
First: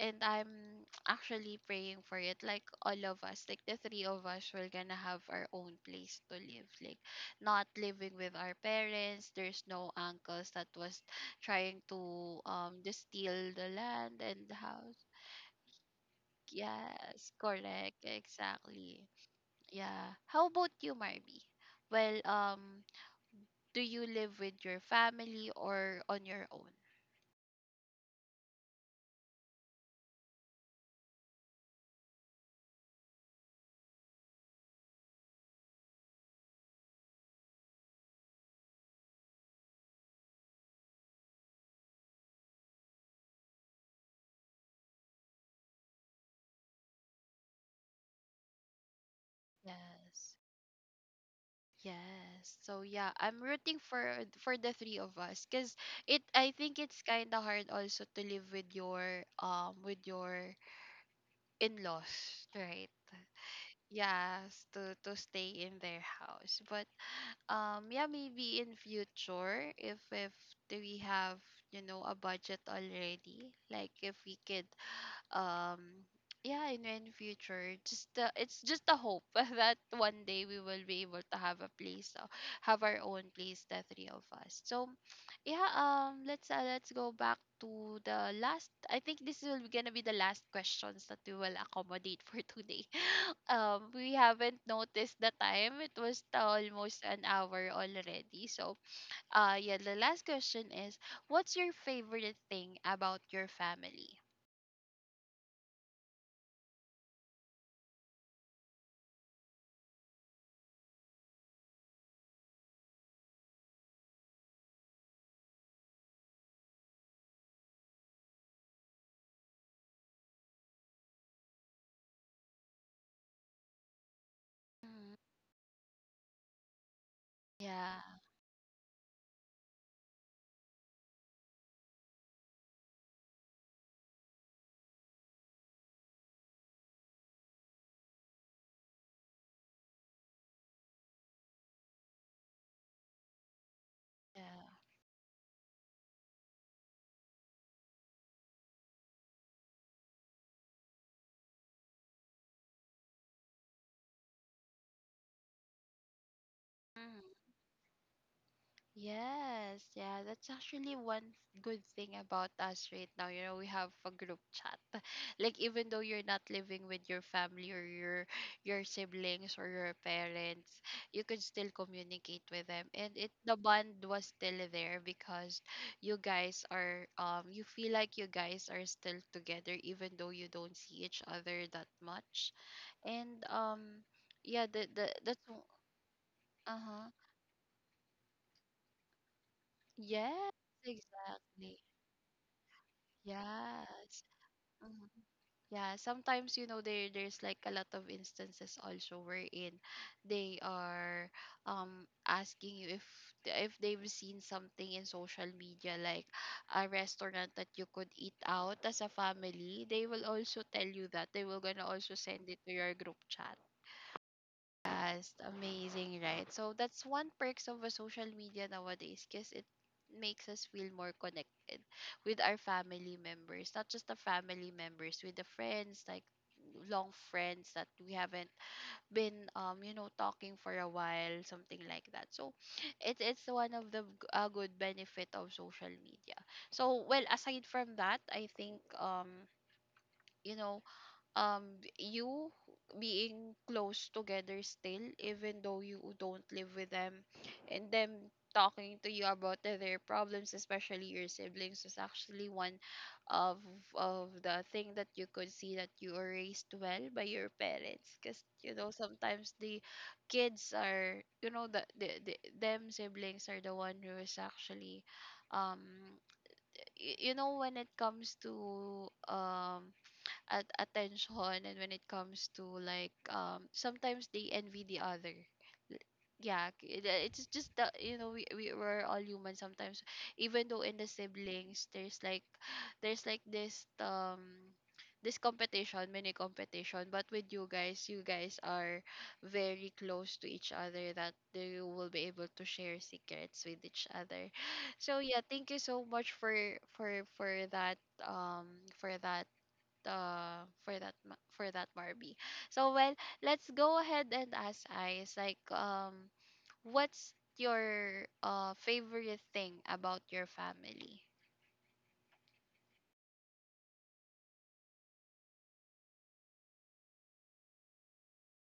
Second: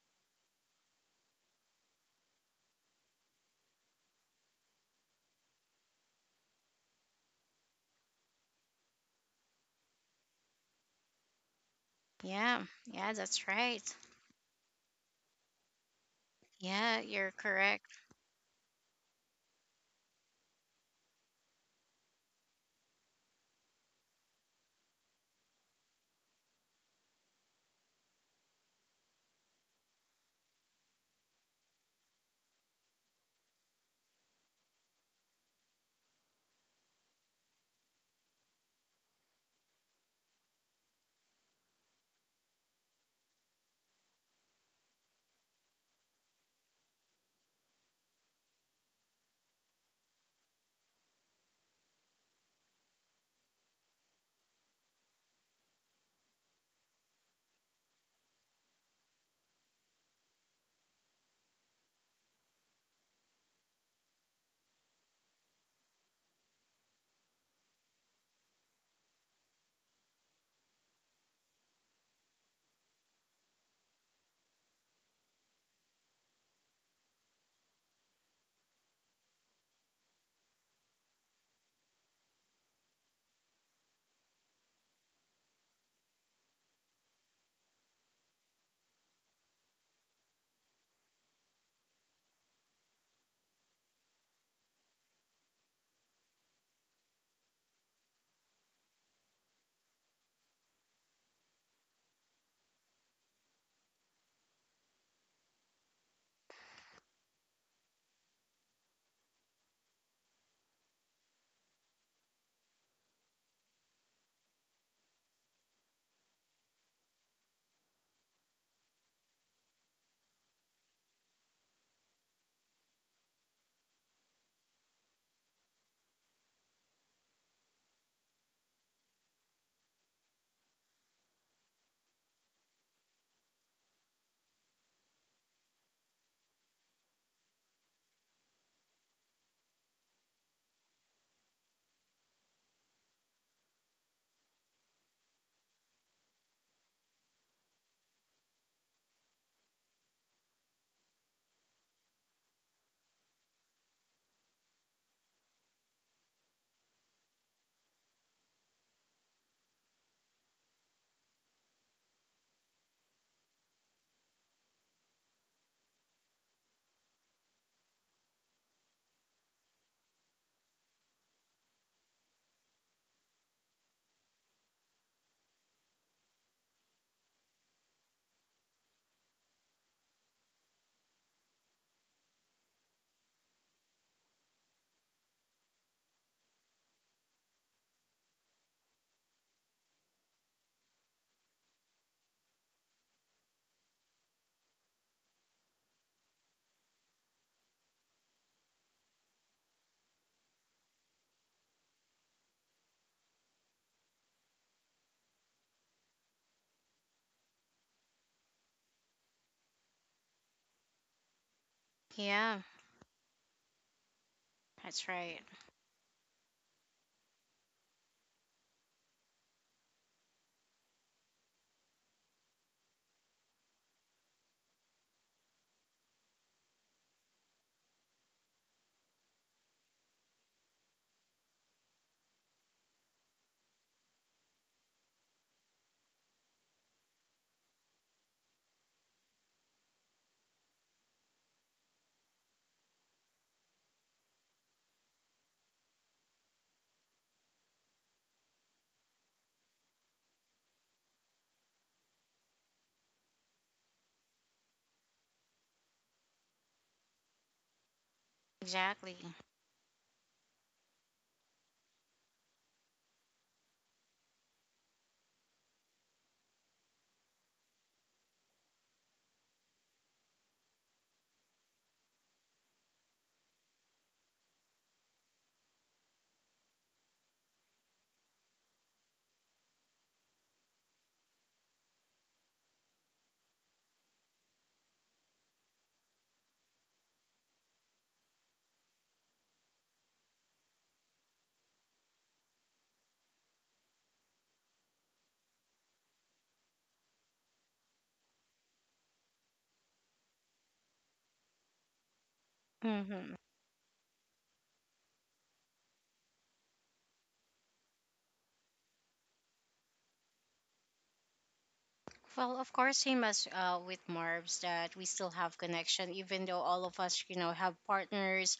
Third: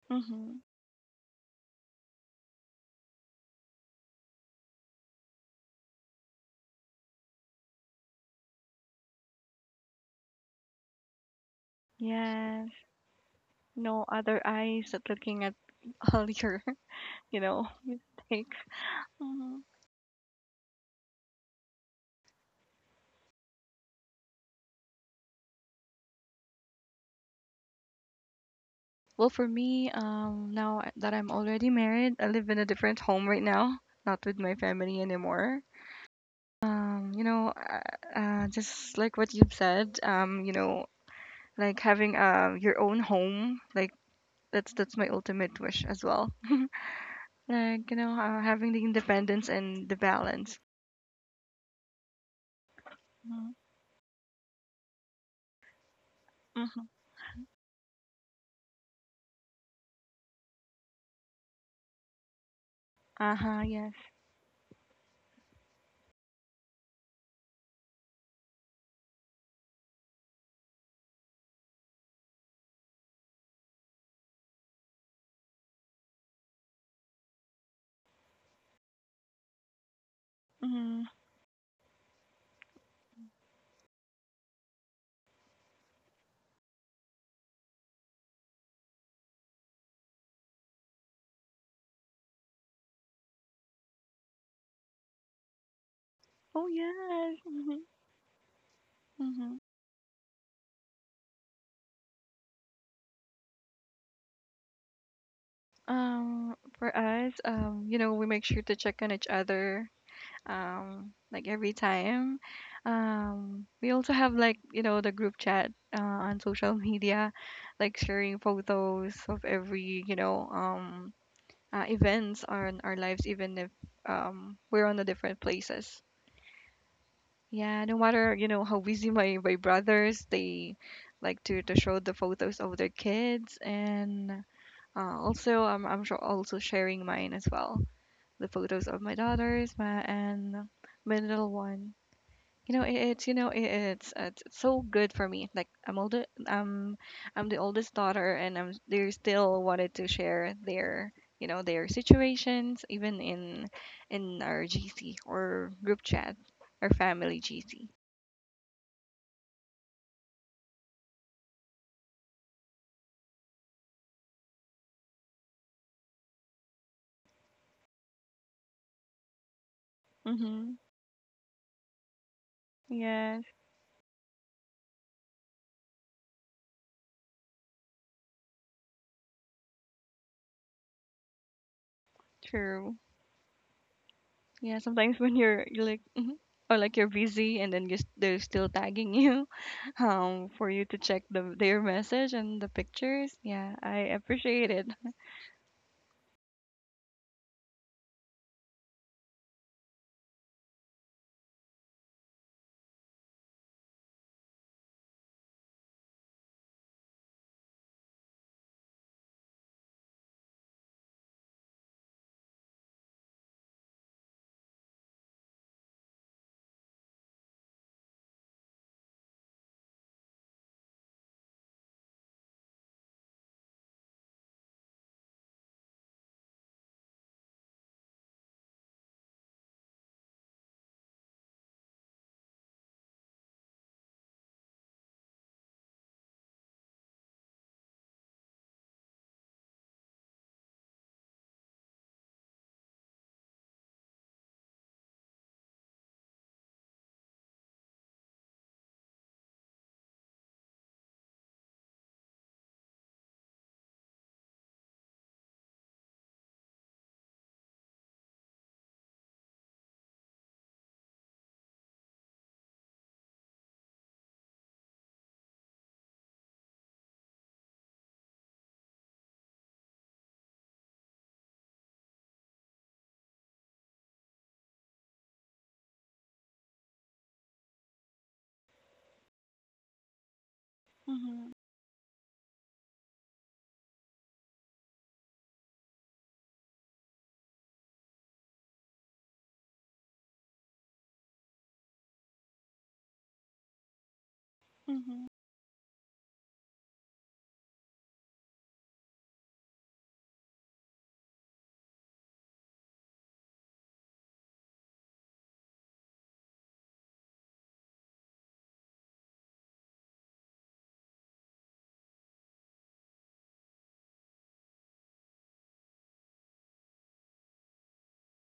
S1: And
S3: Mhm.
S1: I'm actually praying for it, like all of us, like the three of us, we're gonna have our own place to live, like not living with our parents. There's no uncles that was trying
S2: Yeah,
S3: Yes.
S1: to
S2: yeah, that's
S1: steal the
S2: right.
S3: No
S1: land
S3: other
S1: and the
S3: eyes
S1: house.
S3: that looking at all your,
S2: Yeah, you're
S1: Yes,
S3: you know,
S2: correct.
S1: correct,
S3: mistakes.
S1: exactly.
S3: Mhm.
S1: Yeah. How about you, Marby? Well, do you live with your family or on your own?
S3: Well, for me, now that I'm already married, I live in a different home right now, not with my family anymore. Just like what you've said, like having your own home like that's my ultimate wish as well like you know having the independence and the
S1: Yes.
S3: balance.
S1: Yes. So yeah, I'm
S3: Mm-hmm.
S1: rooting for the three of us, because it, I think it's kind of hard also to live with your in-laws, right?
S3: Uh-huh, yes,
S1: Yes, to stay in their house. But yeah, maybe in future, if do we have, you know, a budget already, like if we could um yeah, in future, just it's just a hope that one day we will be
S3: mm-hmm.
S1: able to have a place, have our own place, the three of us. So yeah, let's go back to the last, I think this will be gonna be the last questions that we will accommodate for today. We haven't noticed the time, it was
S3: Oh
S1: almost an
S3: yes,
S1: hour
S3: mm-hmm.
S1: already. So
S3: Mm-hmm.
S1: yeah, the last question is, what's your favorite thing about your family?
S3: For us you know we make sure to check on each other like every time we also have like you know the group chat on social media like sharing photos of every you know events on our lives, even if we're on the
S1: Mm,
S3: different places. Yeah, no
S1: yeah.
S3: matter you know how busy my brothers, they like to show the photos of their kids, and also I'm sure also sharing mine as well, the photos of my daughters, my and my little one. You know, it, it's you know, it, it's
S1: Yeah.
S3: so good for me. Like I'm older, I'm the oldest daughter, and I'm they still wanted to share their you know their situations even in our GC or group chat, our
S1: Mm-hmm.
S3: family GC.
S1: Yes, yeah, that's actually one good thing about us right now. You know, we have a group chat. Like even though you're not living with your family or your siblings or your
S3: Mhm.
S1: parents, you could still communicate with them. And it
S3: Yes,
S1: the bond was still there because you guys are you feel like you guys are still together even though you don't see each other that much.
S3: true.
S1: And yeah,
S3: Yeah,
S1: the
S3: sometimes when
S1: that's
S3: you're like mhm, or like
S1: uh-huh.
S3: you're busy and then you s- they're still tagging you,
S1: Yes,
S3: for you to check the
S1: exactly.
S3: their message and the pictures. Yeah, I
S1: Yes.
S3: appreciate it.
S1: Mhm. Yeah, sometimes there's like a lot of instances also wherein they are asking you if they've seen something in social media, like a restaurant that you could eat out as a family, they will also tell you that. They will gonna also send it
S2: Yeah,
S1: to your group chat.
S2: that's
S1: Podcast.
S2: right.
S1: Amazing, right? So that's one perks of a social media nowadays because it makes us feel more connected with our family members, not just the family members, with the friends, like long friends that we haven't been talking for a while, something like that. So it's one of the good benefit of social media. So well, aside from that, I think you know um you being close together still even though you don't live with them, and them talking to you about their problems, especially your siblings, is actually one of the thing that you could see that you were raised well by your parents. Because
S2: Exactly.
S1: sometimes the kids are the them siblings are the one who is actually um when it comes to at attention, and when it comes to like sometimes they envy the other. Yeah, it's just that we we're all human sometimes, even though in the
S3: Mhm.
S1: siblings there's like, there's like this this competition, mini competition, but with you guys, you guys are very close to each other that they will be able to share secrets with each other. so
S3: Mhm.
S1: yeah, thank you so much for for that, um for that, for that, for that, Marby. So well,
S2: Hmm.
S1: let's go ahead and ask Ice, like what's your favorite thing about your family?
S2: Well, of course, same as with Marbs, that we still have connection, even though all of us, you know, have partners.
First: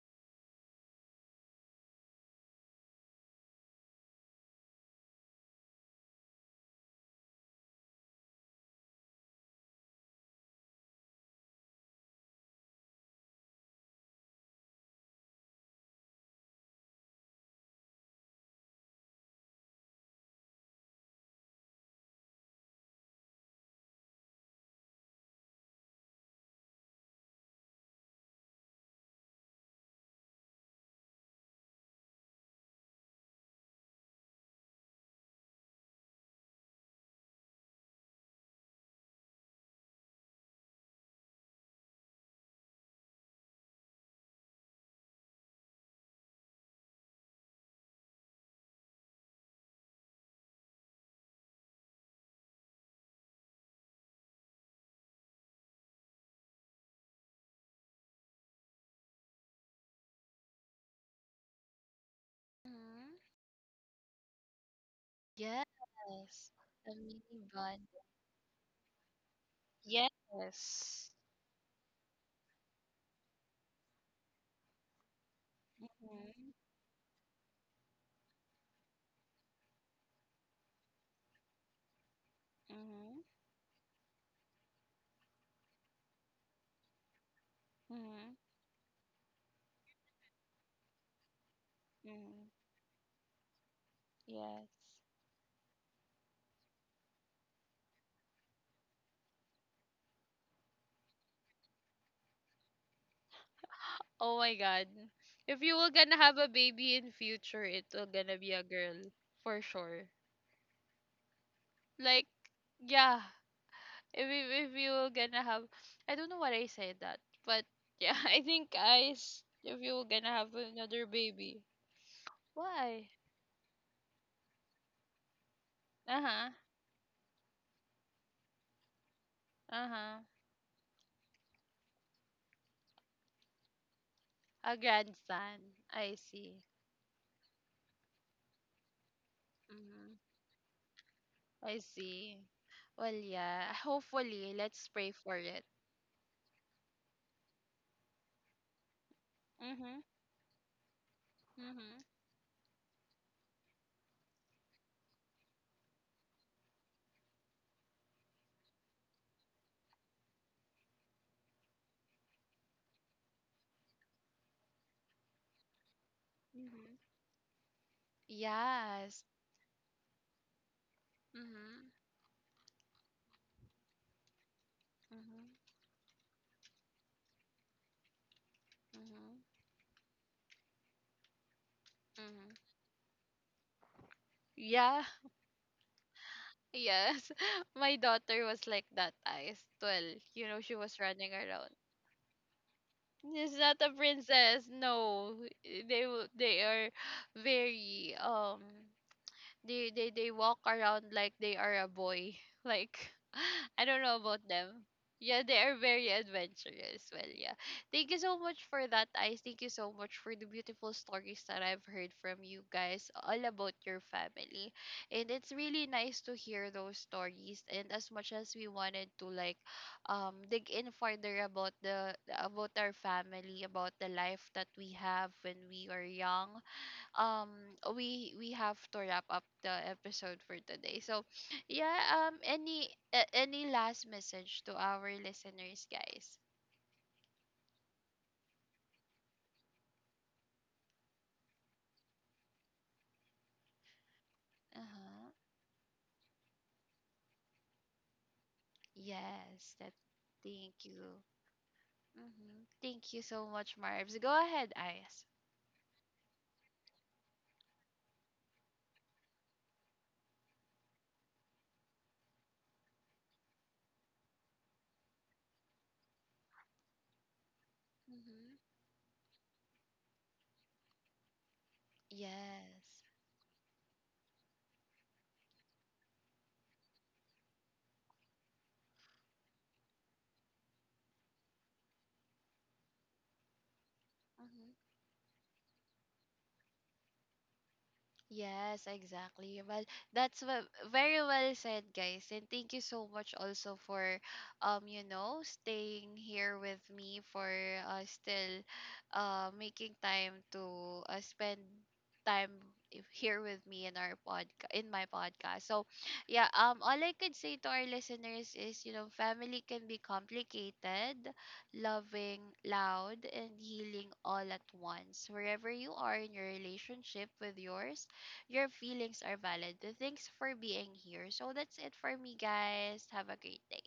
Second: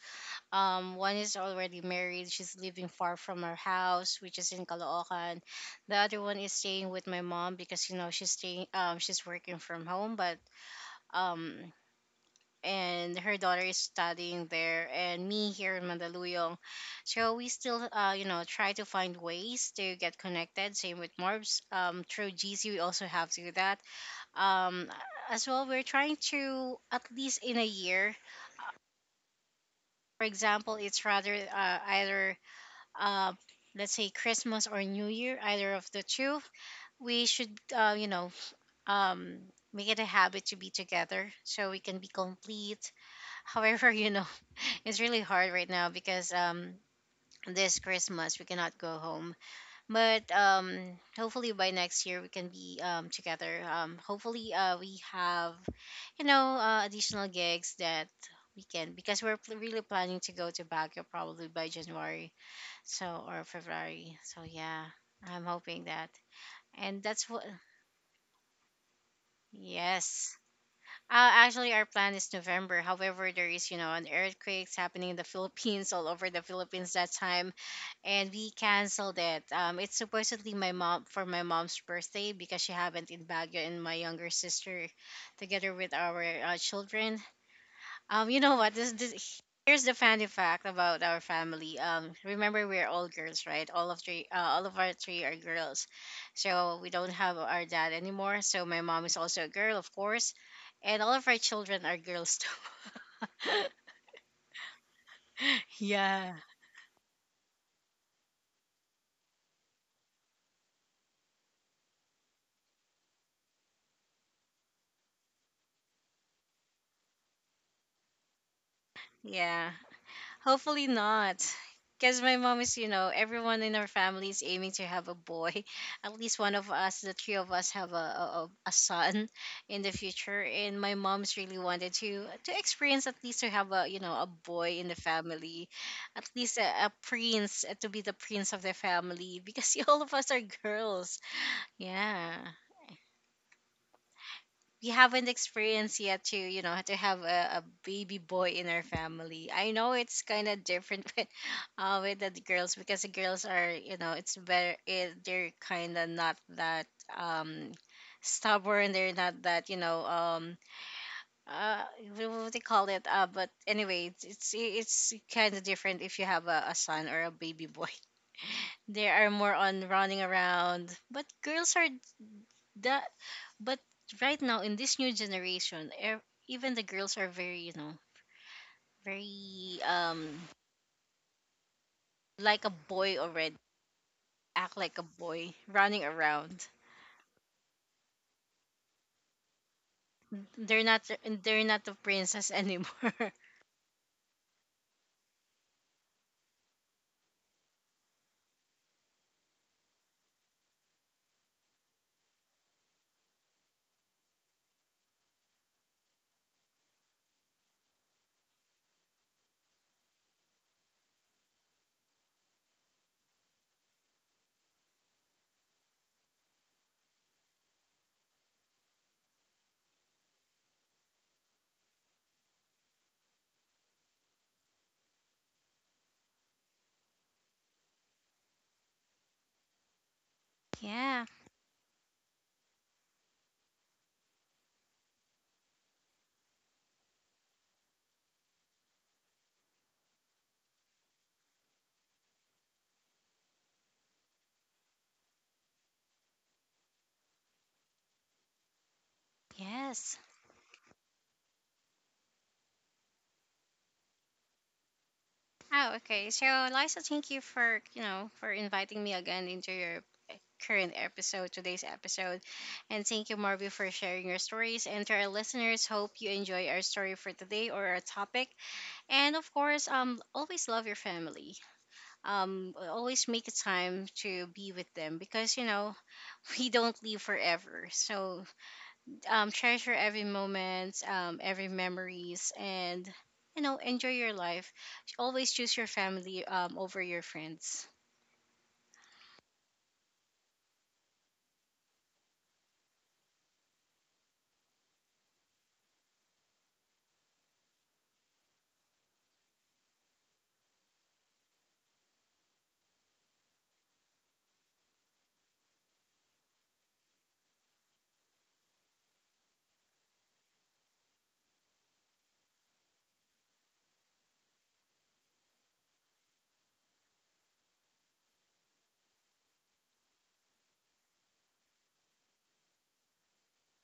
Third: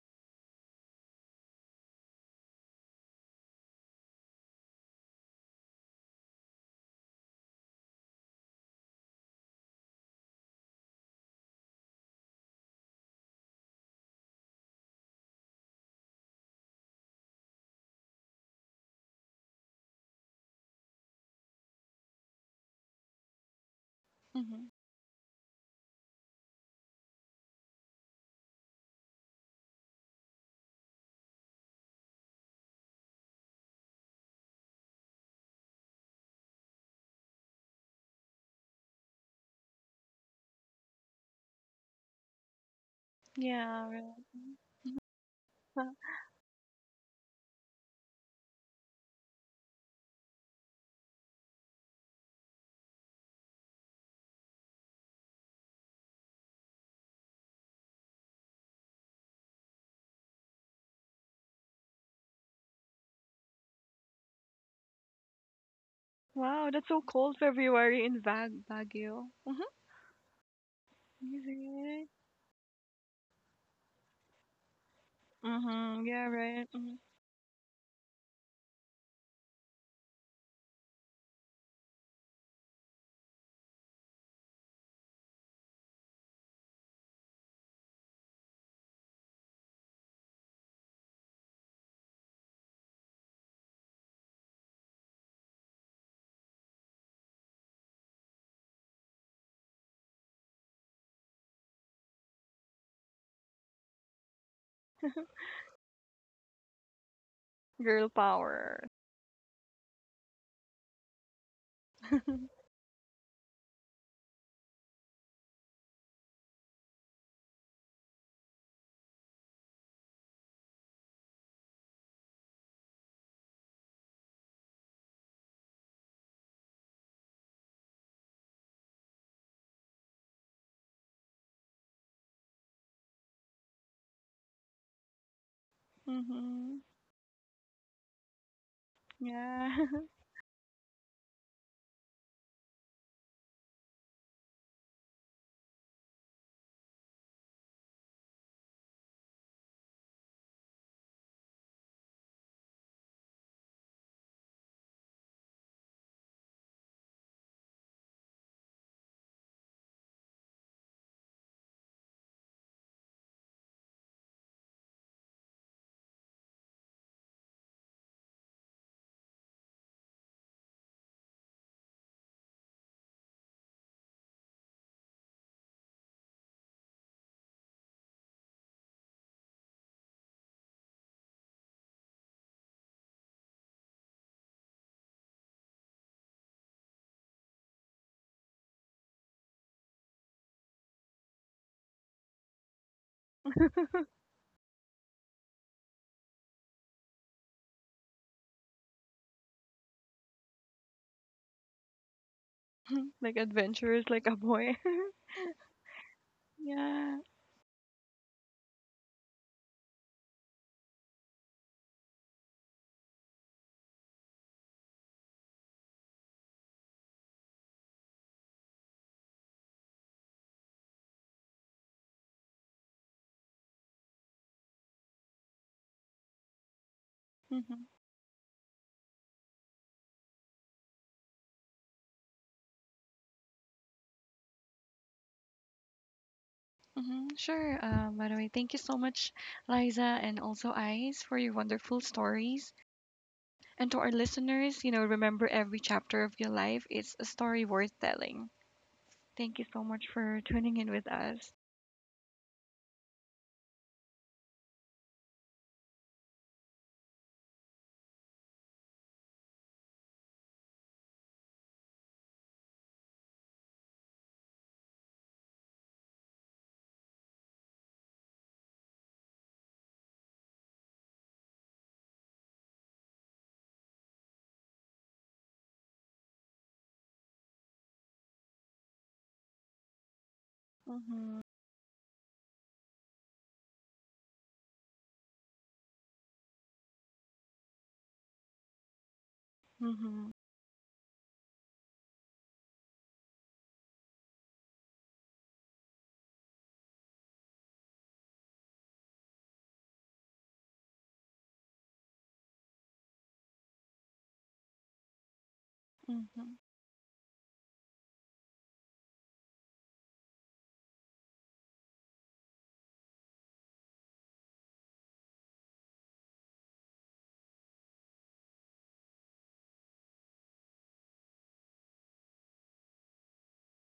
S2: One is already married; she's living far from our house, which is in Caloocan. The other one is staying with my mom because you know she's staying, she's working from home, but um and her daughter is studying there and me here in Mandaluyong. So we still you know try to find ways to get connected. Same with Morbs. Through GC we also have to do that.
S3: Mhm.
S2: Um, as well we're trying to at least in a year. For example, it's rather either uh, let's say Christmas or New Year, either of the two. We should um, make it a habit to be together so we can be complete. However,
S3: Yeah,
S2: you
S3: right.
S2: know, it's really hard right now
S3: Huh.
S2: because this Christmas we cannot go home. But hopefully by next year we can be together. Hopefully we have additional gigs that we can because we're really planning to go to Baguio probably by January, so
S1: Hmm.
S2: or February. So yeah, I'm
S1: Yes.
S2: hoping that.
S3: Wow, that's
S1: The
S3: so
S2: And
S1: mini
S2: that's
S3: cold
S2: what
S1: bun.
S3: February in Bag Baguio. Mhm.
S2: yes.
S1: Yes.
S2: Actually, our
S3: Easy.
S2: plan is November. However, there is, you know, an earthquakes happening in the Philippines,
S3: Mhm.
S2: all
S3: Yeah,
S2: over the
S1: Mm-hmm.
S3: right.
S2: Philippines
S3: Mhm.
S2: that time, and we canceled it. It's supposedly my mom for my mom's birthday because she haven't
S1: Mm-hmm.
S2: in Baguio and my younger sister, together with our children,
S1: Mm-hmm.
S2: you know what? This here's the funny fact about our family.
S1: Mm-hmm.
S2: Remember we're all girls, right? All of three, all
S1: Yes.
S2: of our three are girls, so we don't have our dad anymore. So my mom is also a girl, of course, and all of our children are girls too.
S1: Oh my god. If you were gonna
S2: Yeah,
S1: have a baby in future, it will
S3: Girl
S1: gonna be a
S3: power.
S1: girl. For sure. Like, yeah. if we, if we were gonna have, I don't know what I said that, but yeah. I think, guys,
S2: yeah.
S1: if you were gonna have
S2: Hopefully
S1: another
S2: not.
S1: baby,
S2: Because my mom is, you
S1: why?
S2: know, everyone in our family is aiming to have a boy. At least
S1: Uh-huh.
S2: one of us, the three of us, have a son in the
S1: Uh-huh.
S2: future. And my mom's really wanted to experience at least to have a, you know, a
S1: A
S2: boy in the
S1: grandson.
S2: family,
S1: I
S2: at least
S1: see.
S3: Mhm.
S2: a prince to be the prince of the family. Because
S3: Yeah.
S2: all of
S1: Mm-hmm.
S2: us are girls.
S1: I see.
S2: Yeah,
S1: Well yeah, hopefully let's
S2: we
S1: pray
S2: haven't
S1: for it.
S2: experienced yet to you know to have a baby boy in our family. I know
S1: Mm-hmm.
S2: it's kind of different
S1: Mm-hmm.
S2: with the girls because the girls are you know it's better it, they're kind of not that um stubborn, they're not that you know uh what do they call it, but anyway it's it's kind of different if you have a son
S1: Mm-hmm.
S2: or a baby boy. They
S1: Yes.
S2: are more on running around but
S1: Mm-hmm.
S2: girls are that, but right now in this new
S1: Mm-hmm.
S2: generation even the girls are very you know
S1: Mm-hmm.
S2: very
S1: Mm-hmm.
S2: like a boy already, act like
S1: Yeah.
S2: a boy running around.
S1: Yes. my daughter was like that, Eyes. Well, you know, she
S2: they're
S1: was
S2: not
S1: running
S2: they're
S1: around.
S2: not the princess anymore.
S1: It's not a princess. No, eh, they are very they they walk around like they are a boy. Like,
S3: Like
S1: I don't
S3: adventurous
S1: know
S3: like a
S1: about
S3: boy.
S1: them. Yeah, they are very adventurous.
S3: Yeah.
S1: Well, yeah. Thank you so much for that, Ice. Thank you so much for the beautiful stories that I've heard from you guys all about your family. And it's really nice to hear those stories. And as much as we wanted to like dig in further about the about our family, about the life that we have when we are young, um
S3: Mhm.
S1: we have to wrap up the episode for today. So
S2: Yeah.
S1: yeah, any last message to our listeners, guys?
S3: Mhm. Sure. By the way, thank you so much, Liza and also Ice, for your wonderful stories. And to our listeners, you know,
S1: Uh-huh.
S3: remember every chapter of your life is a story worth telling. Thank you
S1: Yes,
S3: so
S1: that.
S3: much
S2: Yes.
S3: for
S1: Thank
S3: tuning in with
S1: you.
S3: us.
S1: Mm-hmm. Thank you so much, Marbs. Go ahead, Eyes.
S2: Oh, okay. So Liza, thank you for you know for inviting me again into your eh, current episode, today's episode, and thank you Marvy for sharing your stories, and to our listeners, hope you enjoy our story for today or our topic.
S1: Mm-hmm.
S2: And of course, always love your family.
S1: Yes.
S2: Always make a time to be with them because you know we don't live forever. So treasure every moment,
S3: 嗯 哼，
S2: every memories, and you know enjoy your life.
S1: Mm-hmm.
S2: Always choose your family over your friends.
S1: Yes, exactly. Well,
S3: 嗯哼，
S1: that's what, very well said, guys. And thank you so much also for you know, staying here with me for still making time to spend time here with me in our podcast, in my podcast. So
S3: 嗯
S1: yeah,
S3: 哼。
S1: all I could say to our listeners is, you know, family can be complicated, loving, loud, and healing all at once. Wherever you are in your relationship with yours, your feelings are valid. Thanks for being here. So that's it for me, guys. Have a great day.